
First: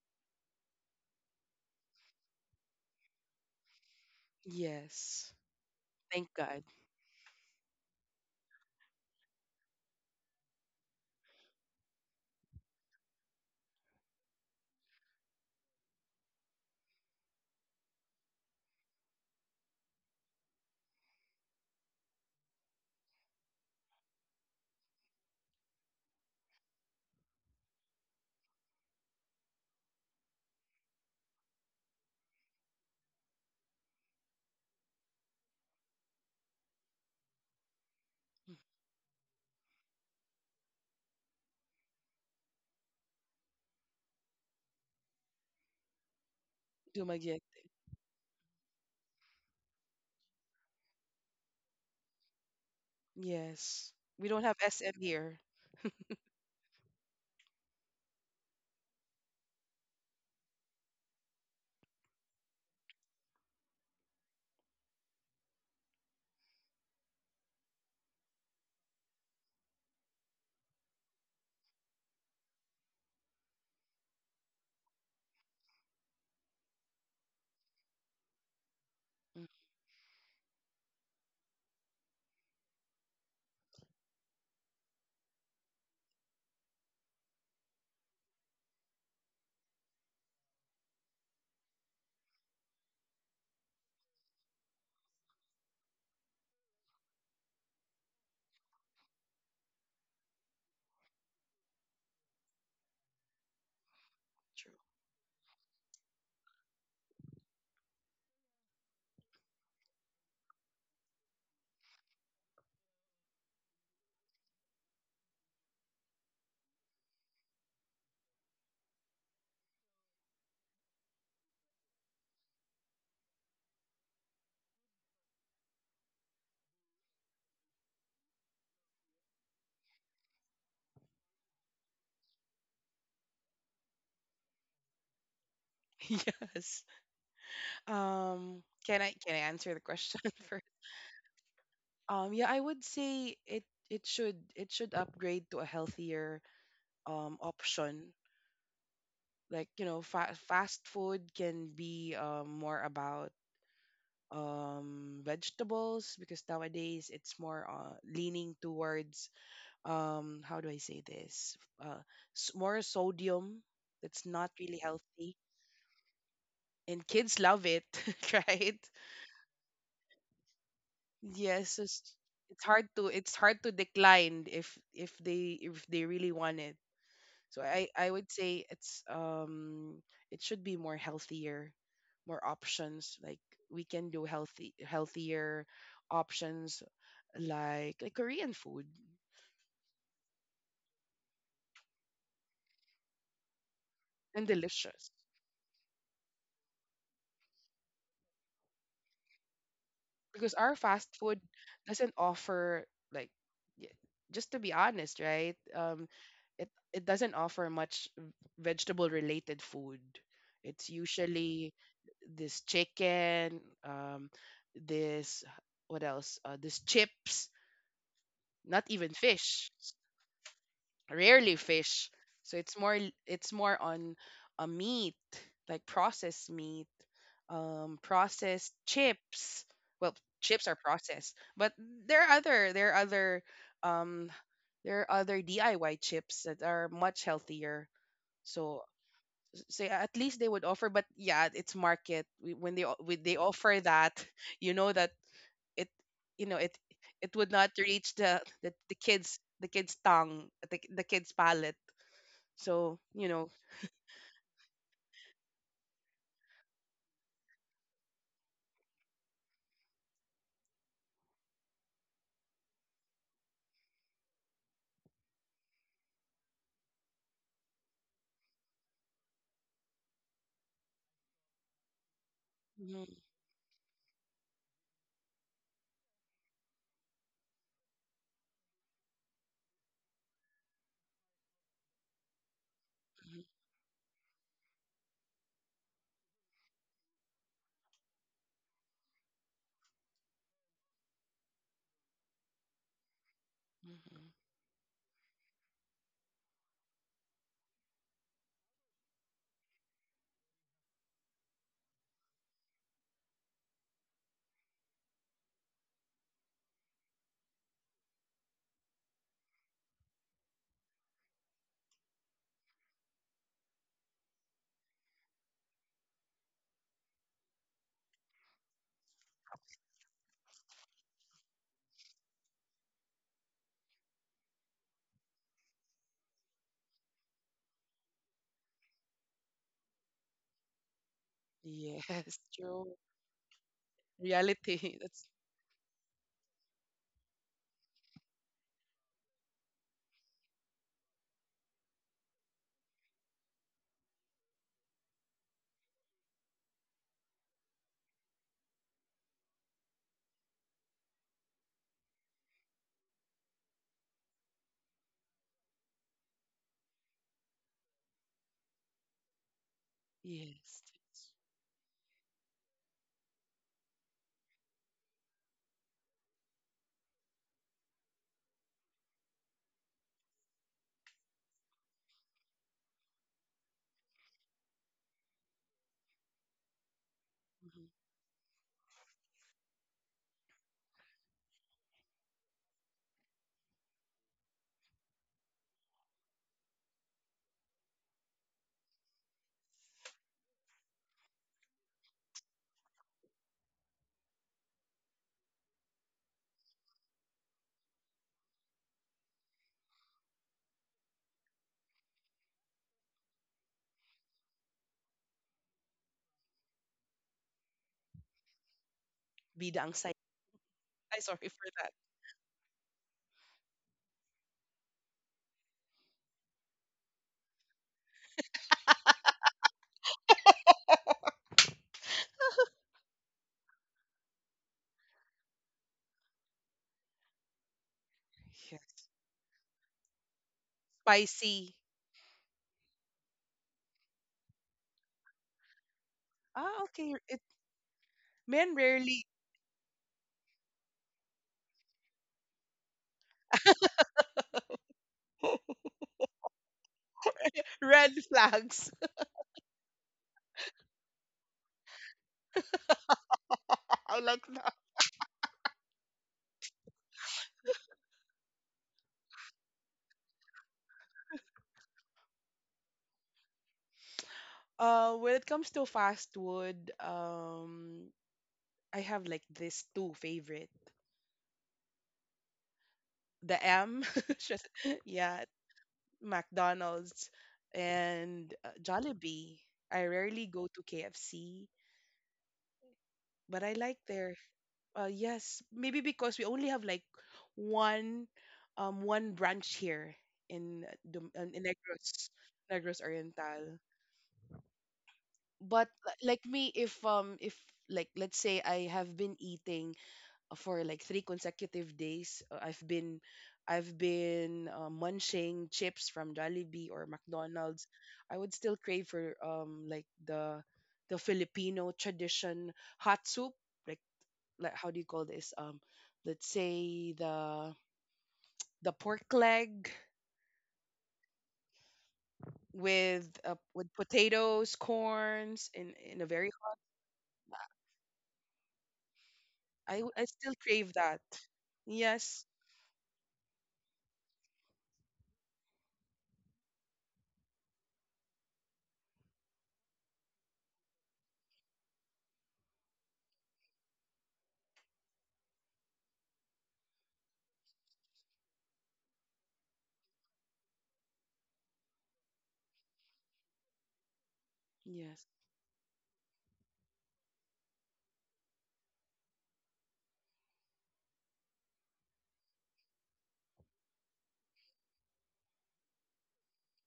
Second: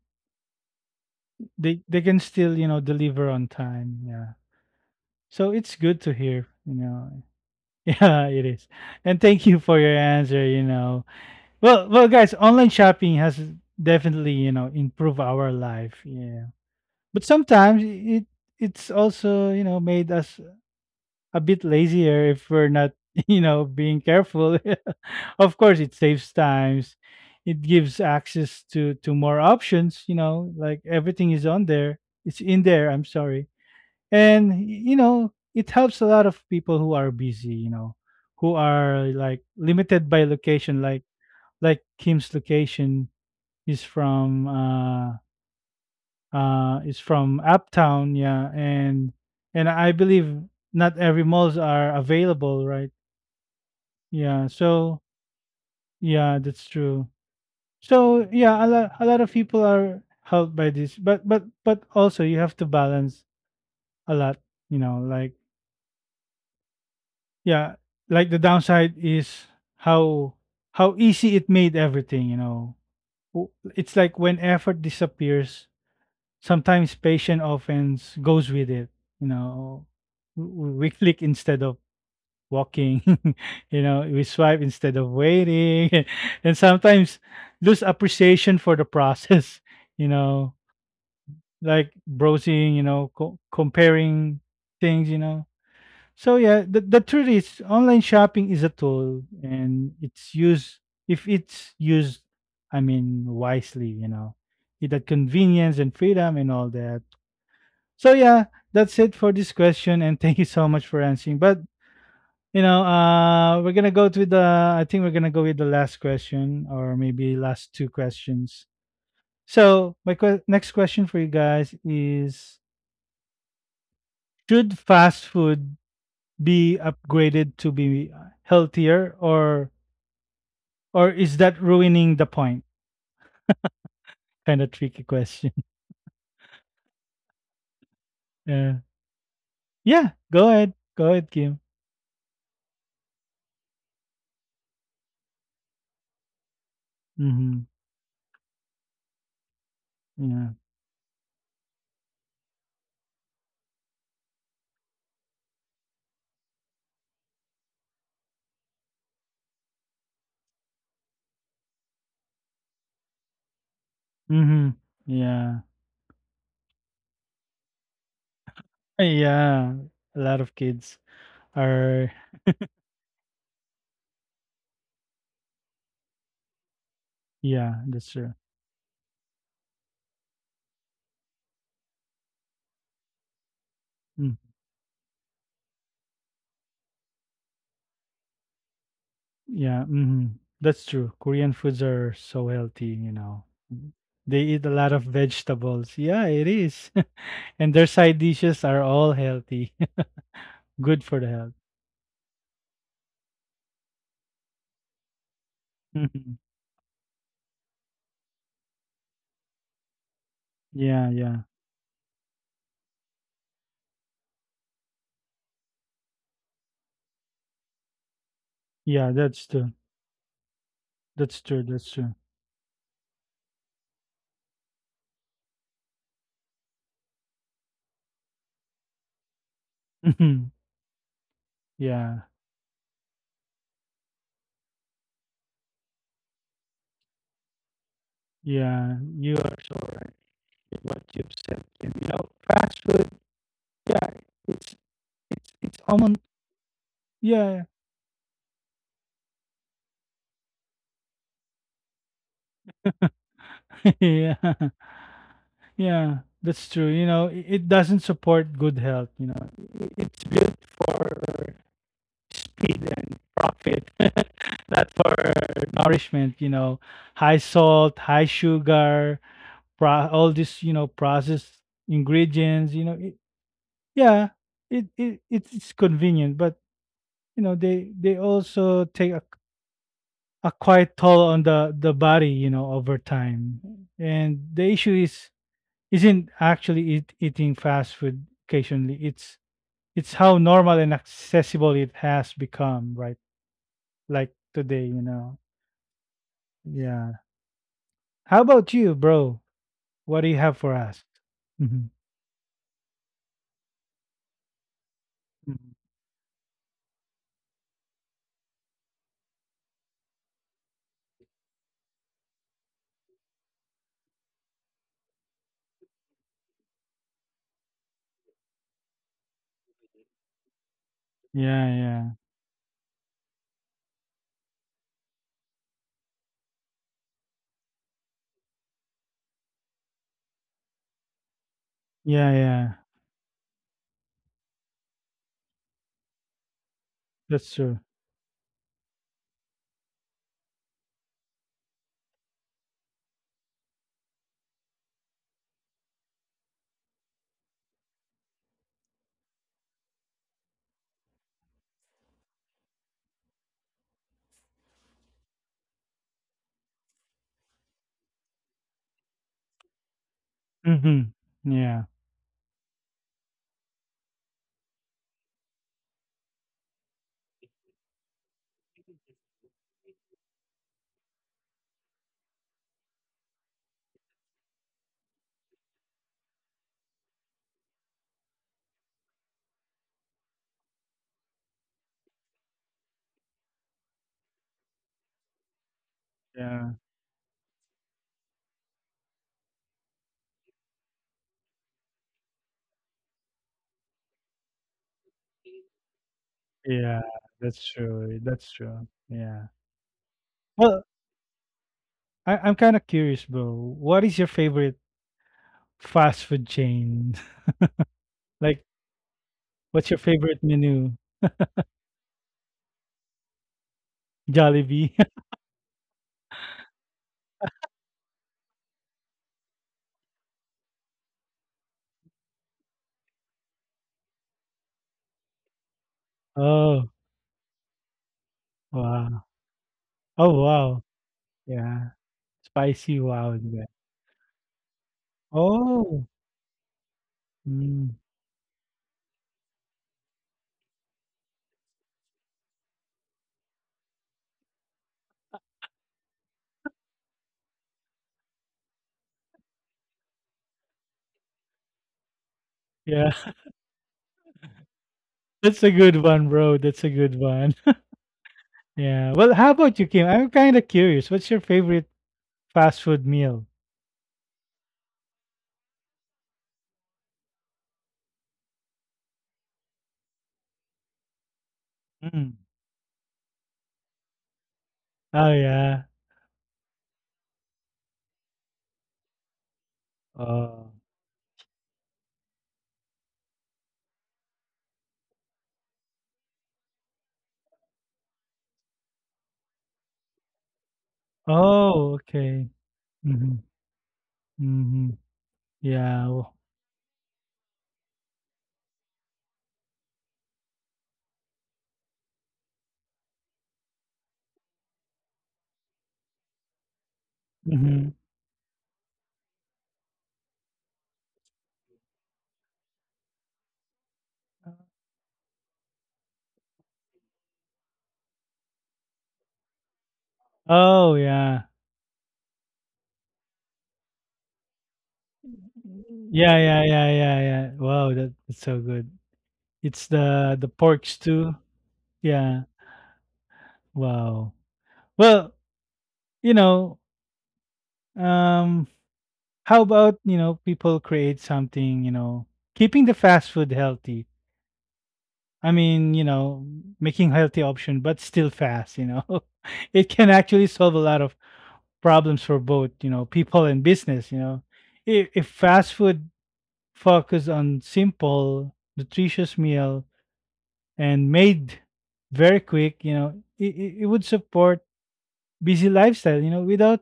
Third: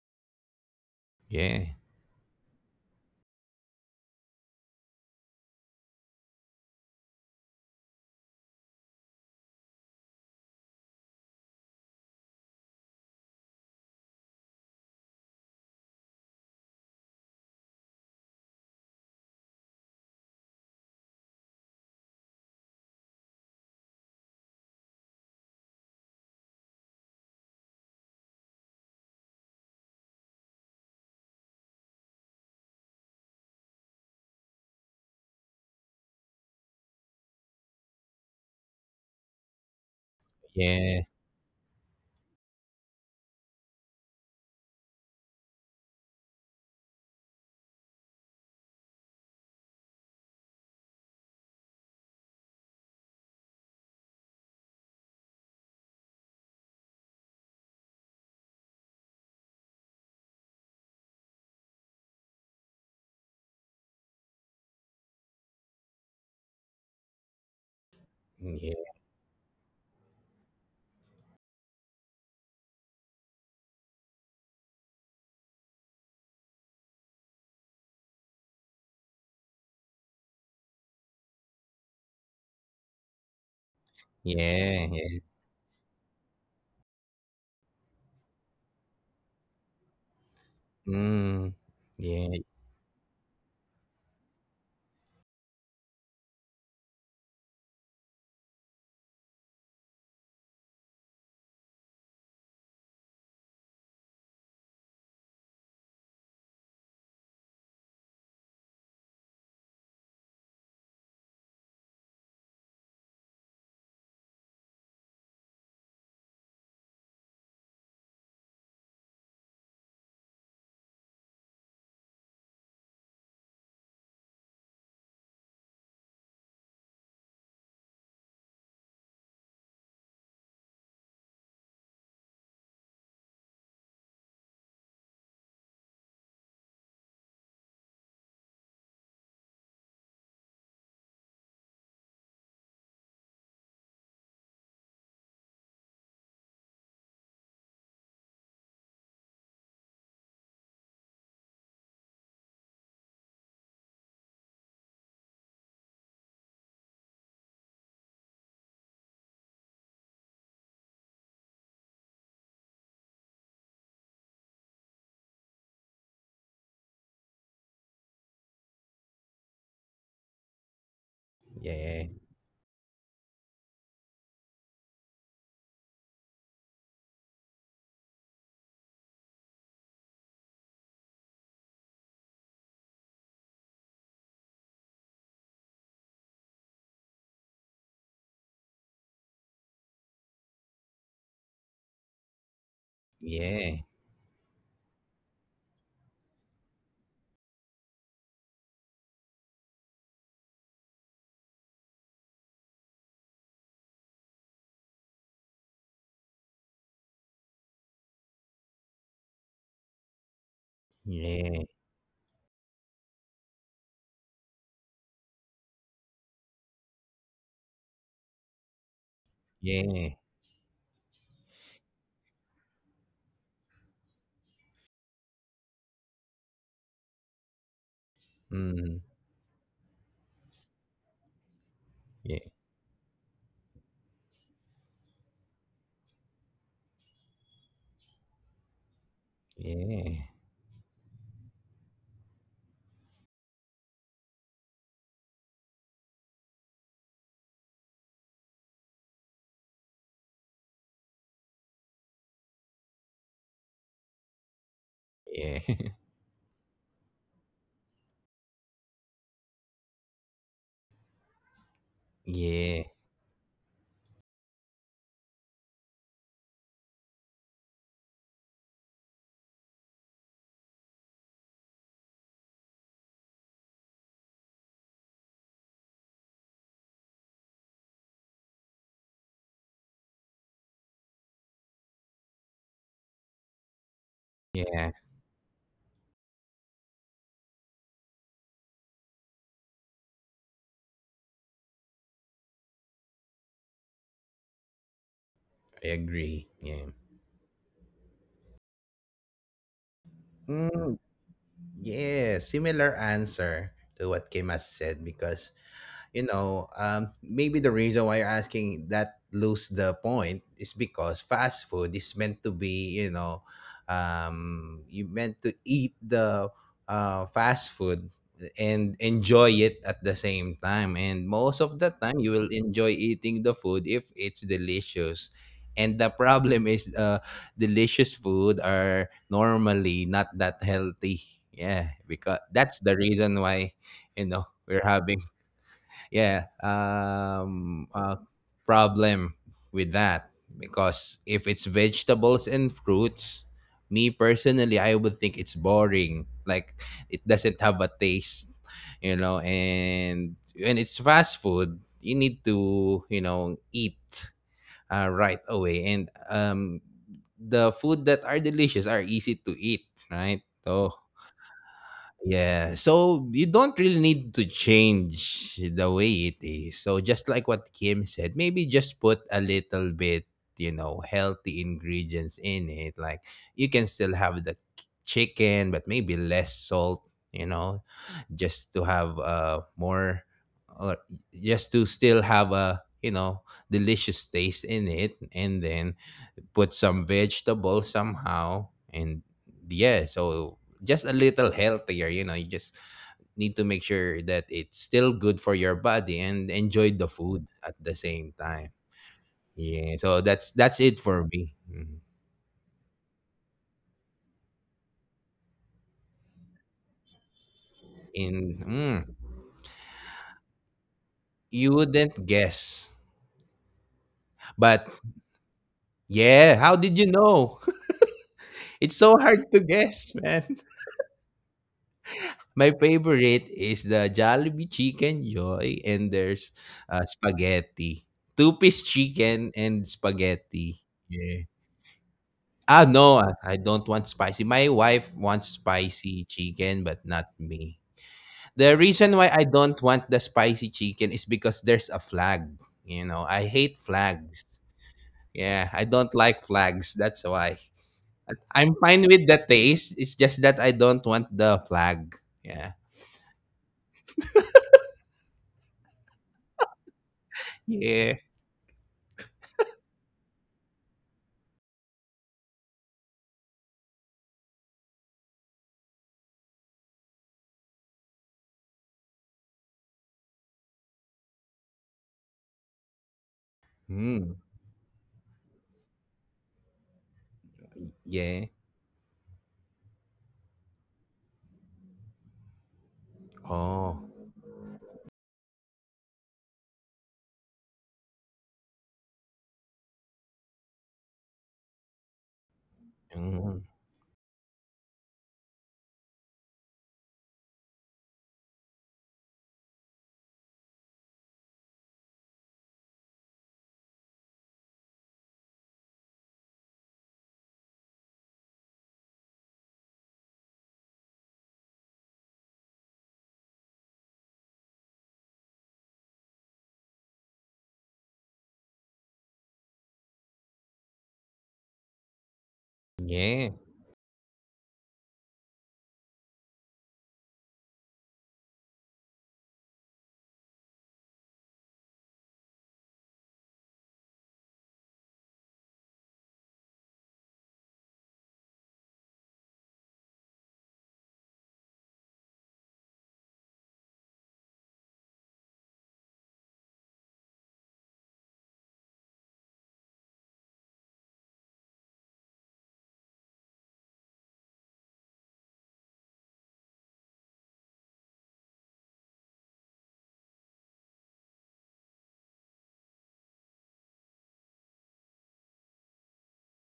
[SPEAKER 2] Yeah.
[SPEAKER 1] They they can still, you know, deliver on time. Yeah.
[SPEAKER 3] Yes,
[SPEAKER 1] So it's good to
[SPEAKER 3] thank
[SPEAKER 1] hear,
[SPEAKER 3] God.
[SPEAKER 1] you know. Yeah, it is. And thank you for your answer, you know. Well, well guys, online shopping has definitely, you know, improved our life. Yeah. But sometimes it it's also, you know, made us a bit lazier if we're not, you know, being careful. Of course, it saves times. It gives access to to more options, you know, like everything is on there. It's in there, I'm sorry. And y- you know, it helps a lot of people who are busy, you know, who are like limited by location
[SPEAKER 2] Yeah.
[SPEAKER 1] like like Kim's location is from uh uh is from
[SPEAKER 3] Dumaguete.
[SPEAKER 1] uptown, yeah, and and I believe not every malls are available, right?
[SPEAKER 3] Yes, we don't
[SPEAKER 1] Yeah,
[SPEAKER 3] have S M
[SPEAKER 1] so
[SPEAKER 3] here.
[SPEAKER 1] yeah, that's true. So yeah, a lot a lot of people are helped by this, but but but also you have to balance a lot, you know, like yeah, like the
[SPEAKER 2] Yeah.
[SPEAKER 1] downside is how how easy it made everything, you know. W- It's like when effort disappears, sometimes patient offense goes with it, you
[SPEAKER 3] Mm.
[SPEAKER 1] know. w- w- We click instead of walking. You know, we swipe
[SPEAKER 2] Yeah.
[SPEAKER 1] instead of
[SPEAKER 2] Yeah.
[SPEAKER 1] waiting, and sometimes lose appreciation for the process. You know,
[SPEAKER 2] Mm.
[SPEAKER 1] like
[SPEAKER 2] Yeah.
[SPEAKER 1] browsing, you know, co- comparing things, you know. So yeah, the, the truth is online shopping is a tool and it's used if it's used, i mean wisely, you know,
[SPEAKER 3] True.
[SPEAKER 1] it had convenience and freedom and all that. So yeah, that's it for this question, and thank you so much for answering. But you know, uh, we're gonna go to the. I think we're gonna go with the last question, or maybe last two questions. So my que- next question for you guys is: should fast food be upgraded to be healthier, or or is that ruining the point? Kind of tricky question.
[SPEAKER 3] Yes. Um,
[SPEAKER 1] Yeah.
[SPEAKER 3] can I can I answer the
[SPEAKER 1] Yeah.
[SPEAKER 3] question
[SPEAKER 1] Go
[SPEAKER 3] first?
[SPEAKER 1] ahead. Go ahead, Kim.
[SPEAKER 3] Um, yeah, I would say it it should it should upgrade to a healthier um
[SPEAKER 1] Mm-hmm.
[SPEAKER 3] option. Like, you know, fa-
[SPEAKER 1] Yeah.
[SPEAKER 3] fast food can be, um, more about um, vegetables, because nowadays it's more uh, leaning towards, um, how do I say this? Uh, s- More sodium, that's not
[SPEAKER 1] Mm-hmm.
[SPEAKER 3] really healthy,
[SPEAKER 1] Yeah.
[SPEAKER 3] and kids love it, right?
[SPEAKER 1] Yeah. A lot of kids
[SPEAKER 3] Yes,
[SPEAKER 2] Yeah.
[SPEAKER 1] are.
[SPEAKER 3] it's, it's hard to it's hard to decline if if they, if they really want it. So
[SPEAKER 1] Yeah,
[SPEAKER 3] I
[SPEAKER 1] that's
[SPEAKER 3] I would
[SPEAKER 1] true.
[SPEAKER 3] say it's um it should be more healthier, more options. Like we can do healthy, healthier options like like Korean food.
[SPEAKER 1] Yeah, mhm. That's true. Korean foods are so healthy, you know.
[SPEAKER 2] Yeah.
[SPEAKER 1] Mhm. They
[SPEAKER 3] And
[SPEAKER 1] eat a lot of
[SPEAKER 3] delicious.
[SPEAKER 1] vegetables. Yeah, it is. And their side dishes are all healthy.
[SPEAKER 3] Because our
[SPEAKER 1] Good
[SPEAKER 3] fast
[SPEAKER 1] for the
[SPEAKER 3] food
[SPEAKER 1] health.
[SPEAKER 3] doesn't offer, like, y- just to be honest, right? Um
[SPEAKER 1] Mhm.
[SPEAKER 3] it it doesn't offer much vegetable related food. It's
[SPEAKER 1] Yeah, yeah.
[SPEAKER 2] Yeah.
[SPEAKER 3] usually this chicken, um this, what else, uh, this chips, not even
[SPEAKER 1] Yeah, that's
[SPEAKER 3] fish.
[SPEAKER 1] true.
[SPEAKER 2] Yeah.
[SPEAKER 1] That's
[SPEAKER 3] Rarely
[SPEAKER 1] true. That's
[SPEAKER 3] fish.
[SPEAKER 1] true.
[SPEAKER 3] So it's more l- it's more on a meat, like processed meat, um, processed
[SPEAKER 2] Mm.
[SPEAKER 3] chips. Well,
[SPEAKER 1] Mhm.
[SPEAKER 3] chips are processed, but there
[SPEAKER 1] Yeah.
[SPEAKER 3] are
[SPEAKER 2] Yeah.
[SPEAKER 3] other, there are other um there are other D I Y chips that are much healthier. So
[SPEAKER 1] Yeah. You are so
[SPEAKER 3] say at
[SPEAKER 1] right
[SPEAKER 2] Yeah.
[SPEAKER 3] least they would
[SPEAKER 1] in
[SPEAKER 3] offer,
[SPEAKER 1] what
[SPEAKER 3] but
[SPEAKER 1] you've
[SPEAKER 3] yeah,
[SPEAKER 1] said.
[SPEAKER 3] it's
[SPEAKER 1] And, you
[SPEAKER 3] market.
[SPEAKER 1] know,
[SPEAKER 3] We- When
[SPEAKER 1] fast
[SPEAKER 3] they o-
[SPEAKER 1] food,
[SPEAKER 3] when they offer
[SPEAKER 1] yeah,
[SPEAKER 3] that, you
[SPEAKER 1] it's
[SPEAKER 3] know that
[SPEAKER 1] it's it's
[SPEAKER 3] it,
[SPEAKER 1] almost
[SPEAKER 3] you know, it it would
[SPEAKER 1] yeah,
[SPEAKER 3] not reach the the, the kids, the kids' tongue, the, the kids' palate, so, you know,
[SPEAKER 1] yeah.
[SPEAKER 2] Yeah.
[SPEAKER 1] Yeah, that's true. You know, i- it doesn't support good health, you know. I- It's built for speed
[SPEAKER 2] Yeah.
[SPEAKER 1] and profit, not for nourishment, you know. High salt, high sugar, pro- all this, you know, processed ingredients, you know.
[SPEAKER 3] mhm,
[SPEAKER 1] It, yeah, it, it it's it's convenient, but you know, they they also take a, a quite toll on the the body, you know, over
[SPEAKER 3] mhm,
[SPEAKER 1] time. And the
[SPEAKER 2] Yeah,
[SPEAKER 1] issue is isn't actually eat, eating fast food occasionally. It's it's how normal and accessible it has become, right?
[SPEAKER 3] mhm.
[SPEAKER 1] Like today, you know.
[SPEAKER 2] I agree. Yeah.
[SPEAKER 1] Yeah. How about you, bro? What do you have for
[SPEAKER 2] Mm,
[SPEAKER 1] us? Hmm.
[SPEAKER 2] yeah, similar answer to what Kim has said, because you know, um, maybe the reason why you're asking that lose the point is because fast food is meant to be, you know, um, you meant to eat the uh, fast food and enjoy it at the same time. And most
[SPEAKER 1] Yeah,
[SPEAKER 2] of the
[SPEAKER 1] yeah,
[SPEAKER 2] time, you will enjoy eating the food if it's delicious. And the problem is, uh, delicious food are normally not that healthy. Yeah,
[SPEAKER 1] yeah,
[SPEAKER 3] Yes,
[SPEAKER 2] because
[SPEAKER 1] yeah.
[SPEAKER 2] that's
[SPEAKER 3] true.
[SPEAKER 2] the reason why, you know, we're
[SPEAKER 3] Reality.
[SPEAKER 2] having
[SPEAKER 3] That's
[SPEAKER 2] yeah
[SPEAKER 1] That's true.
[SPEAKER 2] um uh, problem with that, because if it's vegetables and fruits, me personally, I would think it's boring, like it doesn't have a taste, you know. And when it's fast food, you need to, you know, eat uh, right away, and um the food that are delicious are easy to eat, right?
[SPEAKER 3] yes.
[SPEAKER 2] So
[SPEAKER 1] Hmm.
[SPEAKER 3] That's
[SPEAKER 1] Yeah,
[SPEAKER 2] yeah, so you don't really need to change the way it is. So just like what Kim said, maybe just put a little bit, you know, healthy ingredients in it. Like, you can still have the chicken, but maybe less salt, you know,
[SPEAKER 3] mhm.
[SPEAKER 2] just to have uh more, or just to still have a, you know, delicious taste in it, and then
[SPEAKER 1] yeah,
[SPEAKER 2] put some vegetables somehow, and yeah, so just a little healthier. You know, you just need to make sure that it's still good for your body and enjoy
[SPEAKER 1] yeah.
[SPEAKER 2] the food
[SPEAKER 1] That's
[SPEAKER 2] at the
[SPEAKER 1] true.
[SPEAKER 2] same
[SPEAKER 1] That's
[SPEAKER 2] time.
[SPEAKER 1] true. Yeah.
[SPEAKER 2] Yeah, so that's
[SPEAKER 1] Well,
[SPEAKER 2] that's it for me. Mhm.
[SPEAKER 1] I, I'm kind of curious, bro. What is your favorite fast food chain?
[SPEAKER 2] in
[SPEAKER 1] Like,
[SPEAKER 2] mm,
[SPEAKER 3] Bida ang
[SPEAKER 1] what's your
[SPEAKER 3] saya.
[SPEAKER 1] favorite menu?
[SPEAKER 3] Ay, sorry for
[SPEAKER 2] you
[SPEAKER 3] that.
[SPEAKER 2] wouldn't guess,
[SPEAKER 1] Jollibee.
[SPEAKER 2] but yeah, how did you know? It's so hard to guess, man. My favorite is the Jollibee Chicken Joy, and there's
[SPEAKER 1] Oh,
[SPEAKER 2] uh, spaghetti, two-piece
[SPEAKER 3] Yes.
[SPEAKER 1] wow.
[SPEAKER 2] chicken and
[SPEAKER 1] Oh, wow.
[SPEAKER 2] spaghetti. Yeah.
[SPEAKER 3] Spicy.
[SPEAKER 1] Yeah.
[SPEAKER 2] Ah,
[SPEAKER 1] Spicy
[SPEAKER 2] no,
[SPEAKER 1] wow,
[SPEAKER 2] I I
[SPEAKER 1] ba?
[SPEAKER 2] don't want spicy. My wife wants
[SPEAKER 1] Oh,
[SPEAKER 2] spicy
[SPEAKER 3] Ah,
[SPEAKER 2] chicken,
[SPEAKER 3] okay.
[SPEAKER 2] but
[SPEAKER 3] It,
[SPEAKER 2] not me.
[SPEAKER 1] mm,
[SPEAKER 3] men
[SPEAKER 2] The
[SPEAKER 3] rarely.
[SPEAKER 2] reason why I don't want the spicy chicken is because there's a flag. You know, I hate flags. Yeah, I don't like flags. That's why.
[SPEAKER 3] Red flags.
[SPEAKER 2] I'm fine with the taste. It's just that I don't want the flag. Yeah.
[SPEAKER 1] yeah.
[SPEAKER 3] I like that.
[SPEAKER 1] That's a good one, bro. That's a good one.
[SPEAKER 2] Yeah.
[SPEAKER 1] Yeah. Well, how about you, Kim? I'm kinda curious. What's your favorite fast food meal?
[SPEAKER 3] Uh, when it comes to fast food, um, I have like this two favorite.
[SPEAKER 1] Mm.
[SPEAKER 3] The M,
[SPEAKER 2] Mm,
[SPEAKER 3] just,
[SPEAKER 1] Oh,
[SPEAKER 3] yeah,
[SPEAKER 1] yeah.
[SPEAKER 3] McDonald's and,
[SPEAKER 2] yeah.
[SPEAKER 3] uh, Jollibee. I rarely go
[SPEAKER 1] Oh.
[SPEAKER 3] to K F C, but I like
[SPEAKER 2] Oh.
[SPEAKER 3] their uh yes, maybe because we only have like one um one branch here in, uh, Dum- uh, in
[SPEAKER 1] Oh,
[SPEAKER 3] Negros,
[SPEAKER 1] okay.
[SPEAKER 3] Negros
[SPEAKER 1] Mhm,
[SPEAKER 3] Oriental.
[SPEAKER 2] Mm,
[SPEAKER 1] mhm.
[SPEAKER 3] But
[SPEAKER 1] Yeah,
[SPEAKER 3] li-
[SPEAKER 1] oh
[SPEAKER 3] like me, if um if, like, let's say I have been eating for like three consecutive days, uh, I've been I've been uh, munching chips from Jollibee or McDonald's.
[SPEAKER 1] mhm.
[SPEAKER 3] I would still crave for, um like, the the Filipino tradition, hot soup, like like how do you call this, um let's say the the pork leg
[SPEAKER 1] Oh, yeah.
[SPEAKER 3] with, uh,
[SPEAKER 2] yeah.
[SPEAKER 3] with potatoes, corns, in in a
[SPEAKER 1] Yeah,
[SPEAKER 3] very
[SPEAKER 1] yeah,
[SPEAKER 3] hot.
[SPEAKER 1] yeah, yeah, yeah. Wow, that that's so good. It's
[SPEAKER 3] I w- I
[SPEAKER 1] the the
[SPEAKER 3] still
[SPEAKER 1] pork
[SPEAKER 3] crave that.
[SPEAKER 1] stew.
[SPEAKER 3] Yes.
[SPEAKER 1] Yeah. Wow. Well you know, um, how about, you know, people create something, you know, keeping the fast food healthy. I mean, you know, making healthy option, but still fast, you know. It can actually solve a lot of problems for both, you know, people and business, you know. If,
[SPEAKER 3] Yes.
[SPEAKER 1] if fast food focus on simple, nutritious meal and made very quick, you know, it, it, it would support busy lifestyle, you know, without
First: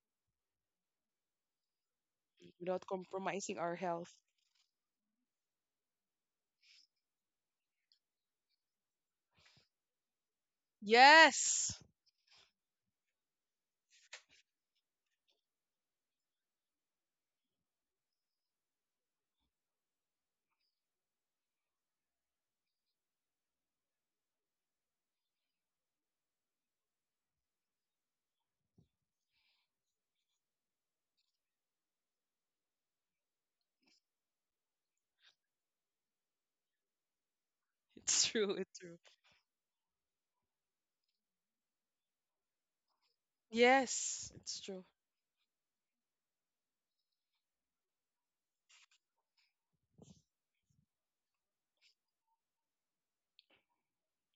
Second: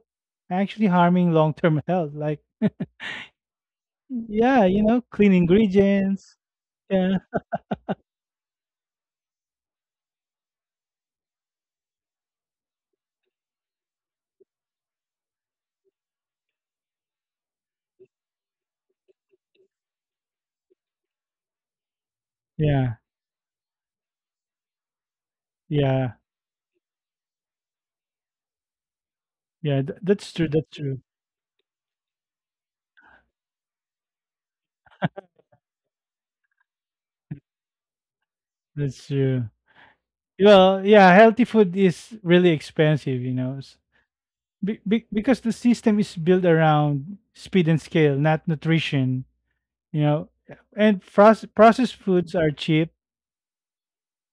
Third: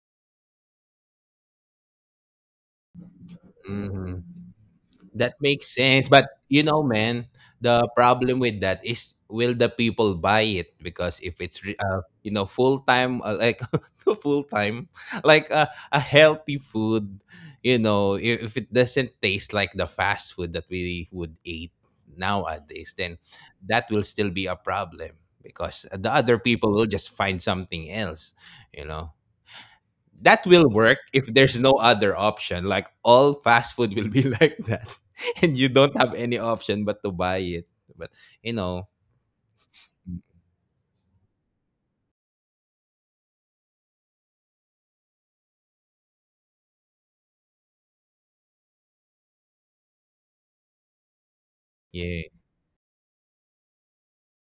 [SPEAKER 1] actually harming long-term health. Like,
[SPEAKER 3] Without compromising our health.
[SPEAKER 2] hmm
[SPEAKER 1] yeah, you know, clean
[SPEAKER 2] That makes sense. But
[SPEAKER 1] ingredients.
[SPEAKER 2] you know,
[SPEAKER 1] Yeah,
[SPEAKER 2] man, the problem with that is will the people buy it? Because if it's
[SPEAKER 3] Yes.
[SPEAKER 2] re- uh, you know, full time, uh, like full time, like uh, a healthy food, you know, if if it doesn't taste like the fast food that we would eat nowadays,
[SPEAKER 1] yeah,
[SPEAKER 2] then that will still be a problem because the
[SPEAKER 1] yeah,
[SPEAKER 2] other people will just find something else, you know.
[SPEAKER 1] yeah. Th-
[SPEAKER 2] That
[SPEAKER 1] that's true.
[SPEAKER 2] will
[SPEAKER 1] That's
[SPEAKER 2] work
[SPEAKER 1] true.
[SPEAKER 2] if there's no other option. Like all fast food will be like that, and you don't have any option but to buy it. But
[SPEAKER 3] It's
[SPEAKER 2] you
[SPEAKER 3] true.
[SPEAKER 2] know,
[SPEAKER 3] It's true.
[SPEAKER 1] That's true. Well, yeah, healthy food is really expensive, you know, s-
[SPEAKER 3] Yes. It's
[SPEAKER 1] be-
[SPEAKER 3] true.
[SPEAKER 1] be- because the system is built around speed and scale, not nutrition, you know. And proce- processed
[SPEAKER 2] yeah,
[SPEAKER 1] foods are cheap,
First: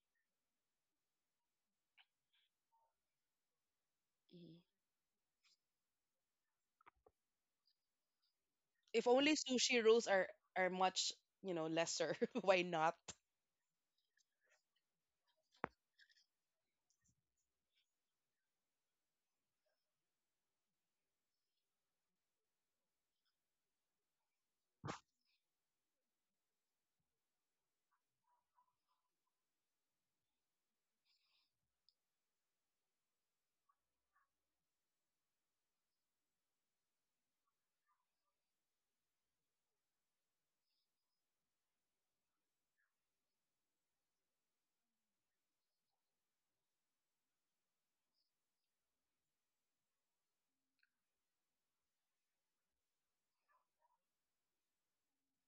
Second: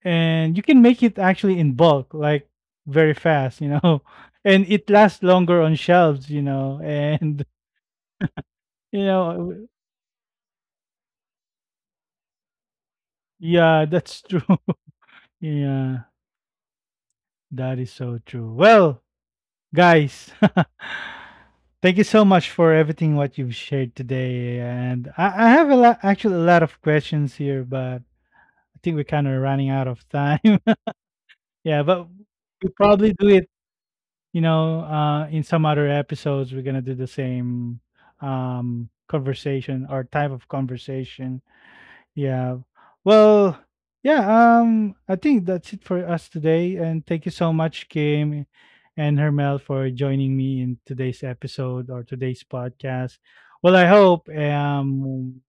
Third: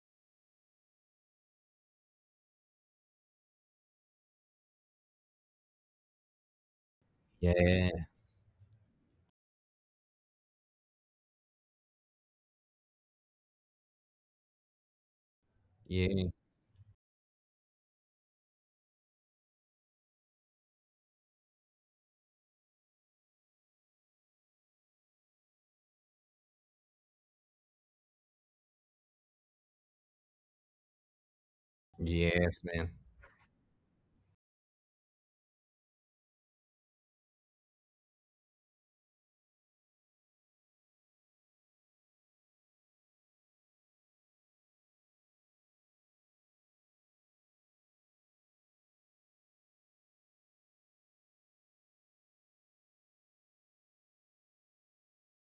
[SPEAKER 1] and you can make it actually in bulk, like very fast, you know,
[SPEAKER 3] Mhm.
[SPEAKER 1] and it lasts longer on shelves, you know, and
[SPEAKER 2] yeah,
[SPEAKER 1] you
[SPEAKER 3] If only
[SPEAKER 1] know,
[SPEAKER 3] sushi rolls are are much, you know, lesser. Why not?
[SPEAKER 1] yeah, that's true. Yeah.
[SPEAKER 2] yeah,
[SPEAKER 1] That is so true. Well, guys, thank you so much for everything what you've shared today. And I, I have a lot, actually, a lot of questions here, but I think we're kind of running out of time. Yeah, but
[SPEAKER 2] yes,
[SPEAKER 1] we
[SPEAKER 2] man.
[SPEAKER 1] probably do it. You know, uh, in some other episodes, we're gonna do the same um, conversation or type of conversation. Yeah. Well, yeah, um I think that's it for us today, and thank you so much Kim and Hermel for joining me in today's episode or today's podcast. Well, I hope um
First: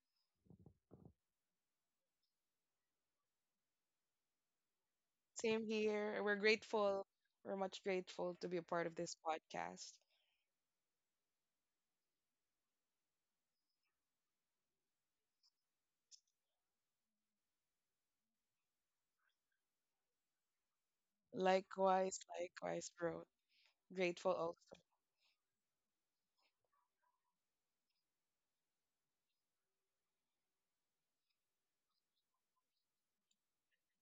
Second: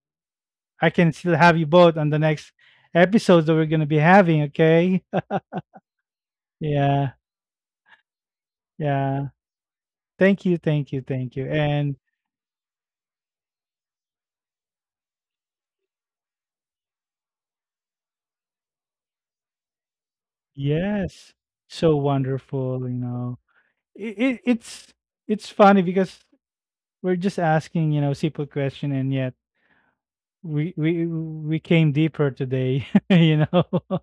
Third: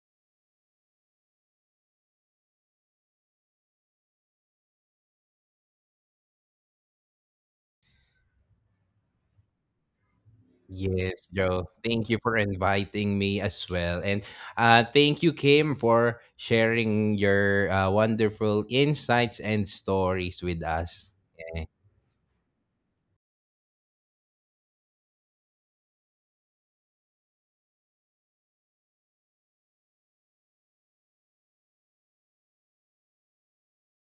[SPEAKER 1] I can still have you both on the next episodes that we're going to be having, okay?
[SPEAKER 3] Same here. We're grateful.
[SPEAKER 1] Yeah.
[SPEAKER 3] We're much grateful to be a part of this
[SPEAKER 1] Yeah.
[SPEAKER 3] podcast.
[SPEAKER 1] Thank you, thank you,
[SPEAKER 2] Yes,
[SPEAKER 1] thank you.
[SPEAKER 2] Joe.
[SPEAKER 1] And
[SPEAKER 2] Thank you for inviting me as well. And uh, thank you, Kim, for sharing your uh, wonderful insights and stories with us.
[SPEAKER 1] yes,
[SPEAKER 2] Yeah.
[SPEAKER 1] so
[SPEAKER 3] Likewise,
[SPEAKER 1] wonderful,
[SPEAKER 3] likewise,
[SPEAKER 1] you
[SPEAKER 3] bro.
[SPEAKER 1] know. It,
[SPEAKER 3] Grateful
[SPEAKER 1] it
[SPEAKER 3] also.
[SPEAKER 1] it's it's funny because we're just asking, you know, simple question, and yet we we we came deeper today, you know.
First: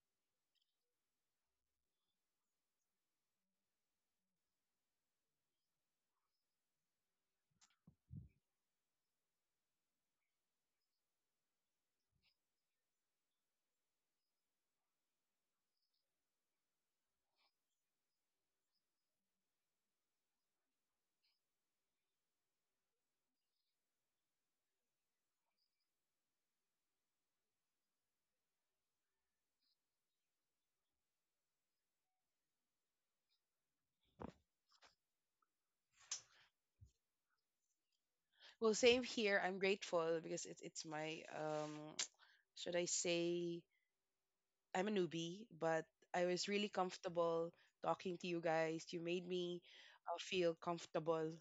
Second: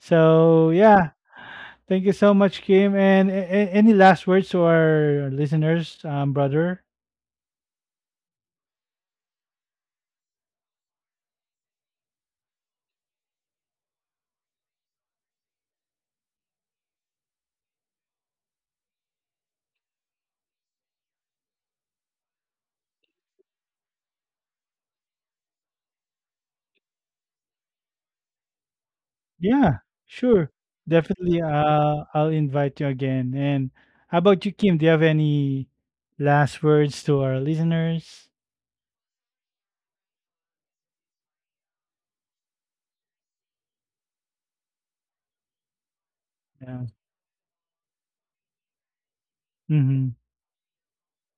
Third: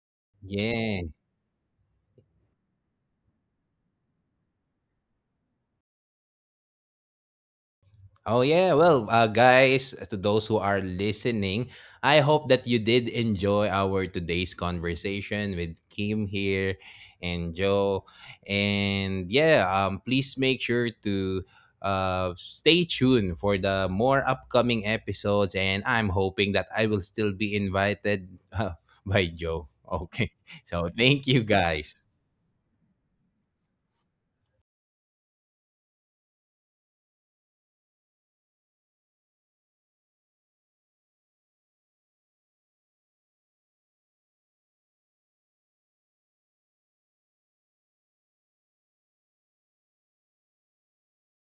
[SPEAKER 1] So
[SPEAKER 2] Yeah.
[SPEAKER 1] yeah, thank you so much, Kim. And a- a- any last words to our listeners, um, brother?
[SPEAKER 2] Oh yeah, well, uh, guys, to those who are listening, I hope that you did enjoy our today's conversation with Kim here and Joe. And yeah, um, please make sure to uh, stay tuned for the more upcoming episodes. And I'm hoping that I will still be invited by Joe.
[SPEAKER 1] Yeah,
[SPEAKER 2] Okay,
[SPEAKER 1] sure,
[SPEAKER 2] so thank
[SPEAKER 1] definitely.
[SPEAKER 2] you, guys.
[SPEAKER 1] Uh, I'll invite you again. And how about you, Kim? Do you have any last words to our listeners?
[SPEAKER 3] Well, same here. I'm grateful because it's it's my um should I say, I'm a newbie, but I was really
[SPEAKER 1] Yeah.
[SPEAKER 3] comfortable talking to you guys. You made me,
[SPEAKER 1] Mm-hmm.
[SPEAKER 3] uh, feel comfortable,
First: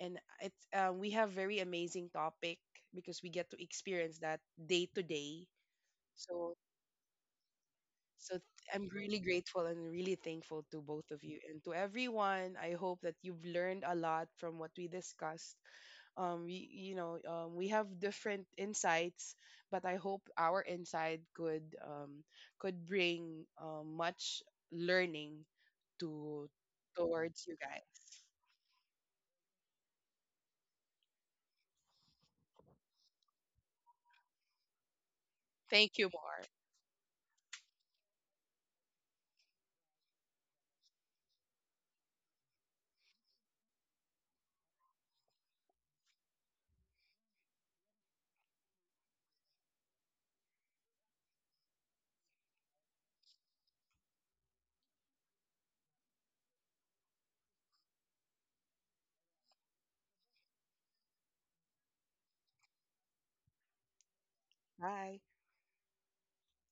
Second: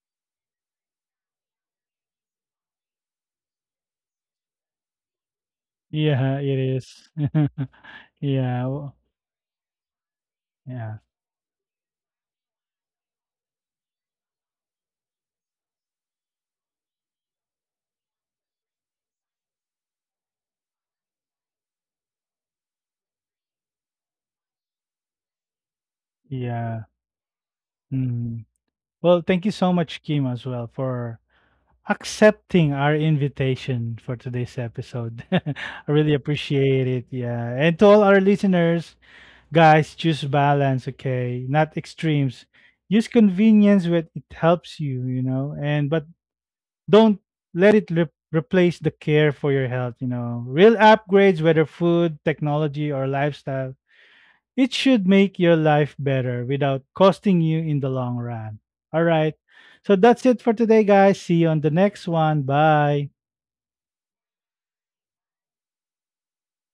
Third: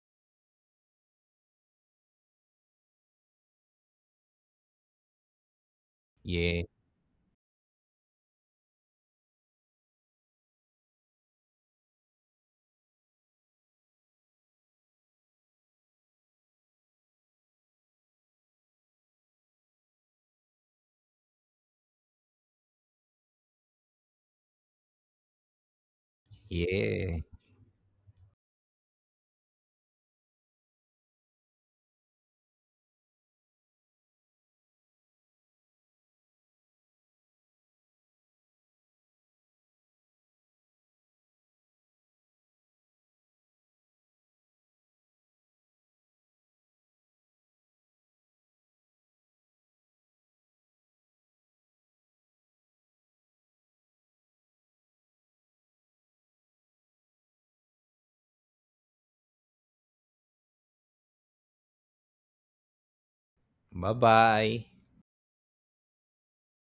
[SPEAKER 3] and it's, um, we have very amazing topic because we get to experience that day to day.
[SPEAKER 1] Yeah,
[SPEAKER 3] So
[SPEAKER 1] it
[SPEAKER 2] Yeah,
[SPEAKER 1] is.
[SPEAKER 3] so
[SPEAKER 1] Yeah.
[SPEAKER 3] th- I'm
[SPEAKER 1] w-
[SPEAKER 3] really grateful and really thankful to
[SPEAKER 1] Yeah.
[SPEAKER 3] both of you and to everyone. I hope that you've learned a lot from what we discussed. Um we, you know, um, we have different insights, but I hope our insight could um could bring, um, much learning to
[SPEAKER 1] Yeah.
[SPEAKER 2] yeah.
[SPEAKER 3] towards you guys.
[SPEAKER 1] Mm. Well, thank you so much, Kim, as well for accepting our invitation for today's episode. I
[SPEAKER 3] Thank you
[SPEAKER 1] really
[SPEAKER 3] more.
[SPEAKER 1] appreciate it. Yeah. And to all our listeners, guys, choose balance, okay? Not extremes. Use convenience when it helps you, you know, and but don't let it re- replace the care for your health, you know. Real upgrades, whether food, technology, or lifestyle, it should make your life better without costing you in the long run. All right. So that's it for today, guys. See you on the next one. Bye.
[SPEAKER 2] Bye bye.
[SPEAKER 3] Bye.